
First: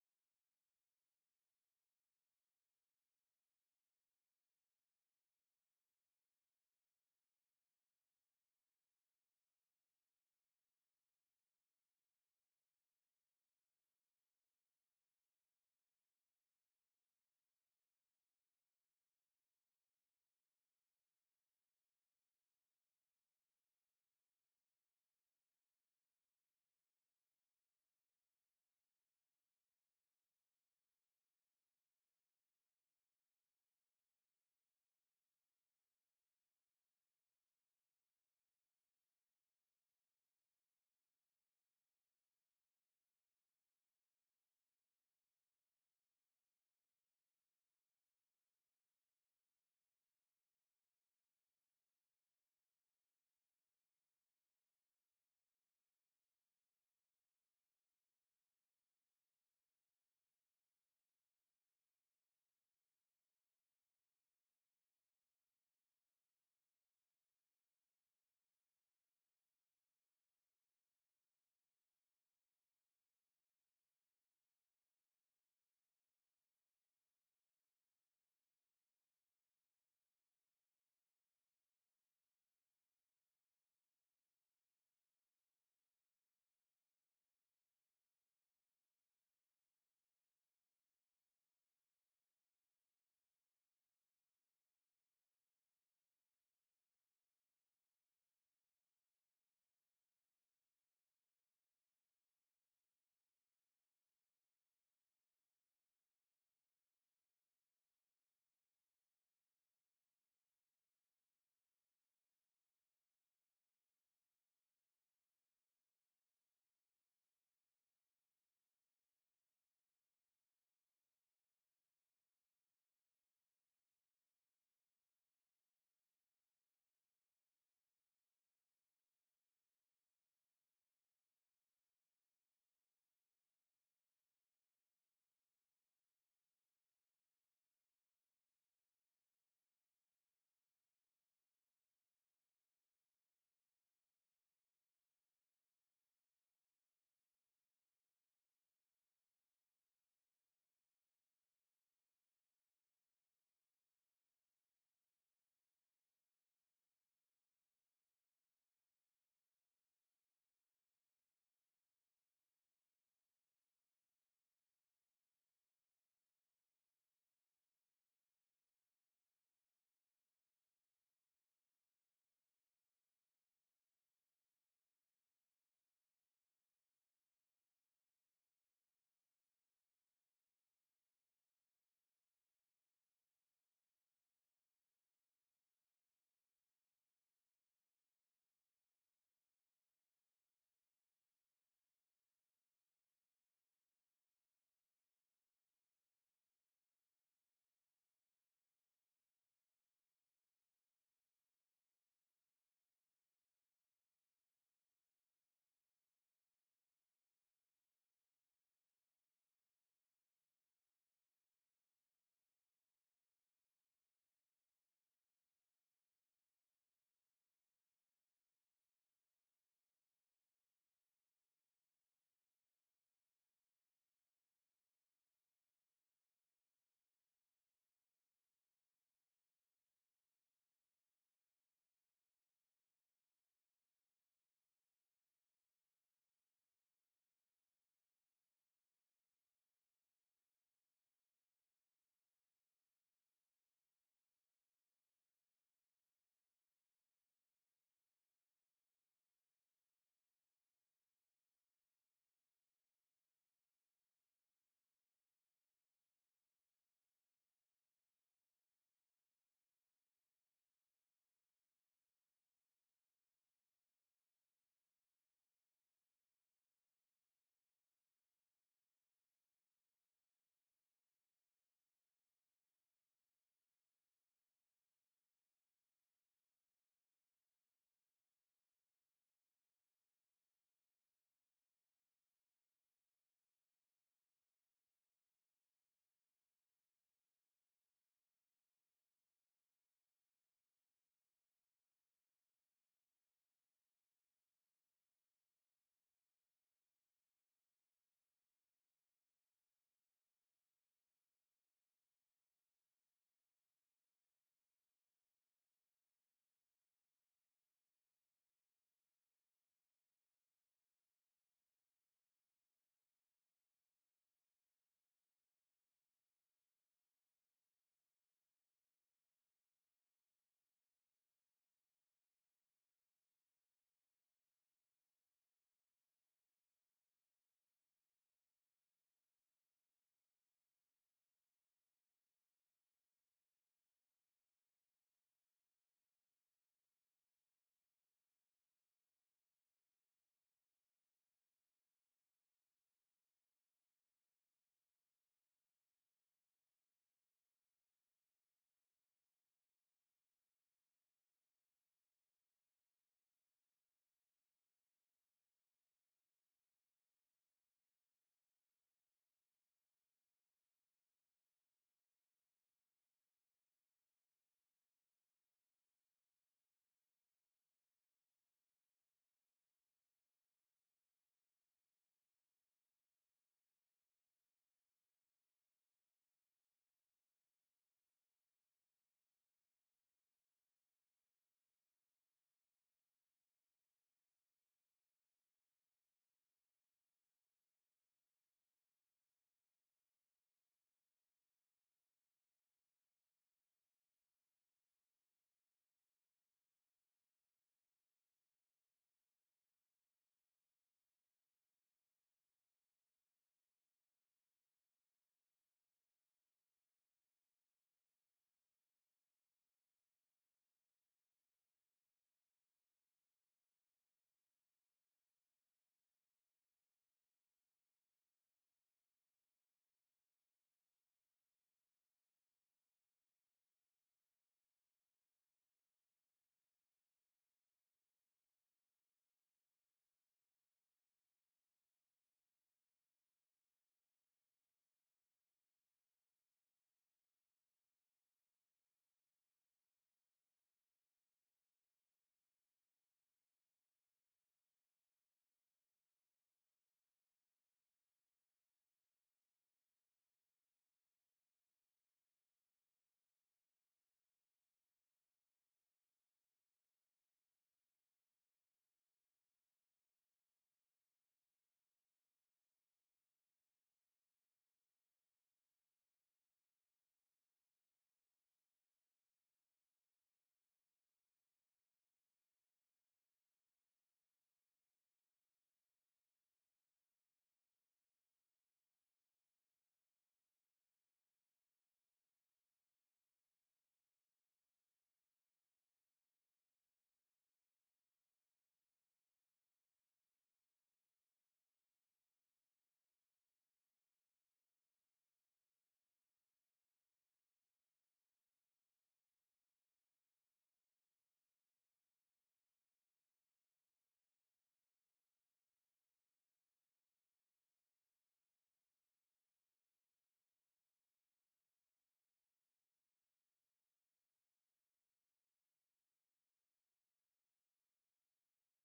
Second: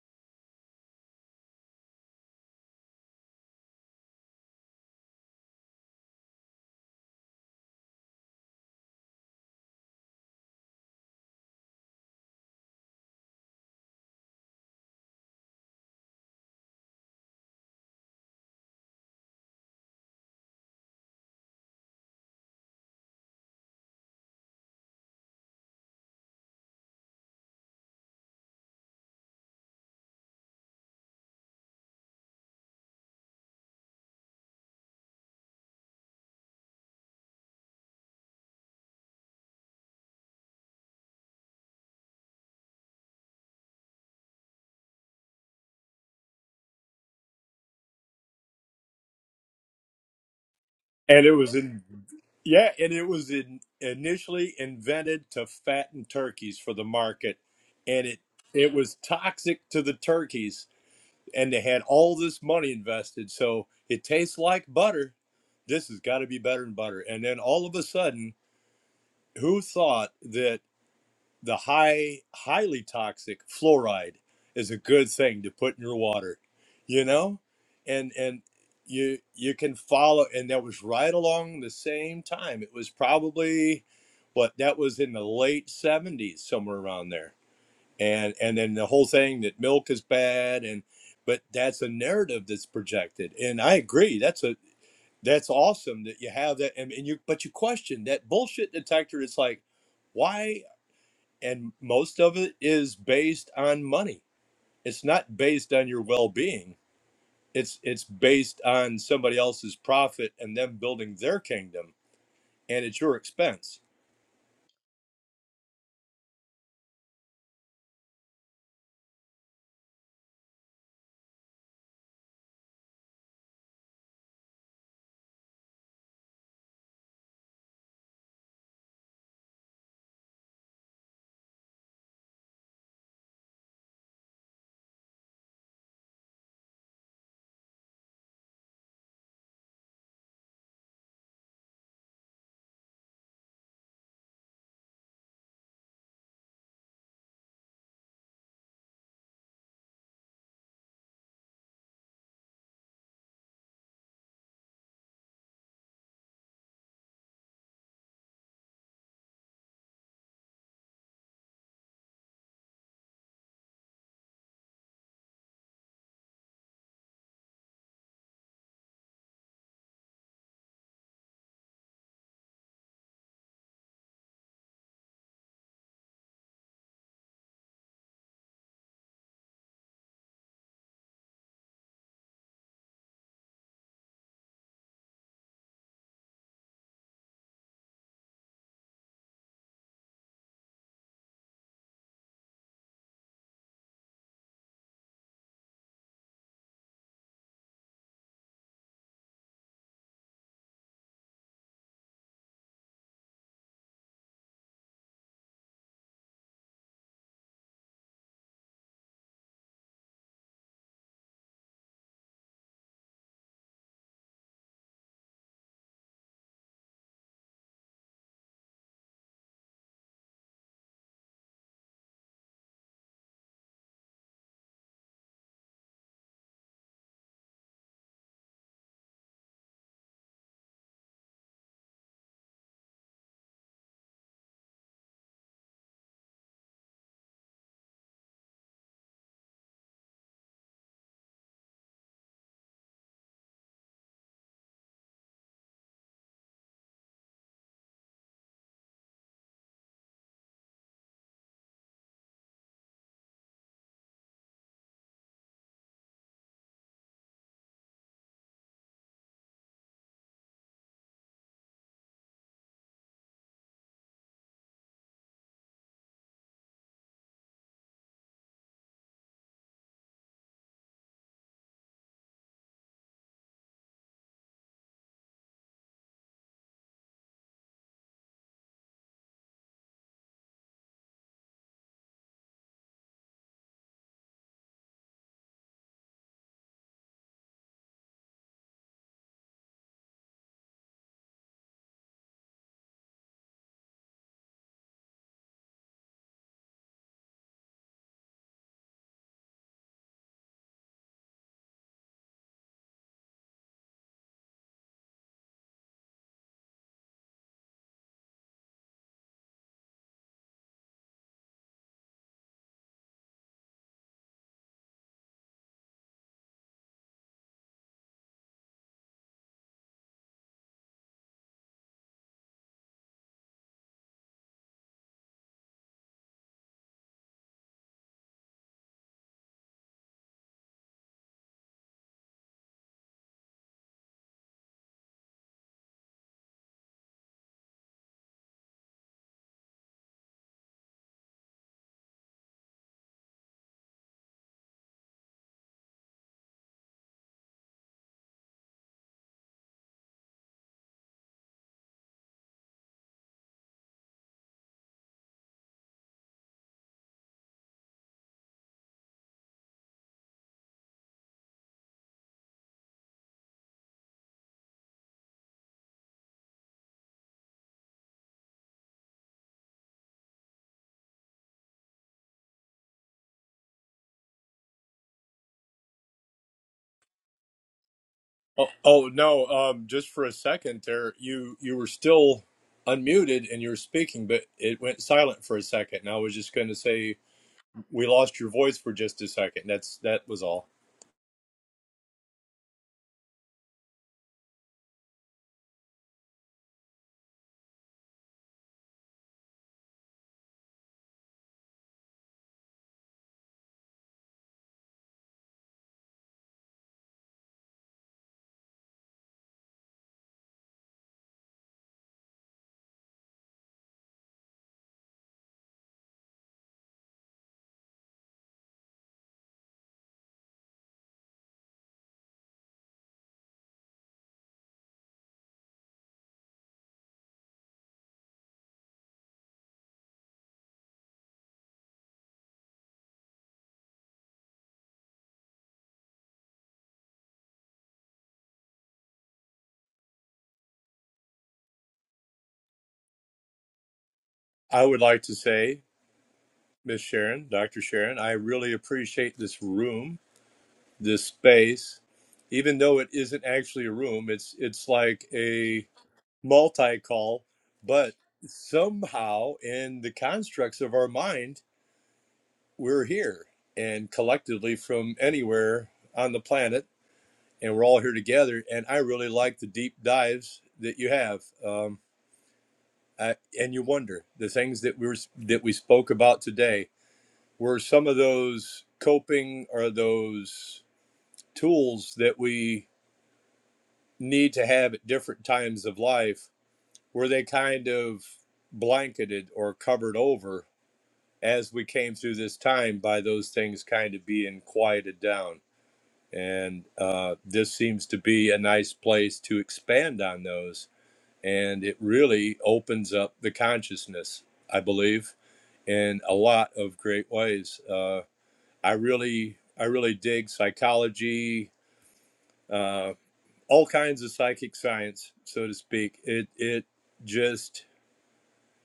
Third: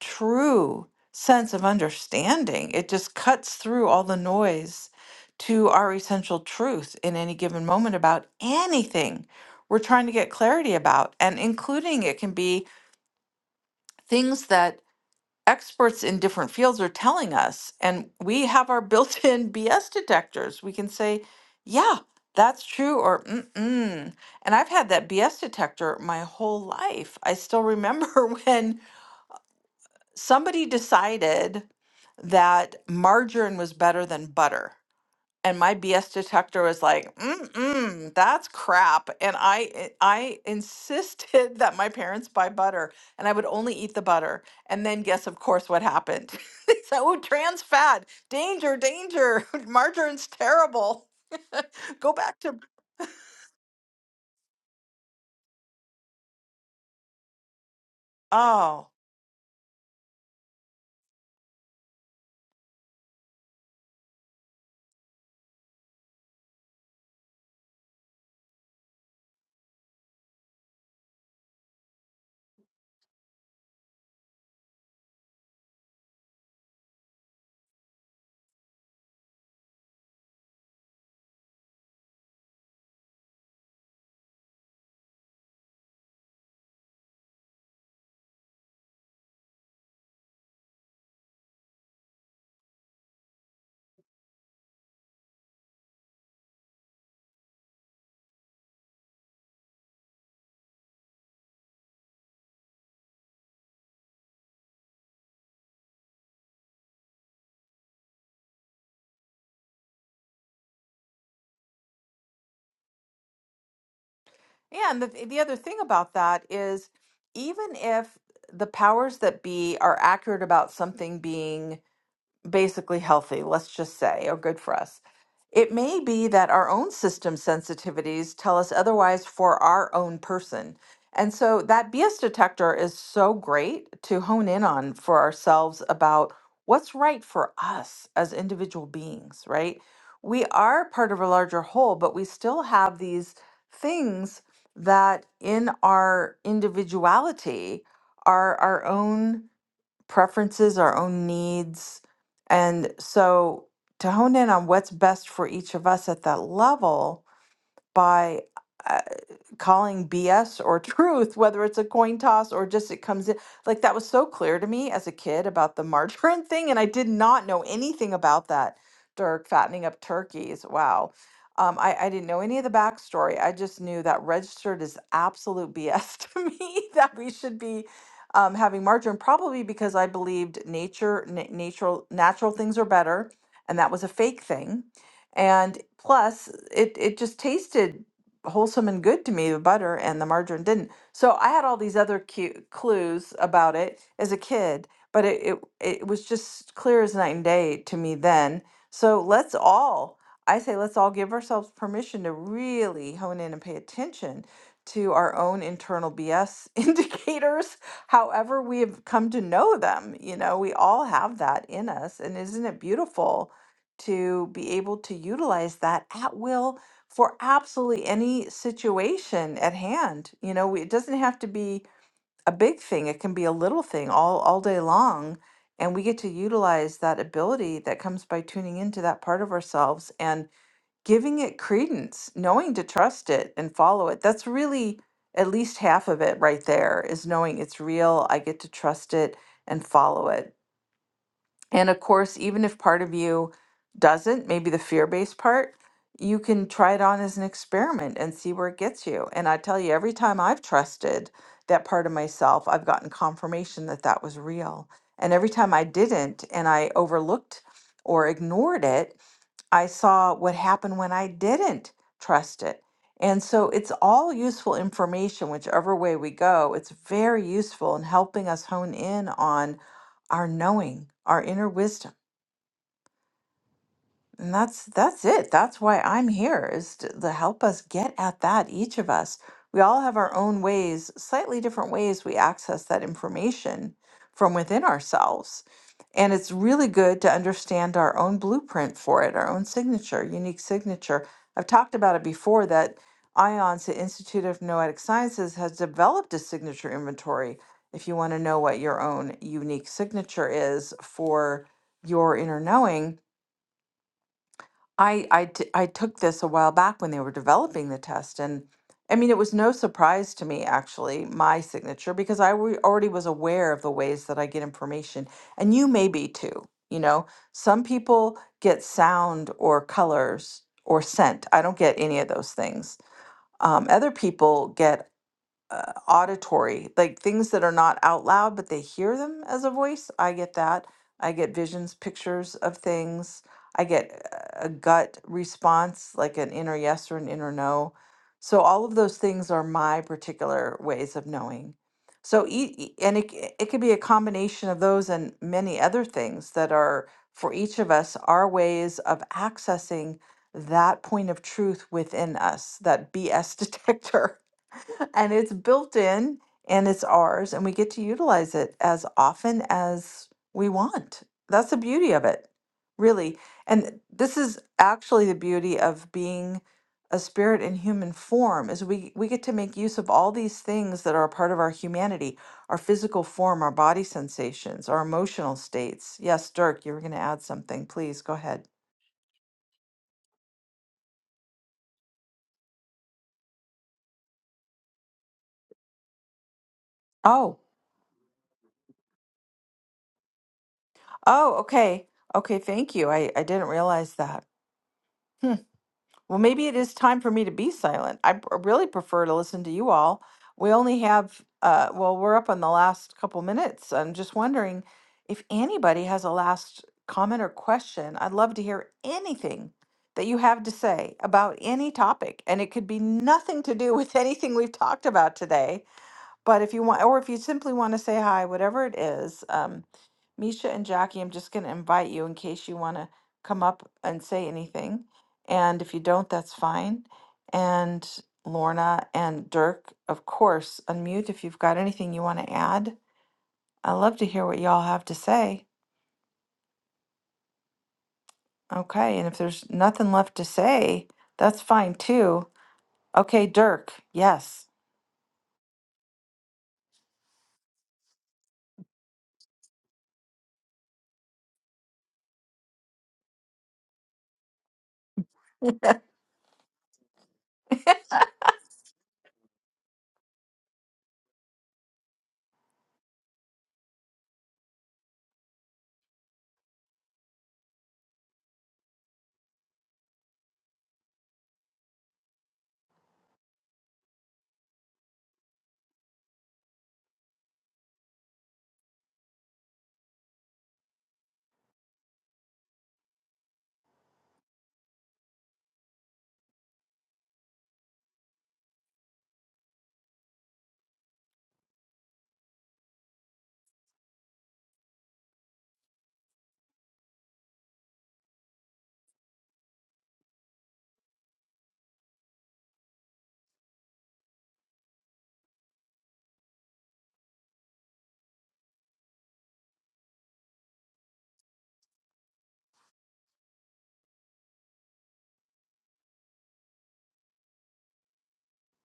Speaker 1: true sense of understanding. It just cuts through all the noise to our essential truth in any given moment about anything we're trying to get clarity about. And including it can be things that experts in different fields are telling us. And we have our built in *laughs* BS detectors. We can say, yeah, that's true, or mm-mm. And I've had that BS detector my whole life. I still remember *laughs* when somebody decided that margarine was better than butter. And my BS detector was like, mm-mm, that's crap. And I i- I insisted *laughs* that my parents buy butter and I would only eat the butter. And then guess of course what happened. *laughs* they said, oh, trans fat, danger, danger. *laughs* Margarine's terrible.
Speaker 3: And it was in,
Speaker 1: *laughs* Go back to
Speaker 3: yeah, and it was in, initially invented to fatten turkeys for the market, and it it
Speaker 1: oh.
Speaker 3: was toxic to the turkeys, and they had all this money invested, so it tastes like butter. This has got to be better than butter. And then all of a sudden, who thought that? the high highly toxic fluoride is a good thing to put in your water you know and and you you can follow and that was right along the same time it was probably what that was in the late 70s somewhere around there and and then the whole thing that milk is bad and but that's a narrative that's projected and i agree that's a that's awesome that you have that and, and you but you question that bullshit detector it's like why and most of it is based on money it's not based on your well-being it's it's based on somebody else's profit and them building their kingdom and it's your expense
Speaker 1: Yeah, and the the other thing about that is even if the powers that be are accurate about something being basically healthy, let's just say, or good for us. It may be that our own system sensitivities tell us otherwise for our own person. And so that BS detector is so great to hone in on for ourselves about what's right for us as individual beings, right? We are part of a larger whole, but we still have these things that in our individuality are our own preferences, our own needs. And so to hone in on what's best for each of us at that level by, uh, calling BS or *laughs* truth, whether it's a coin toss or just it comes in. Like that was so clear to me as a kid about the margarine *laughs* thing, and I did not know anything about that. Dirk fattening up turkeys. Wow. Um, I, I didn't know any of the backstory. I just knew that registered is absolute *laughs* BS to me *laughs* that we should be um, having margarine, probably because I believed nature, na- natural, natural things are better, and that was a fake thing. And plus, it it just tasted wholesome and good to me, the butter and the margarine didn't. So I had all these other cute clues about it as a kid, but it, it it was just clear as night and day to me then. So let's all, I say, let's all give ourselves permission to really hone in and pay attention to our own internal BS *laughs* indicators, however we have come to know them. You know, we all have that in us, and isn't it beautiful to be able to utilize that at will? for absolutely any situation at hand. You know, we- it doesn't have to be a big thing. It can be a little thing all all day long, and we get to utilize that ability that comes by tuning into that part of ourselves and giving it credence, knowing to trust it and follow it. That's really at least half of it right there is knowing it's real. I get to trust it and follow it and of course, even if part of you doesn't, maybe the fear based part, you can try it on as an experiment and see where it gets you. And I tell you, every time I've trusted that part of myself, I've gotten confirmation that that was real. And every time I didn't and I overlooked or ignored it, I saw what happened when I didn't trust it. And so it's all useful information, whichever way we go. It's very useful in helping us hone in on our knowing, our inner wisdom. And that's that's it. That's why I'm here is to, to help us get at that each of us. We all have our own ways, slightly different ways we access that information from within ourselves. And it's really good to understand our own blueprint for it, our own signature, unique signature. I've talked about it before that IONS, the Institute of Noetic Sciences, has developed a signature inventory. If you want to know what your own unique signature is for your inner knowing, I I t- I took this a while back when they were developing the test, and I mean, it was no surprise to me actually my signature because I wa- already was aware of the ways that I get information, and you may be too. You know, some people get sound or colors or scent. I don't get any of those things. Um, other people get uh, auditory, like things that are not out loud, but they hear them as a voice. I get that. I get visions, pictures of things. I get uh, a gut response, like an inner yes or an inner no. So all of those things are my particular ways of knowing. So e- e- and it c- it could be a combination of those and many other things that are for each of us our ways of accessing that point of truth within us, that BS *laughs* detector and it's built in and it's ours and we get to utilize it as often as we want that's the beauty of it really and this is actually the beauty of being a spirit in human form is we we get to make use of all these things that are a part of our humanity our physical form our body sensations our emotional states yes dirk you were going to add something please go ahead
Speaker 3: oh, oh no um just for a second there you you were still unmuted and you were speaking but it went silent for a second and i was just going to say
Speaker 1: oh
Speaker 3: we lost your voice for just a second that's that was all
Speaker 1: oh okay okay thank you i i didn't realize that *laughs* Well, maybe it is time for me to be silent. I p- really prefer to listen to you all. We only have, uh, well, we're up on the last couple minutes. I'm just wondering if anybody has a last comment or question. I'd love to hear anything that you have to say about any topic, and it could be nothing to do with *laughs* anything we've talked about today but if you want, or if you simply want to say hi, whatever it is, um, Misha and Jackie, I'm just going to invite you in case you want to come up and say anything. And if you don't, that's fine. And Lorna and Dirk, of course, unmute if you've got anything you want to add. I love to hear what y'all have to say. Okay. And if there's nothing left to say, that's fine too. Okay, Dirk. Yes.
Speaker 3: i would like to say miss sharon dr sharon i really appreciate this room this space even though it isn't actually a room it's it's like a multi-call but somehow in the constructs of our mind we're here and collectively from anywhere on the planet and we're all here together and i really like the deep dives that you have um, I, and you wonder the things that we were that we spoke about today were some of those coping or those tools that we need to have at different times of life were they kind of blanketed or covered over as we came through this time by those things kind of being quieted down and uh, this seems to be a nice place to expand on those and it really opens up the consciousness i believe in a lot of great ways uh, i really i really dig psychology uh, all kinds of psychic science, so to speak. It it just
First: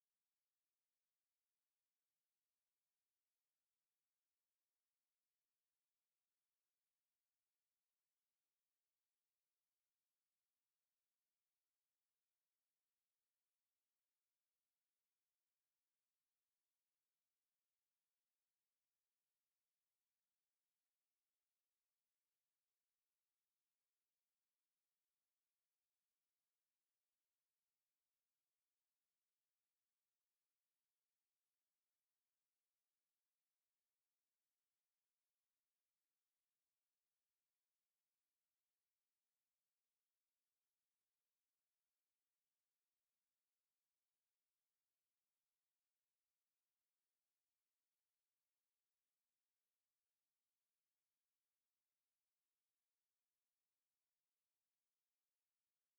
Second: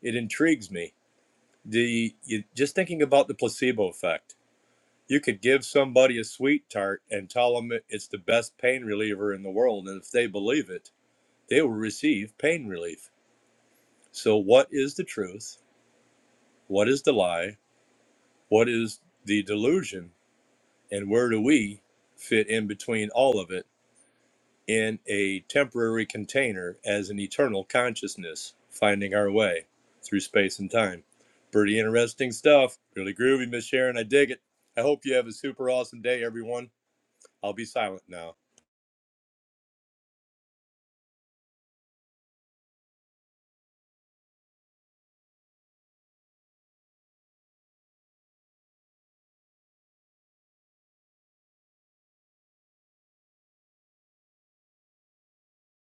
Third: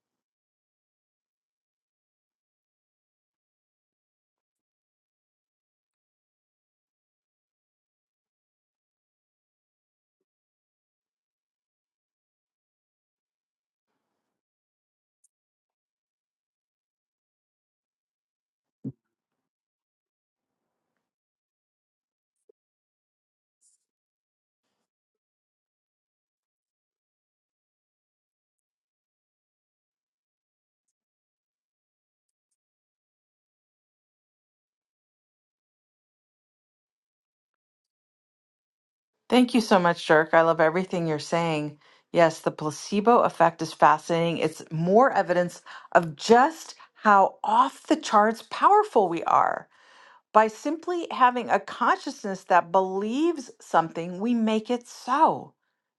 Speaker 3: it intrigues me. The you, just thinking about the placebo effect. You could give somebody a sweet tart and tell them it- it's the best pain reliever in the world, and if they believe it, they will receive pain relief. So, what is the truth? What is the lie? What is the delusion? And where do we fit in between all of it? in a temporary container as an eternal consciousness, finding our way through space and time. Pretty interesting stuff. Really groovy, Miss Sharon. I dig it. I hope you have a super awesome day, everyone. I'll be silent now.
Speaker 1: Thank you so much, Dirk. I love everything you're saying. Yes, the placebo effect is fascinating. It's more evidence of just how off the charts powerful we are. By simply having a consciousness that believes something, we make it so.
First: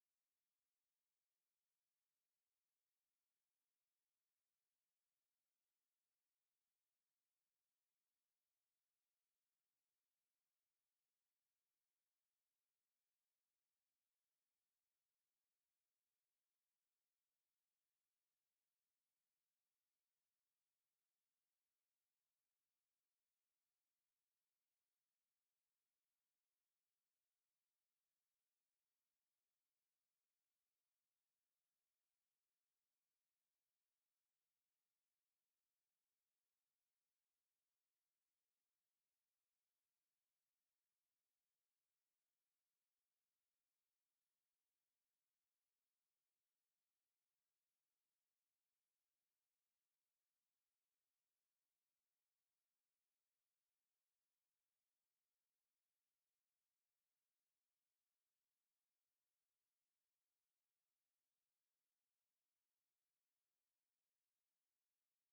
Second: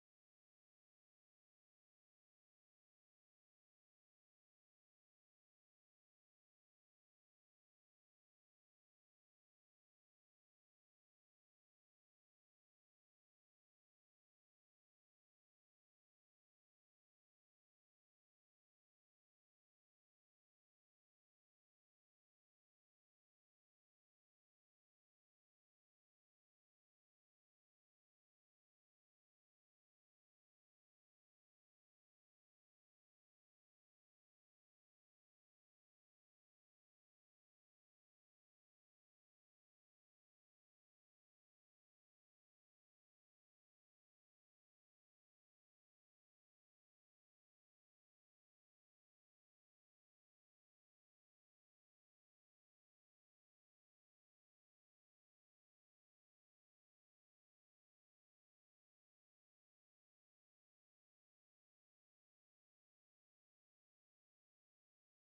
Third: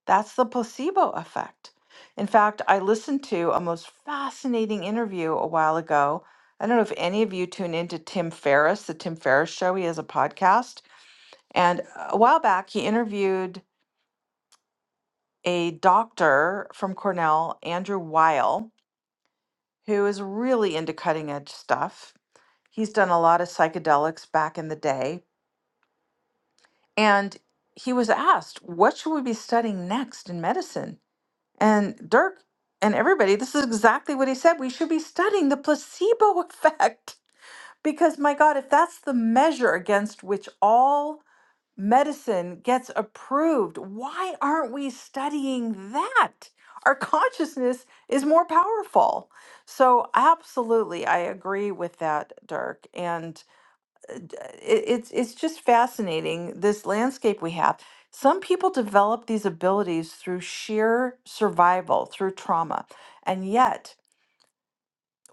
Speaker 1: That's the placebo effect. In fact, I listened to a most fascinating interview a while ago. I don't know if any of you tune into Tim Ferriss, the Tim Ferriss show. He has a podcast. And a while back, he interviewed a doctor from Cornell, Andrew Weil, who is really into cutting edge stuff. He's done a lot of psychedelics back in the day. And he was asked, What should we be studying next in medicine? And Dirk and everybody, this is exactly what he said. We should be studying the placebo *laughs* effect. Because, my God, if that's the measure against which all medicine gets approved. Why aren't we studying that? Our consciousness is more powerful. So, absolutely, I agree with that, Dirk. And uh, d- it, it's it's just fascinating this landscape we have. Some people develop these abilities through sheer survival, through trauma, and yet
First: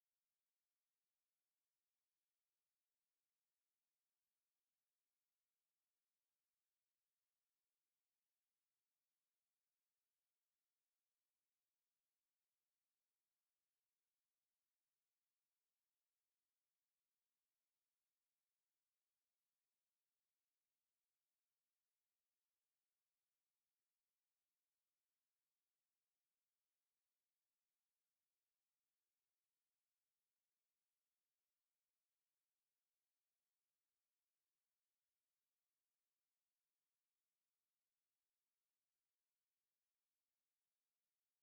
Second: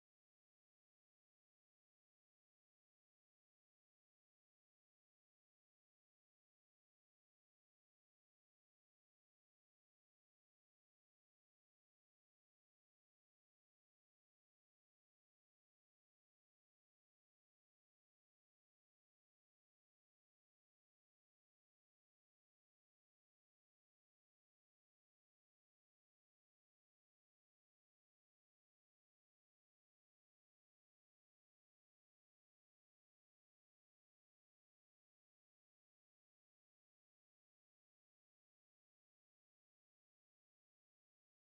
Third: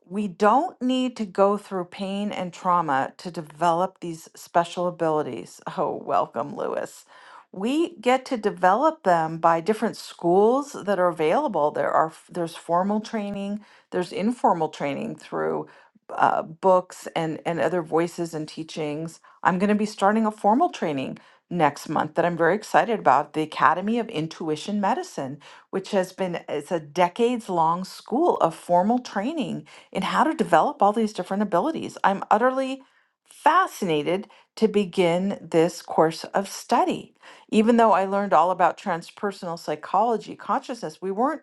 Speaker 1: we don't need to go through pain and trauma to develop these special abilities. *laughs* Oh, welcome, Lewis. We get to develop them by different schools that are available. There are there's formal training, there's informal training through uh, books and and other voices and teachings. I'm going to be starting a formal training next month that I'm very excited about, the Academy of Intuition Medicine, which has been it's a decades long school of formal training in how to develop all these different abilities. I'm utterly fascinated to begin this course of study. Even though I learned all about transpersonal psychology, consciousness, we weren't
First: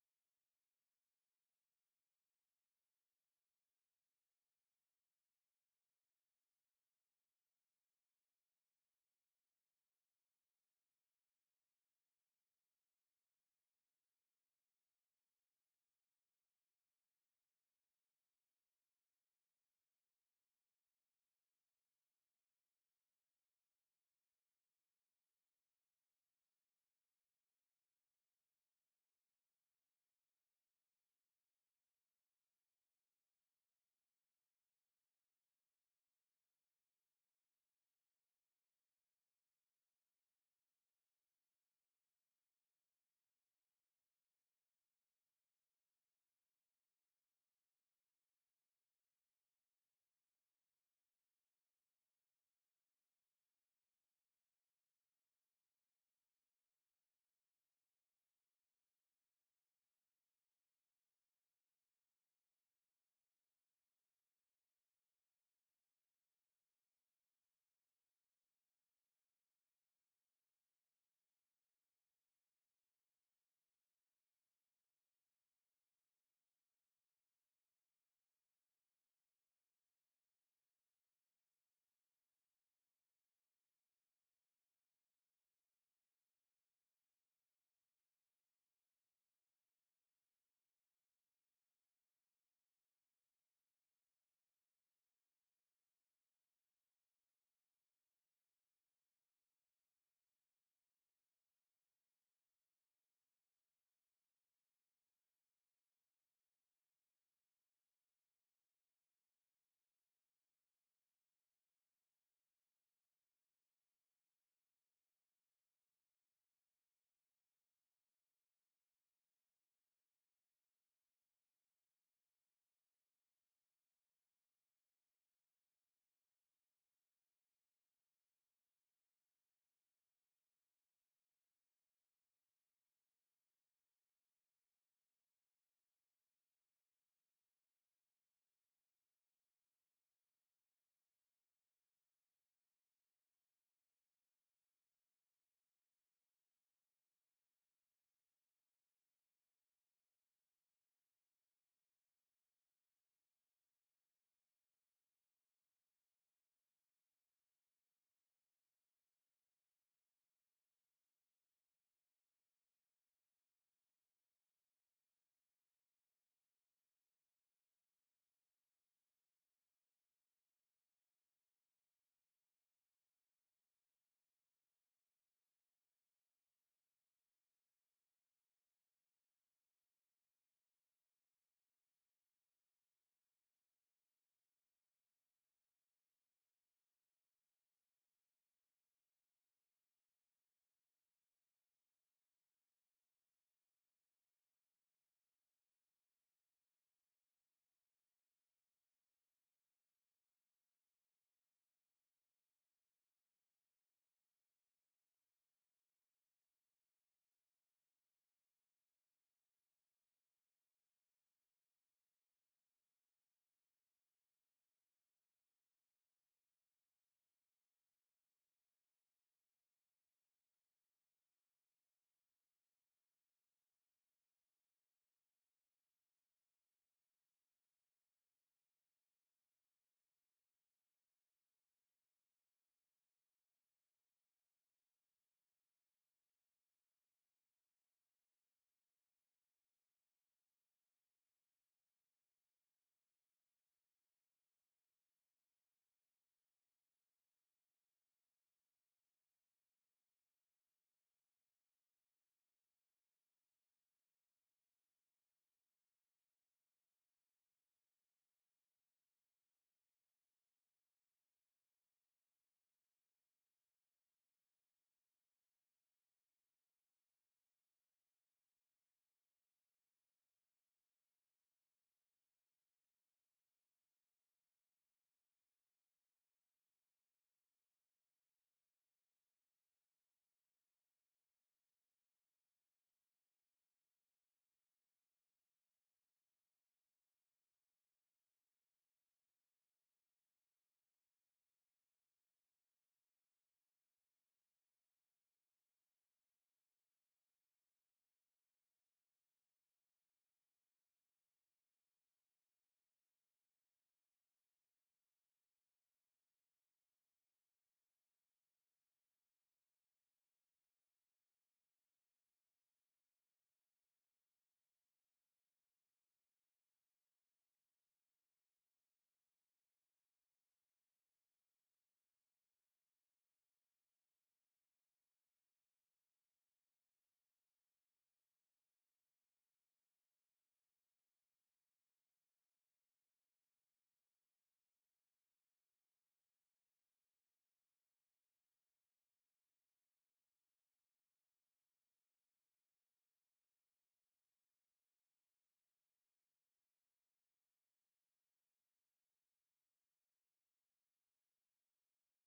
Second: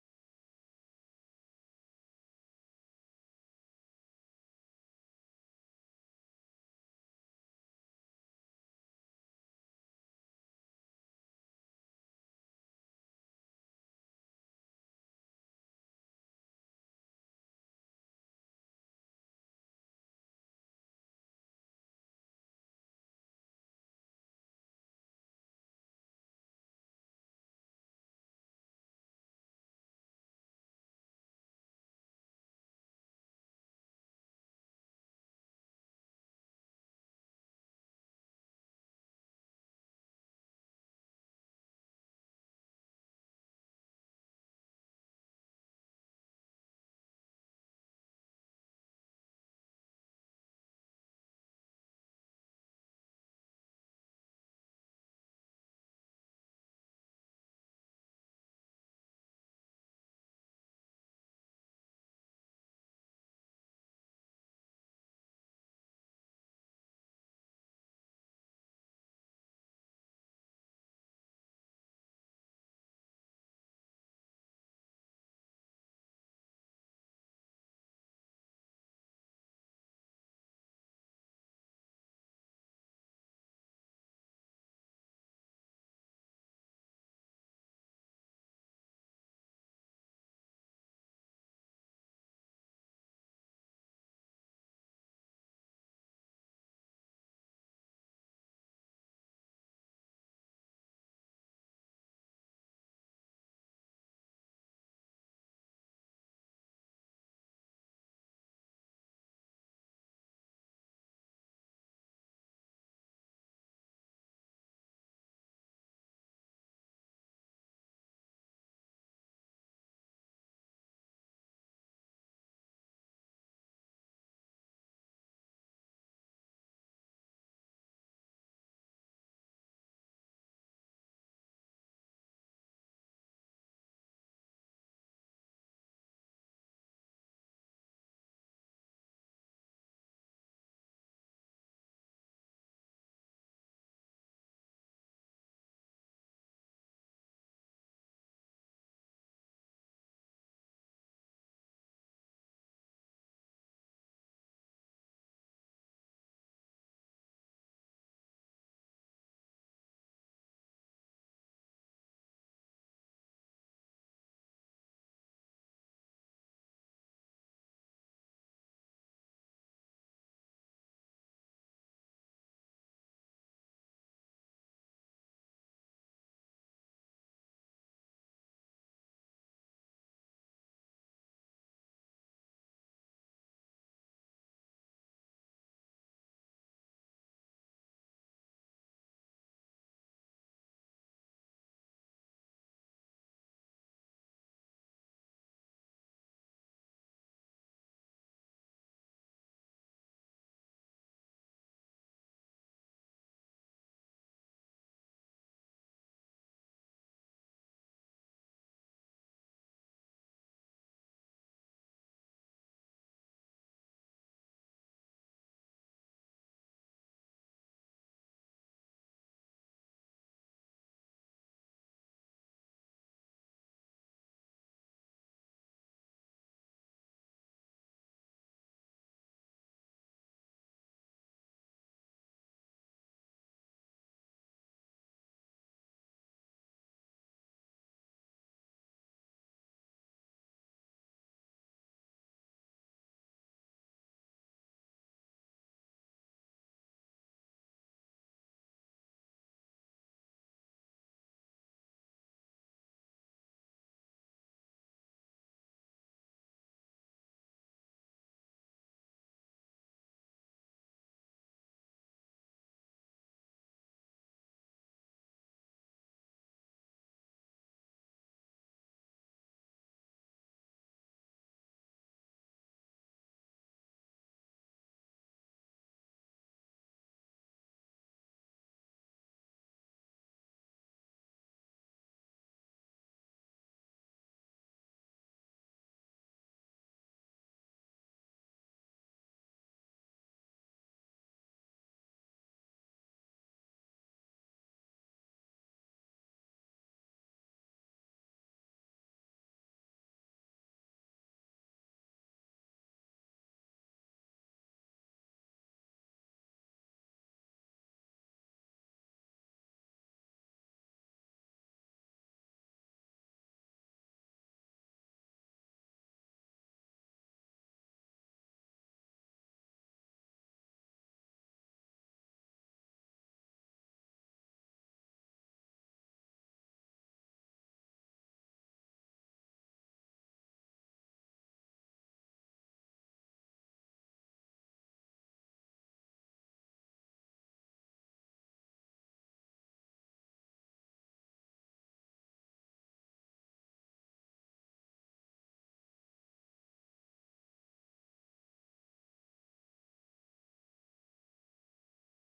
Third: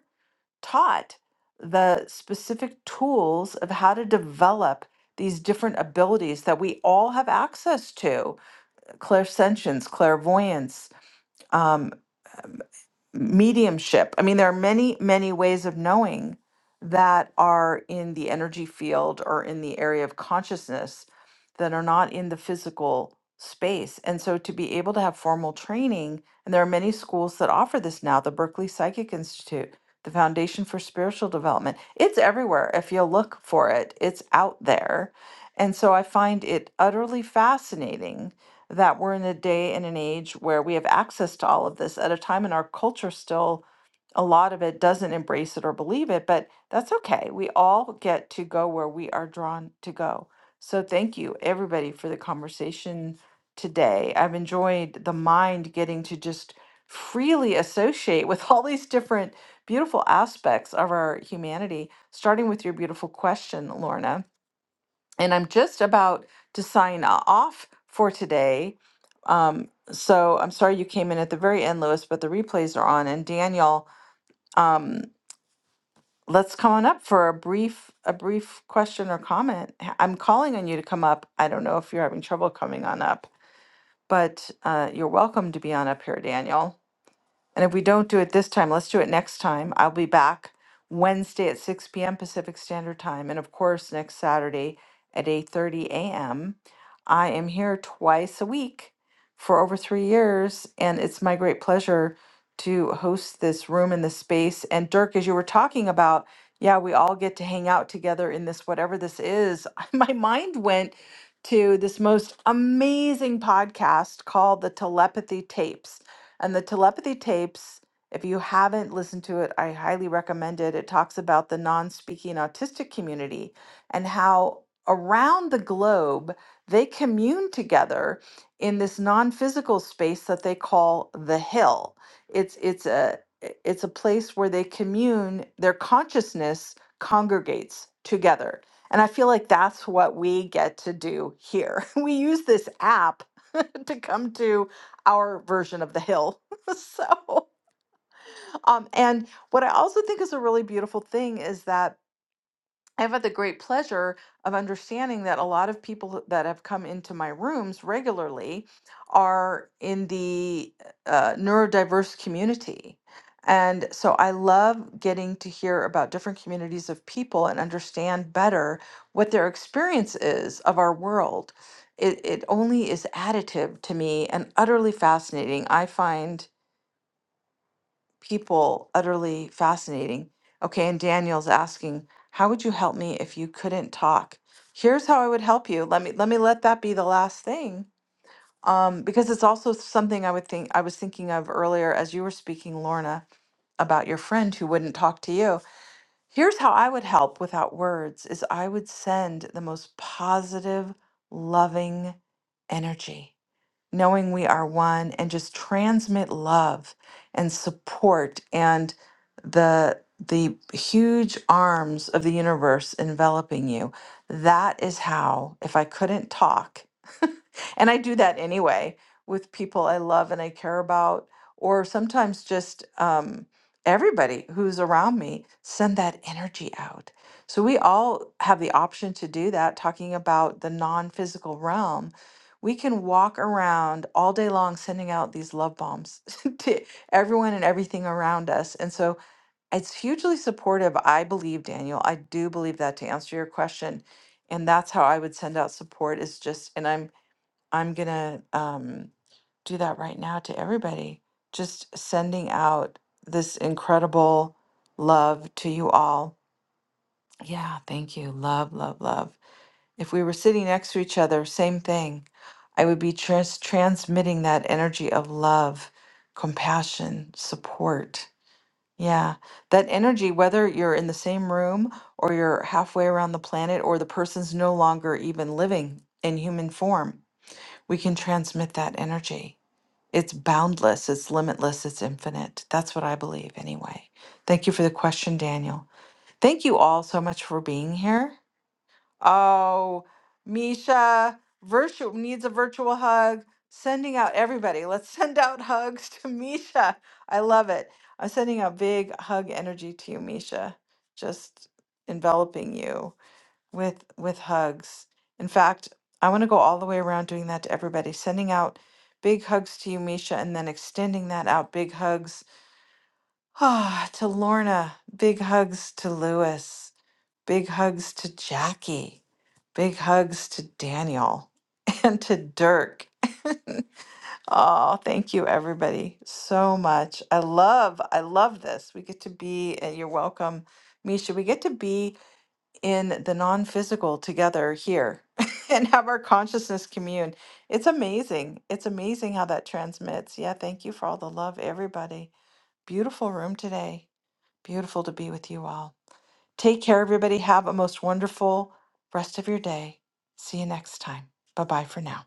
Speaker 1: taught the specific tools of how to develop these different abilities that we all have access to clairsentience, clairvoyance, um, mediumship. I mean, there are many, many ways of knowing that are in the energy field or in the area of consciousness that are not in the physical space. And so to be able to have formal training, and there are many schools that offer this now, the Berkeley Psychic Institute, the Foundation for Spiritual Development, it's everywhere. If you look for it, it's out there. And so I find it utterly fascinating that we're in a day and an age where we have access to all of this at a time in our culture still a lot of it doesn't embrace it or believe it but that's okay we all get to go where we are drawn to go so thank you everybody for the conversation today i've enjoyed the mind getting to just freely associate with *laughs* all these different beautiful aspects of our humanity starting with your beautiful question lorna and i'm just about to sign off for today um, so I'm sorry you came in at the very end, Lewis, but the replays are on. And Daniel, um, let's come on up for a brief a brief question or comment. H- I'm calling on you to come up. I don't know if you're having trouble coming on up, but uh, you're welcome to be on up here, Daniel. And if we don't do it this time, let's do it next time. I'll be back Wednesday at 6 p.m. Pacific Standard Time. And of course, next Saturday at 8:30 a.m. I am here twice a week for over three years. And it's my great pleasure to host this room in this space. And Dirk, as you were talking about, yeah, we all get to hang out together in this, whatever this is. *laughs* My mind went to this most amazing podcast called The Telepathy Tapes. And the telepathy tapes, if you haven't listened to it, I highly recommend it. It talks about the non speaking autistic community and how around the globe they commune together in this non physical space that they call the hill. It's, it's, a, i- it's a place where they commune, their consciousness congregates together. And I feel like that's what we get to do here. *laughs* We use this app *laughs* to come to our version of the hill. *laughs* so, um, and what I also think is a really beautiful thing is that I've had the great pleasure of understanding that a lot of people that have come into my rooms regularly are in the uh, neurodiverse community. And so I love getting to hear about different communities of people and understand better what their experience is of our world it, it only is additive to me and utterly fascinating. I find people utterly fascinating. Okay, and Daniel's asking, "How would you help me if you couldn't talk?" Here's how I would help you. Let me let me let that be the last thing, um, because it's also something I would think I was thinking of earlier as you were speaking, Lorna, about your friend who wouldn't talk to you. Here's how I would help without words: is I would send the most positive, loving energy knowing we are one and just transmit love and support and the the huge arms of the universe enveloping you that is how if i couldn't talk and I do that anyway with people I love and I care about, or sometimes just um, everybody who's around me, send that energy out. So we all have the option to do that, talking about the non physical realm. We can walk around all day long sending out these love bombs *laughs* to everyone and everything around us. And so it's hugely supportive, I believe, Daniel. I do believe that to answer your question. And that's how I would send out support is just, and I'm I'm gonna um, do that right now to everybody. Just sending out this incredible love to you all. Yeah, thank you. Love, love, love. If we were sitting next to each other, same thing. I would be trans- transmitting that energy of love, compassion, support. Yeah, that energy, whether you're in the same room or you're halfway around the planet or the person's no longer even living in human form we can transmit that energy. It's boundless, it's limitless, it's infinite. That's what I believe, anyway. Thank you for the question, Daniel. Thank you all so much for being here. Oh, Misha, virtu- needs a virtual hug. Sending out everybody. Let's *laughs* send out hugs to Misha. I love it. I'm sending a big hug energy to you, Misha. Just enveloping you with with hugs. In fact, I want to go all the way around doing that to everybody, sending out big hugs to you, Misha, and then extending that out. Big hugs *sighs* ah, to Lorna. Big hugs to Lewis. Big hugs to Jackie. Big hugs to Daniel *laughs* and to Dirk. *laughs* oh, thank you everybody so much. I love I love this. We get to be and you're welcome, Misha. We get to be in the non physical together here *laughs* and have our consciousness commune. It's amazing. It's amazing how that transmits. Yeah, thank you for all the love, everybody. Beautiful room today. Beautiful to be with you all. Take care, everybody. Have a most wonderful rest of your day. See you next time. Bye bye for now.